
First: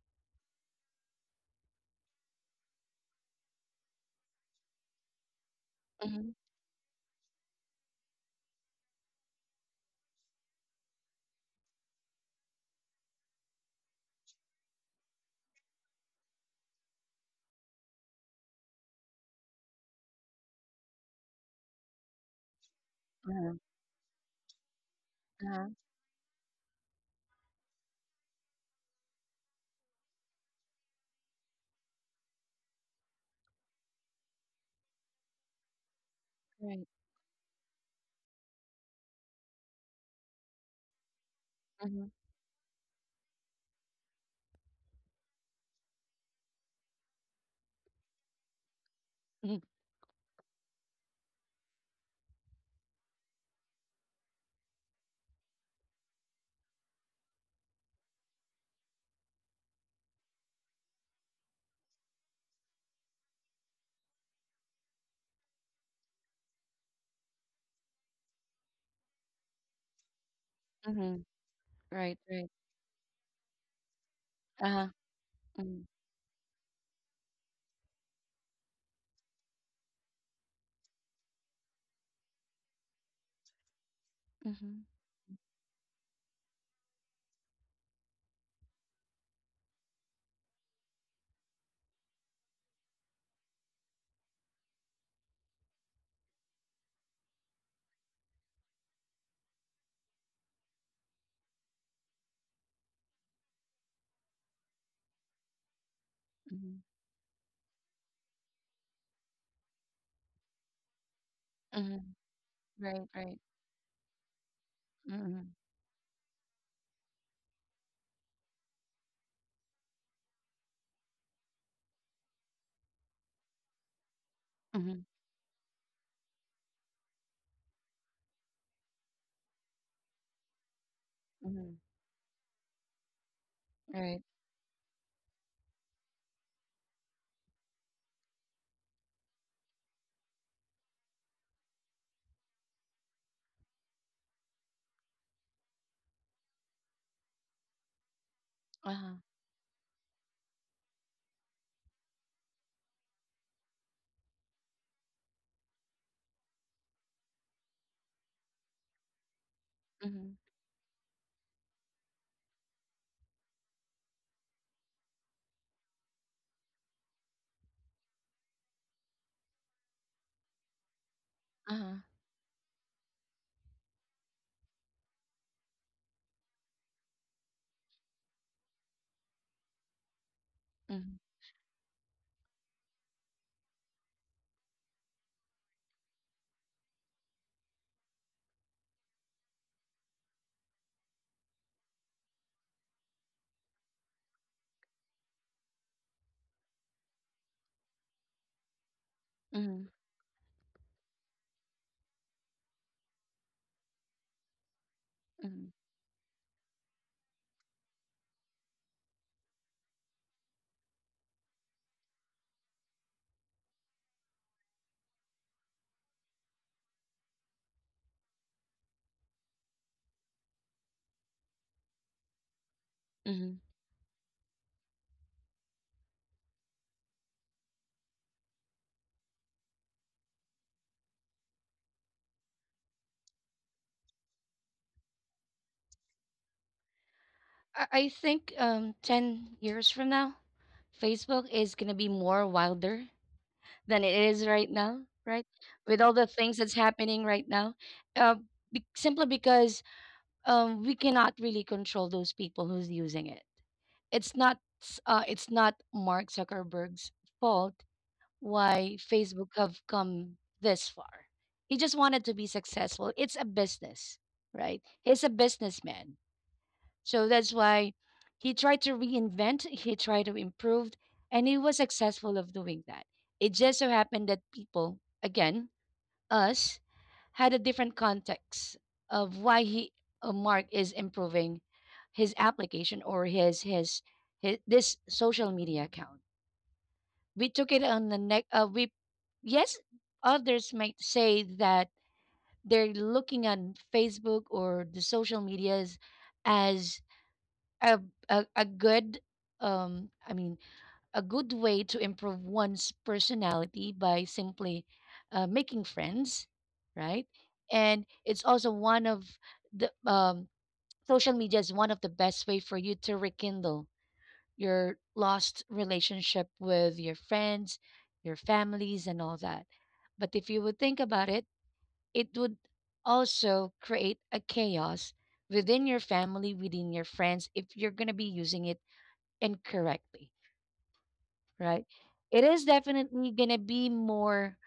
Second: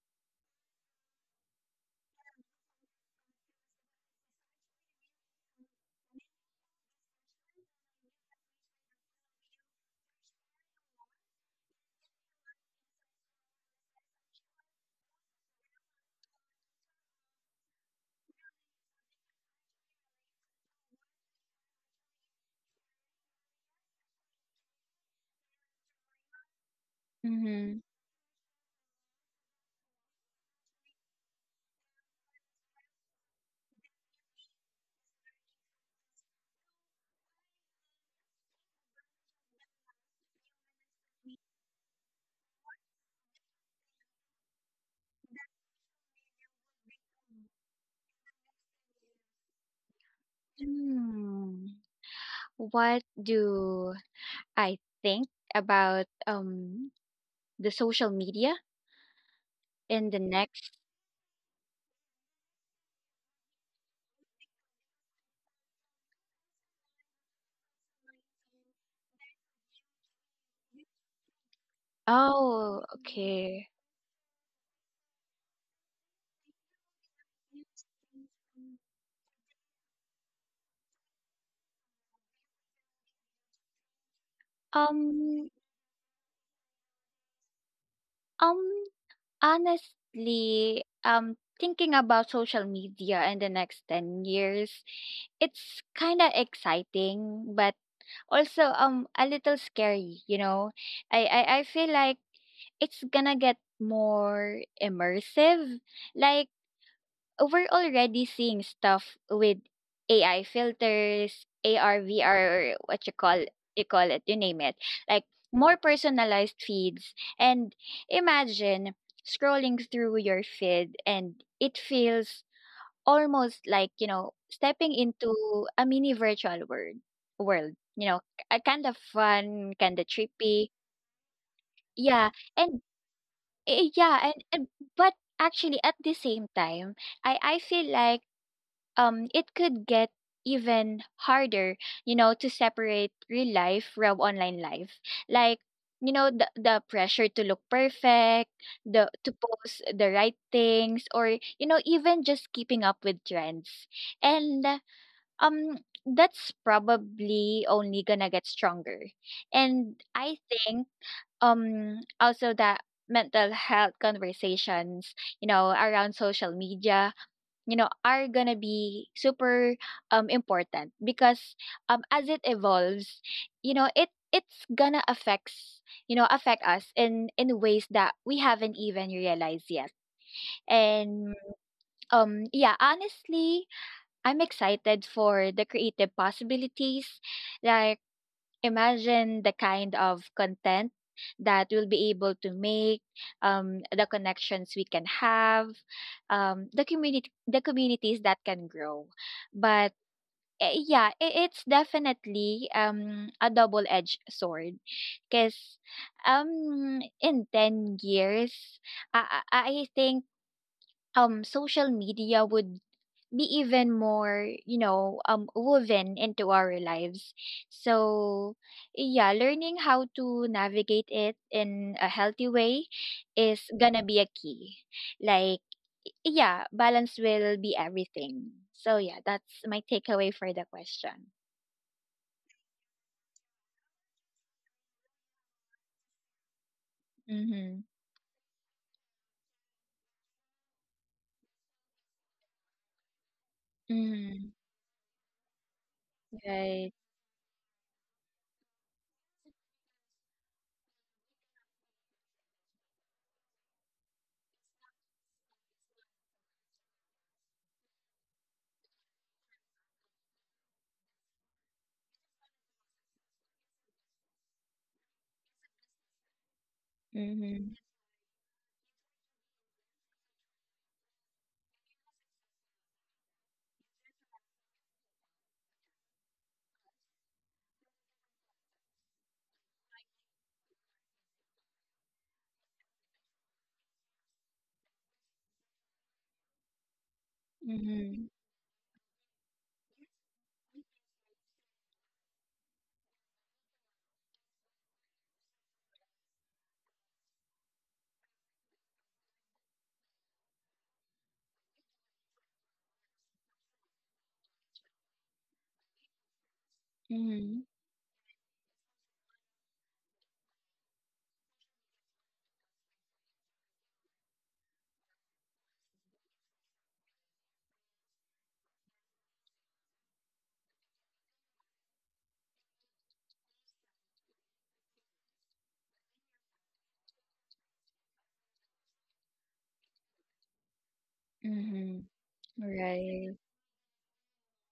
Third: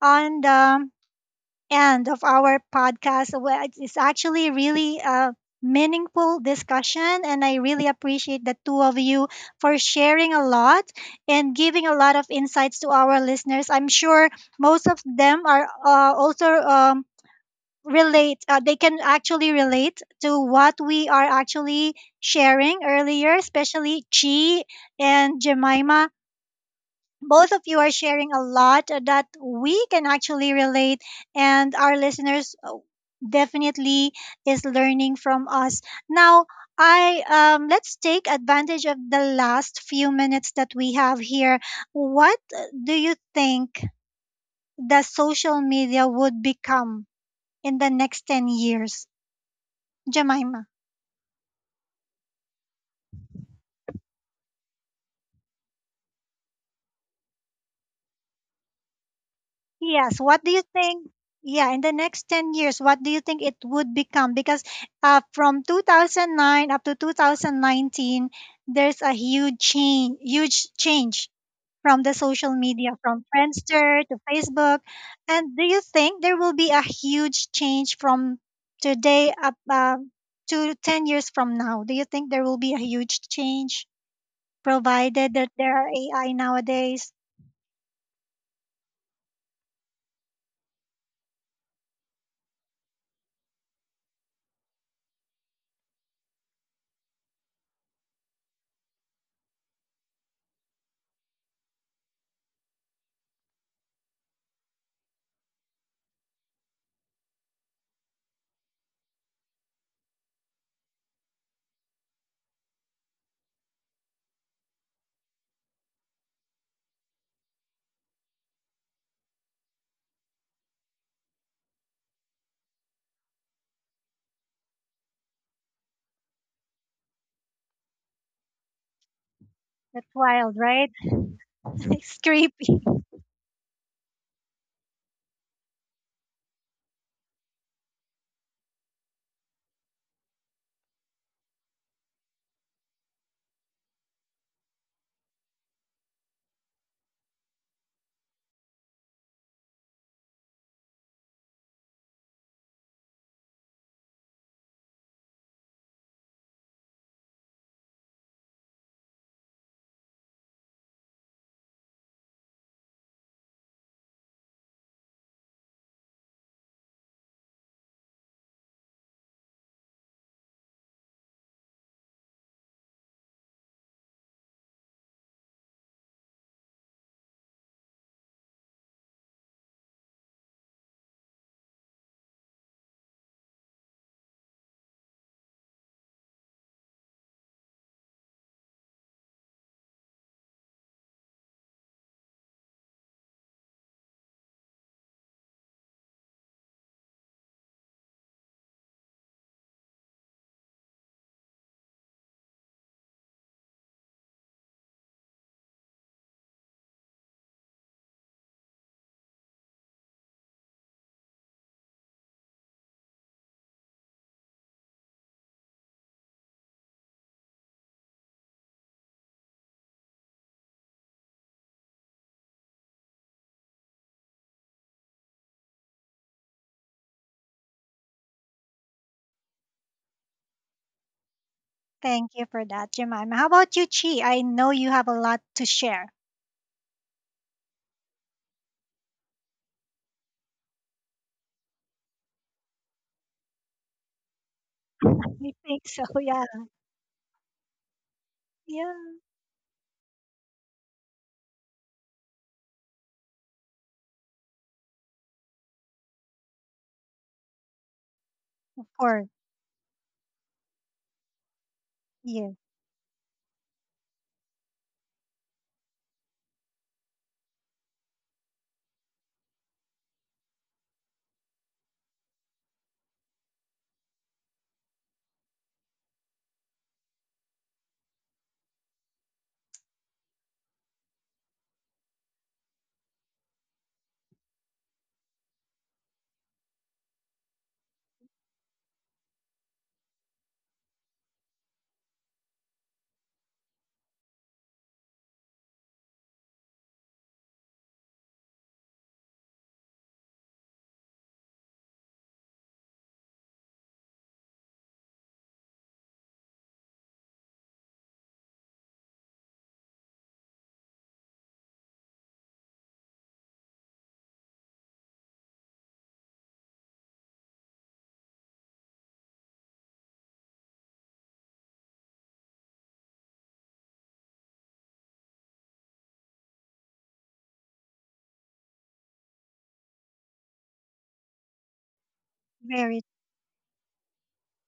on the end of our podcast. Well, it's actually really a
Mm-hmm.
meaningful discussion, and I really appreciate the two of you for sharing a lot and giving a lot of insights to our listeners. I'm sure most of them are also relate. They can actually relate to what we are actually sharing earlier,
Uh-huh.
especially Chi and
Uh-huh.
Jemima. Both of
Mm-hmm.
you are sharing a lot that we can actually relate, and our listeners definitely is learning from us. Now,
Right.
I let's take advantage of the last few minutes that we have here.
Mm-hmm.
What do you think the social media would become in the next 10 years,
Mm-hmm.
Jemima?
Hmm. What do I think about the social media in the
Yes, what do you
next,
think? Yeah, in the next 10 years, what do you think it would become? Because from 2009 up to 2019, there's a huge
Mm-hmm.
change from the
Right.
social
oh,
media, from
okay.
Friendster to Facebook.
Uh-huh.
And do you
Mm-hmm.
think there will be a huge change from today up to 10 years from now? Do you think there will be a huge change
Mm-hmm.
provided
Um,
that there are AI nowadays?
um, Honestly, thinking about social media in the next 10 years, it's kind of exciting, but also a little scary, you know. I feel like it's gonna get more immersive. Like,
Mm-hmm.
we're already seeing stuff with AI filters,
Mm-hmm.
AR, VR, or what
Right.
you call it, you name it. Like,
Mm-hmm.
more personalized feeds. And imagine scrolling through your feed, and it feels almost like, you know, stepping
Mm-hmm.
into a mini virtual world. You know, a kind of fun, kind of
That's wild,
trippy.
right?
Mm-hmm.
It's
Yeah.
creepy.
And
Right.
and but actually at the same time, I feel like it could get even harder, you know, to separate real life from online life. Like, you know, the pressure to look perfect, the
Uh-huh.
to post the right things, or, you know, even just keeping up with trends. And um that's probably only gonna get stronger. And I
Mm-hmm.
think also that mental health conversations, you know, around social media, you know, are gonna be super important because
Uh-huh.
as it evolves, you know, it's gonna affects, you know, affect us in ways that we haven't even realized yet.
Mm-hmm.
And yeah, honestly, I'm excited for the creative possibilities. Like, imagine the kind of content that we'll be able to make, the connections we can have, the communities that can grow.
Mm-hmm.
But yeah, it's definitely a double-edged sword,
Mm-hmm.
because in 10 years, I, I I think social media would be even more, you know, woven into our lives. So yeah, learning how to navigate it in a healthy way is
Mm-hmm.
gonna be a key. Like, yeah, balance will be everything. So yeah, that's my takeaway for the question.
Thank you for that, Jemima. How about you, Chi? I know you have a lot to share.
Mm-hmm.
I think 10 years from now, Facebook is gonna be more wilder than it
Mm-hmm.
is right now, right?
I think
With
so,
all the
yeah.
things that's
Right.
happening right now, uh,
Yeah,
simply because we cannot really control those people who's using it. It's not Mark Zuckerberg's fault
of
why
course.
Facebook have come this far. He just wanted to be
Yes,
successful. It's a business, right? He's a businessman. So that's
Mm-hmm.
why he tried to improve, and he was successful of doing that. It just so happened that people, again, us, had a different context of why he Mark is improving his application or his this social media account. We took it on the
Mm-hmm.
neck. We yes, others might say that they're looking on Facebook or the social medias as a a good um i mean a good way to improve one's personality by simply making friends, right?
Mm-hmm.
And it's also one of the social media is one of the best way for you to rekindle your lost relationship with your friends, your families and all that. But if you would think about it, it would also create a chaos within your family, within your friends if you're going to be using it incorrectly, right?
Mm-hmm.
It is
very.
Right.
definitely going to be more,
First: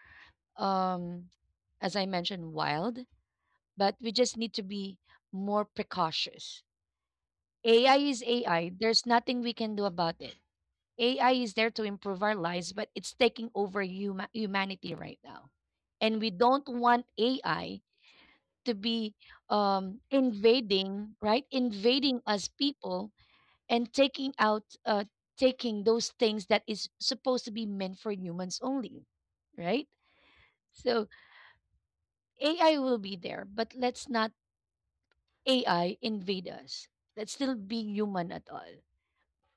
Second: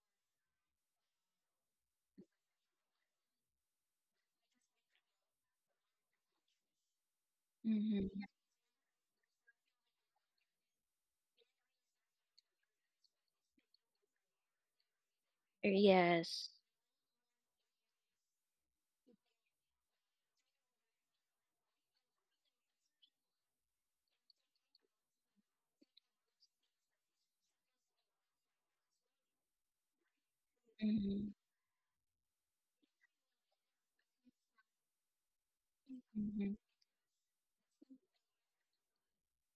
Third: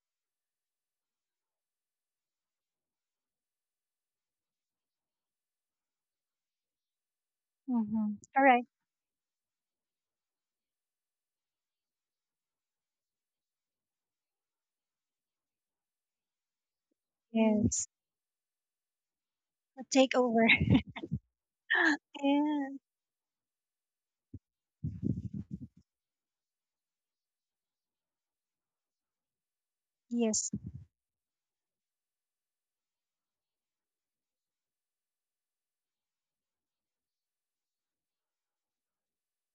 um, as I mentioned, wild, but we just need to be more precautious. AI
Mm-hmm.
Mm-hmm.
is
All right.
AI. There's nothing we can do about it. AI is there to improve our lives, but it's taking over humanity right now. And we
Yes.
don't want AI
Yes,
to be
a takeover.
invading, right? Invading us
Yeah.
people and taking those things that is supposed to be meant for humans only, right?
Yes.
So
Mm-hmm.
AI will be there, but let's not AI invade
Mm-hmm.
us. Let's still be human at all.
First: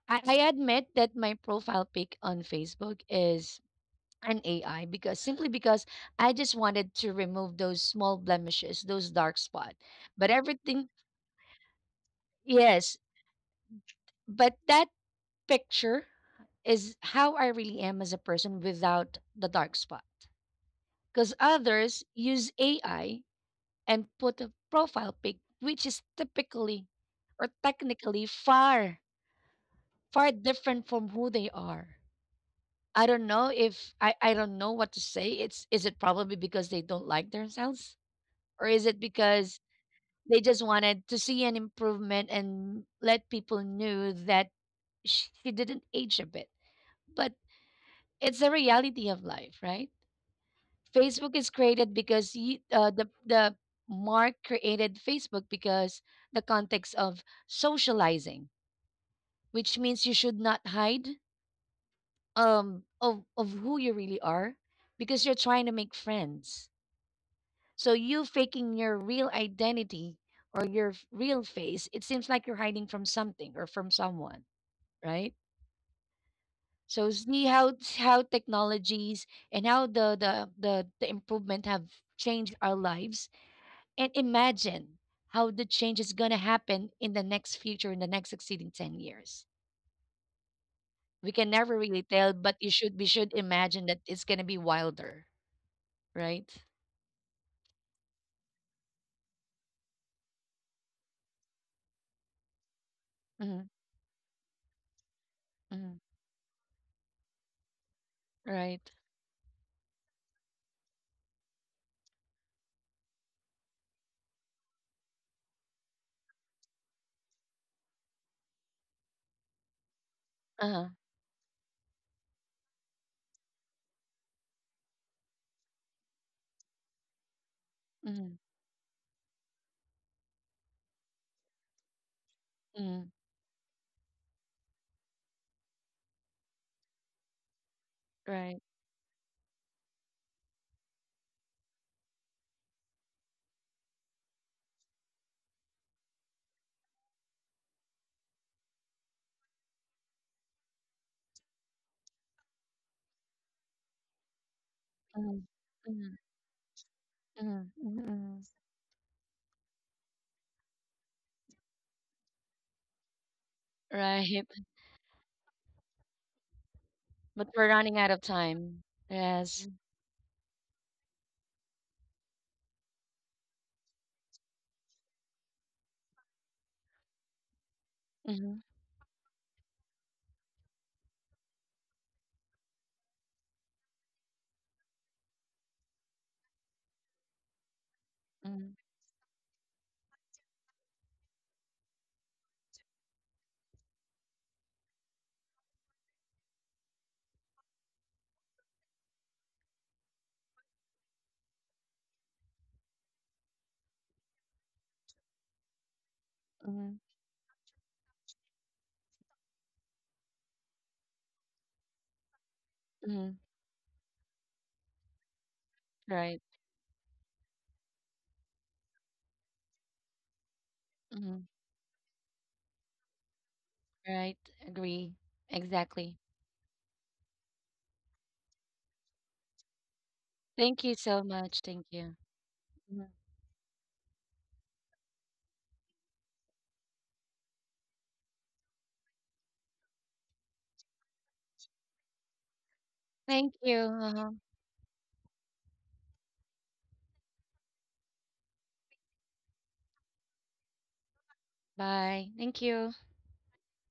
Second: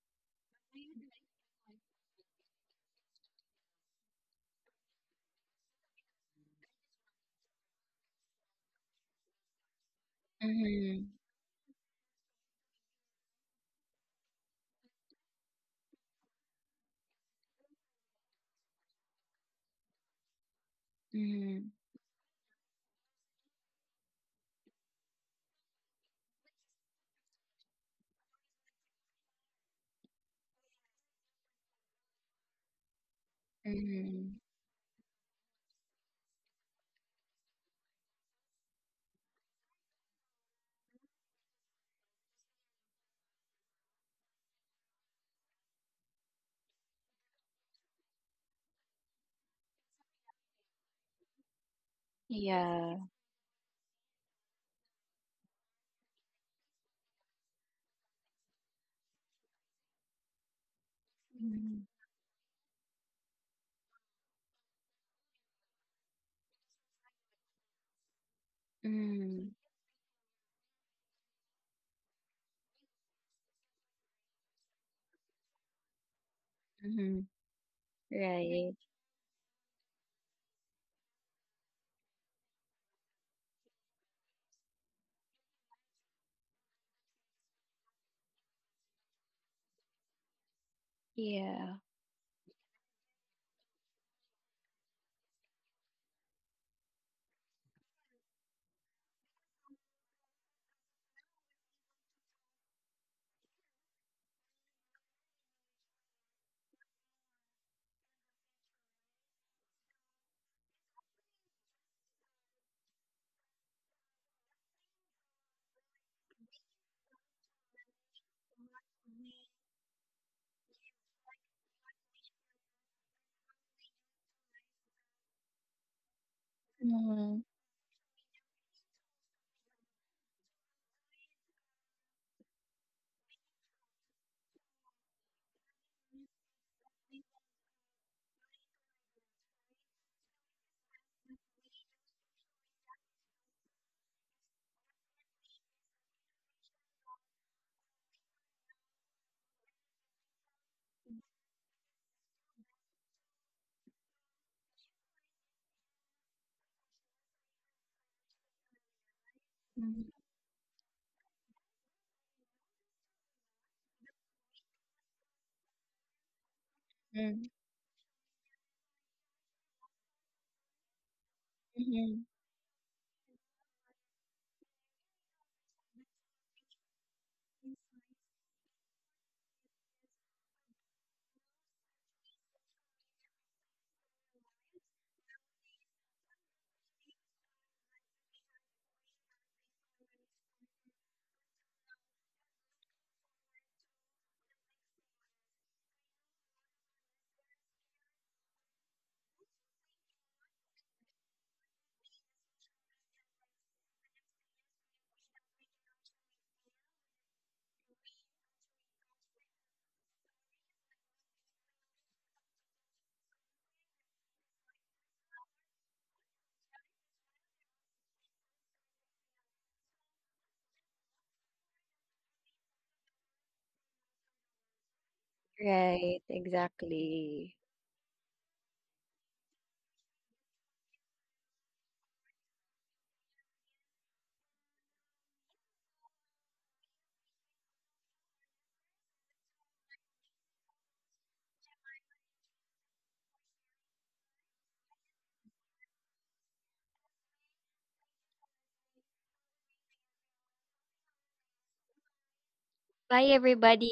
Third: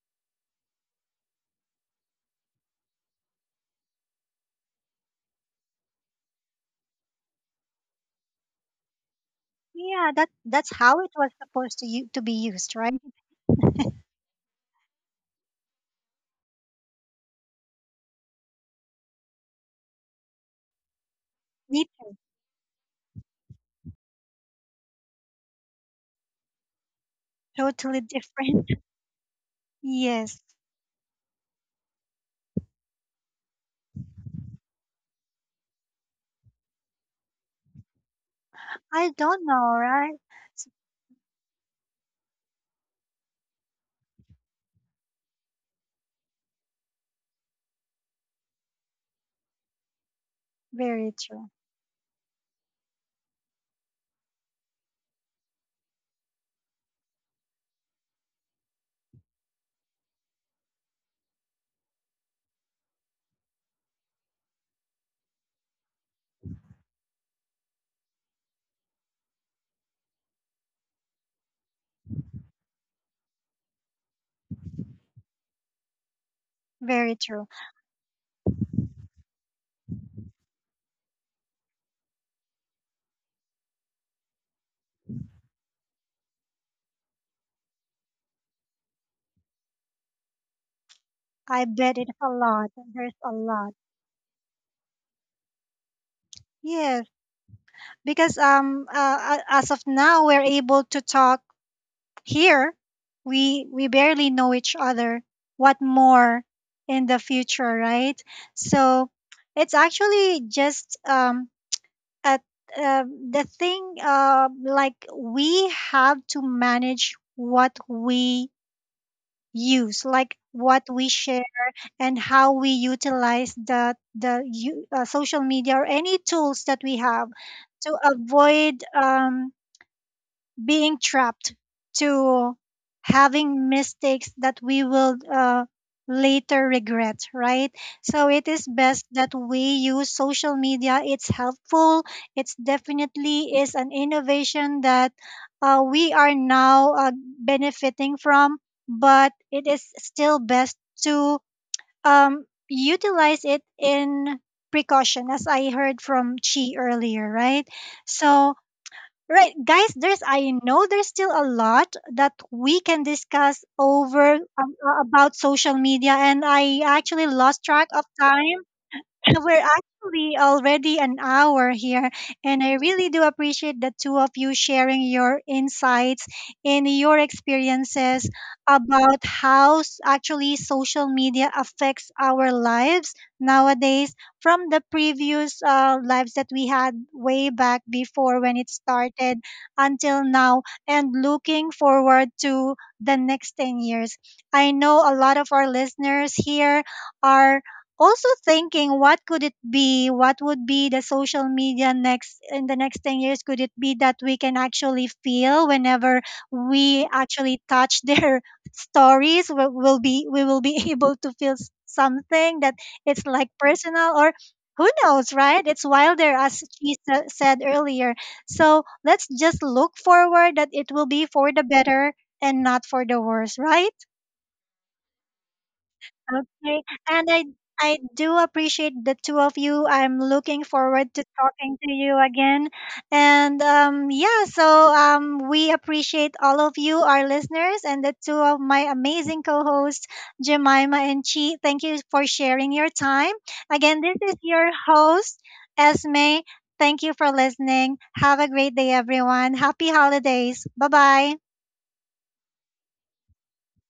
I admit that my profile pic on Facebook is an AI, because simply because I just wanted to remove those small blemishes, those dark spot.
Yeah, that
But
that's
everything,
how
Mm-hmm.
it was supposed to to be used,
yes,
right?
but that picture is how I really am as a person without the dark spot. Because
Mm-hmm.
It's
others use AI and put a profile pic, which is typically or
totally
technically
different.
far, far
Yes.
different from who they are. I don't know if I
Mhm.
don't know what to say. It's is it probably because they don't like themselves? Or is it
I don't
because
know, right?
they just
It's
wanted to see an improvement and let people know that she didn't age a bit? But it's the reality of life, right?
very
Facebook
true.
is created because you,
Yeah.
the Mark created Facebook because the context of socializing, which means you should not hide
Mhm.
of who you really are because you're trying to make friends. So you faking your real
Mhm.
identity or your real face, it seems like you're hiding from something or from someone, right? So
Very
Mhm.
see
true.
how
Right.
technologies and how the improvement have changed our lives, and imagine how the change is gonna happen in the next future in the next succeeding 10 years. We can
I
Yeah.
never
bet
really
it's a
tell, but you
lot.
should we
There's
should
a lot.
imagine that it's gonna be wilder, right?
Yes, because as of now we're able to talk here.
Mm-hmm,
We barely know each other. What
mm-hmm,
more in the future, right?
right.
So it's actually just at the thing like we have to manage what we use, like what
Uh-huh.
we share and how we utilize the social media or any tools that we have
Mhm.
to
Mm-hmm,
avoid being trapped to
mm-hmm,
having mistakes that we will later regret, right? So it
right.
is best that we use social media. It's helpful. It's definitely is an innovation that we are now benefiting from, but it is still best to utilize it in precaution,
Mm-hmm,
as I heard
mm-hmm,
from Chi earlier,
mm-hmm,
right?
mm-hmm,
So right, guys,
Mhm.
there's I know there's still a lot that we can discuss over
right.
about social media, and I actually
But
Mhm.
lost
we're
track
running
of
out of
time.
time.
We're
Yes.
actually already an hour here,
Mhm.
and I really do appreciate the two of you sharing your insights and your experiences
Mm-hmm,
about how actually social media affects our lives nowadays, from the previous lives that we had way back before, when
mm-hmm,
it started, until now, and looking forward to the next 10 years. I know a lot of our listeners here are also thinking what could it be, what would be the social media next in the next 10 years. Could it be that we can actually feel whenever
mm-hmm,
we actually touch their stories, we will be able to feel something that it's
mm-hmm,
like personal, or who knows, right? It's wilder,
right.
as she said earlier. So let's just look forward that it will be
Mhm.
for the better and not for the worse, right?
Right. Agree. Exactly.
Right.
Okay. And I
Exactly.
I do appreciate the two of you. I'm looking
Thank you
forward
so
to
much.
talking
Thank
to
you.
you again.
Mhm.
And yeah, so we appreciate all of you, our listeners, and the two of my amazing co-hosts, Jemima and Chi. Thank you for sharing your time.
Thank you.
Again, this
Uh-huh.
is your host, Esme. Thank you for listening. Have a great day, everyone. Happy holidays. Bye bye.
Bye. Thank you.
Bye, everybody.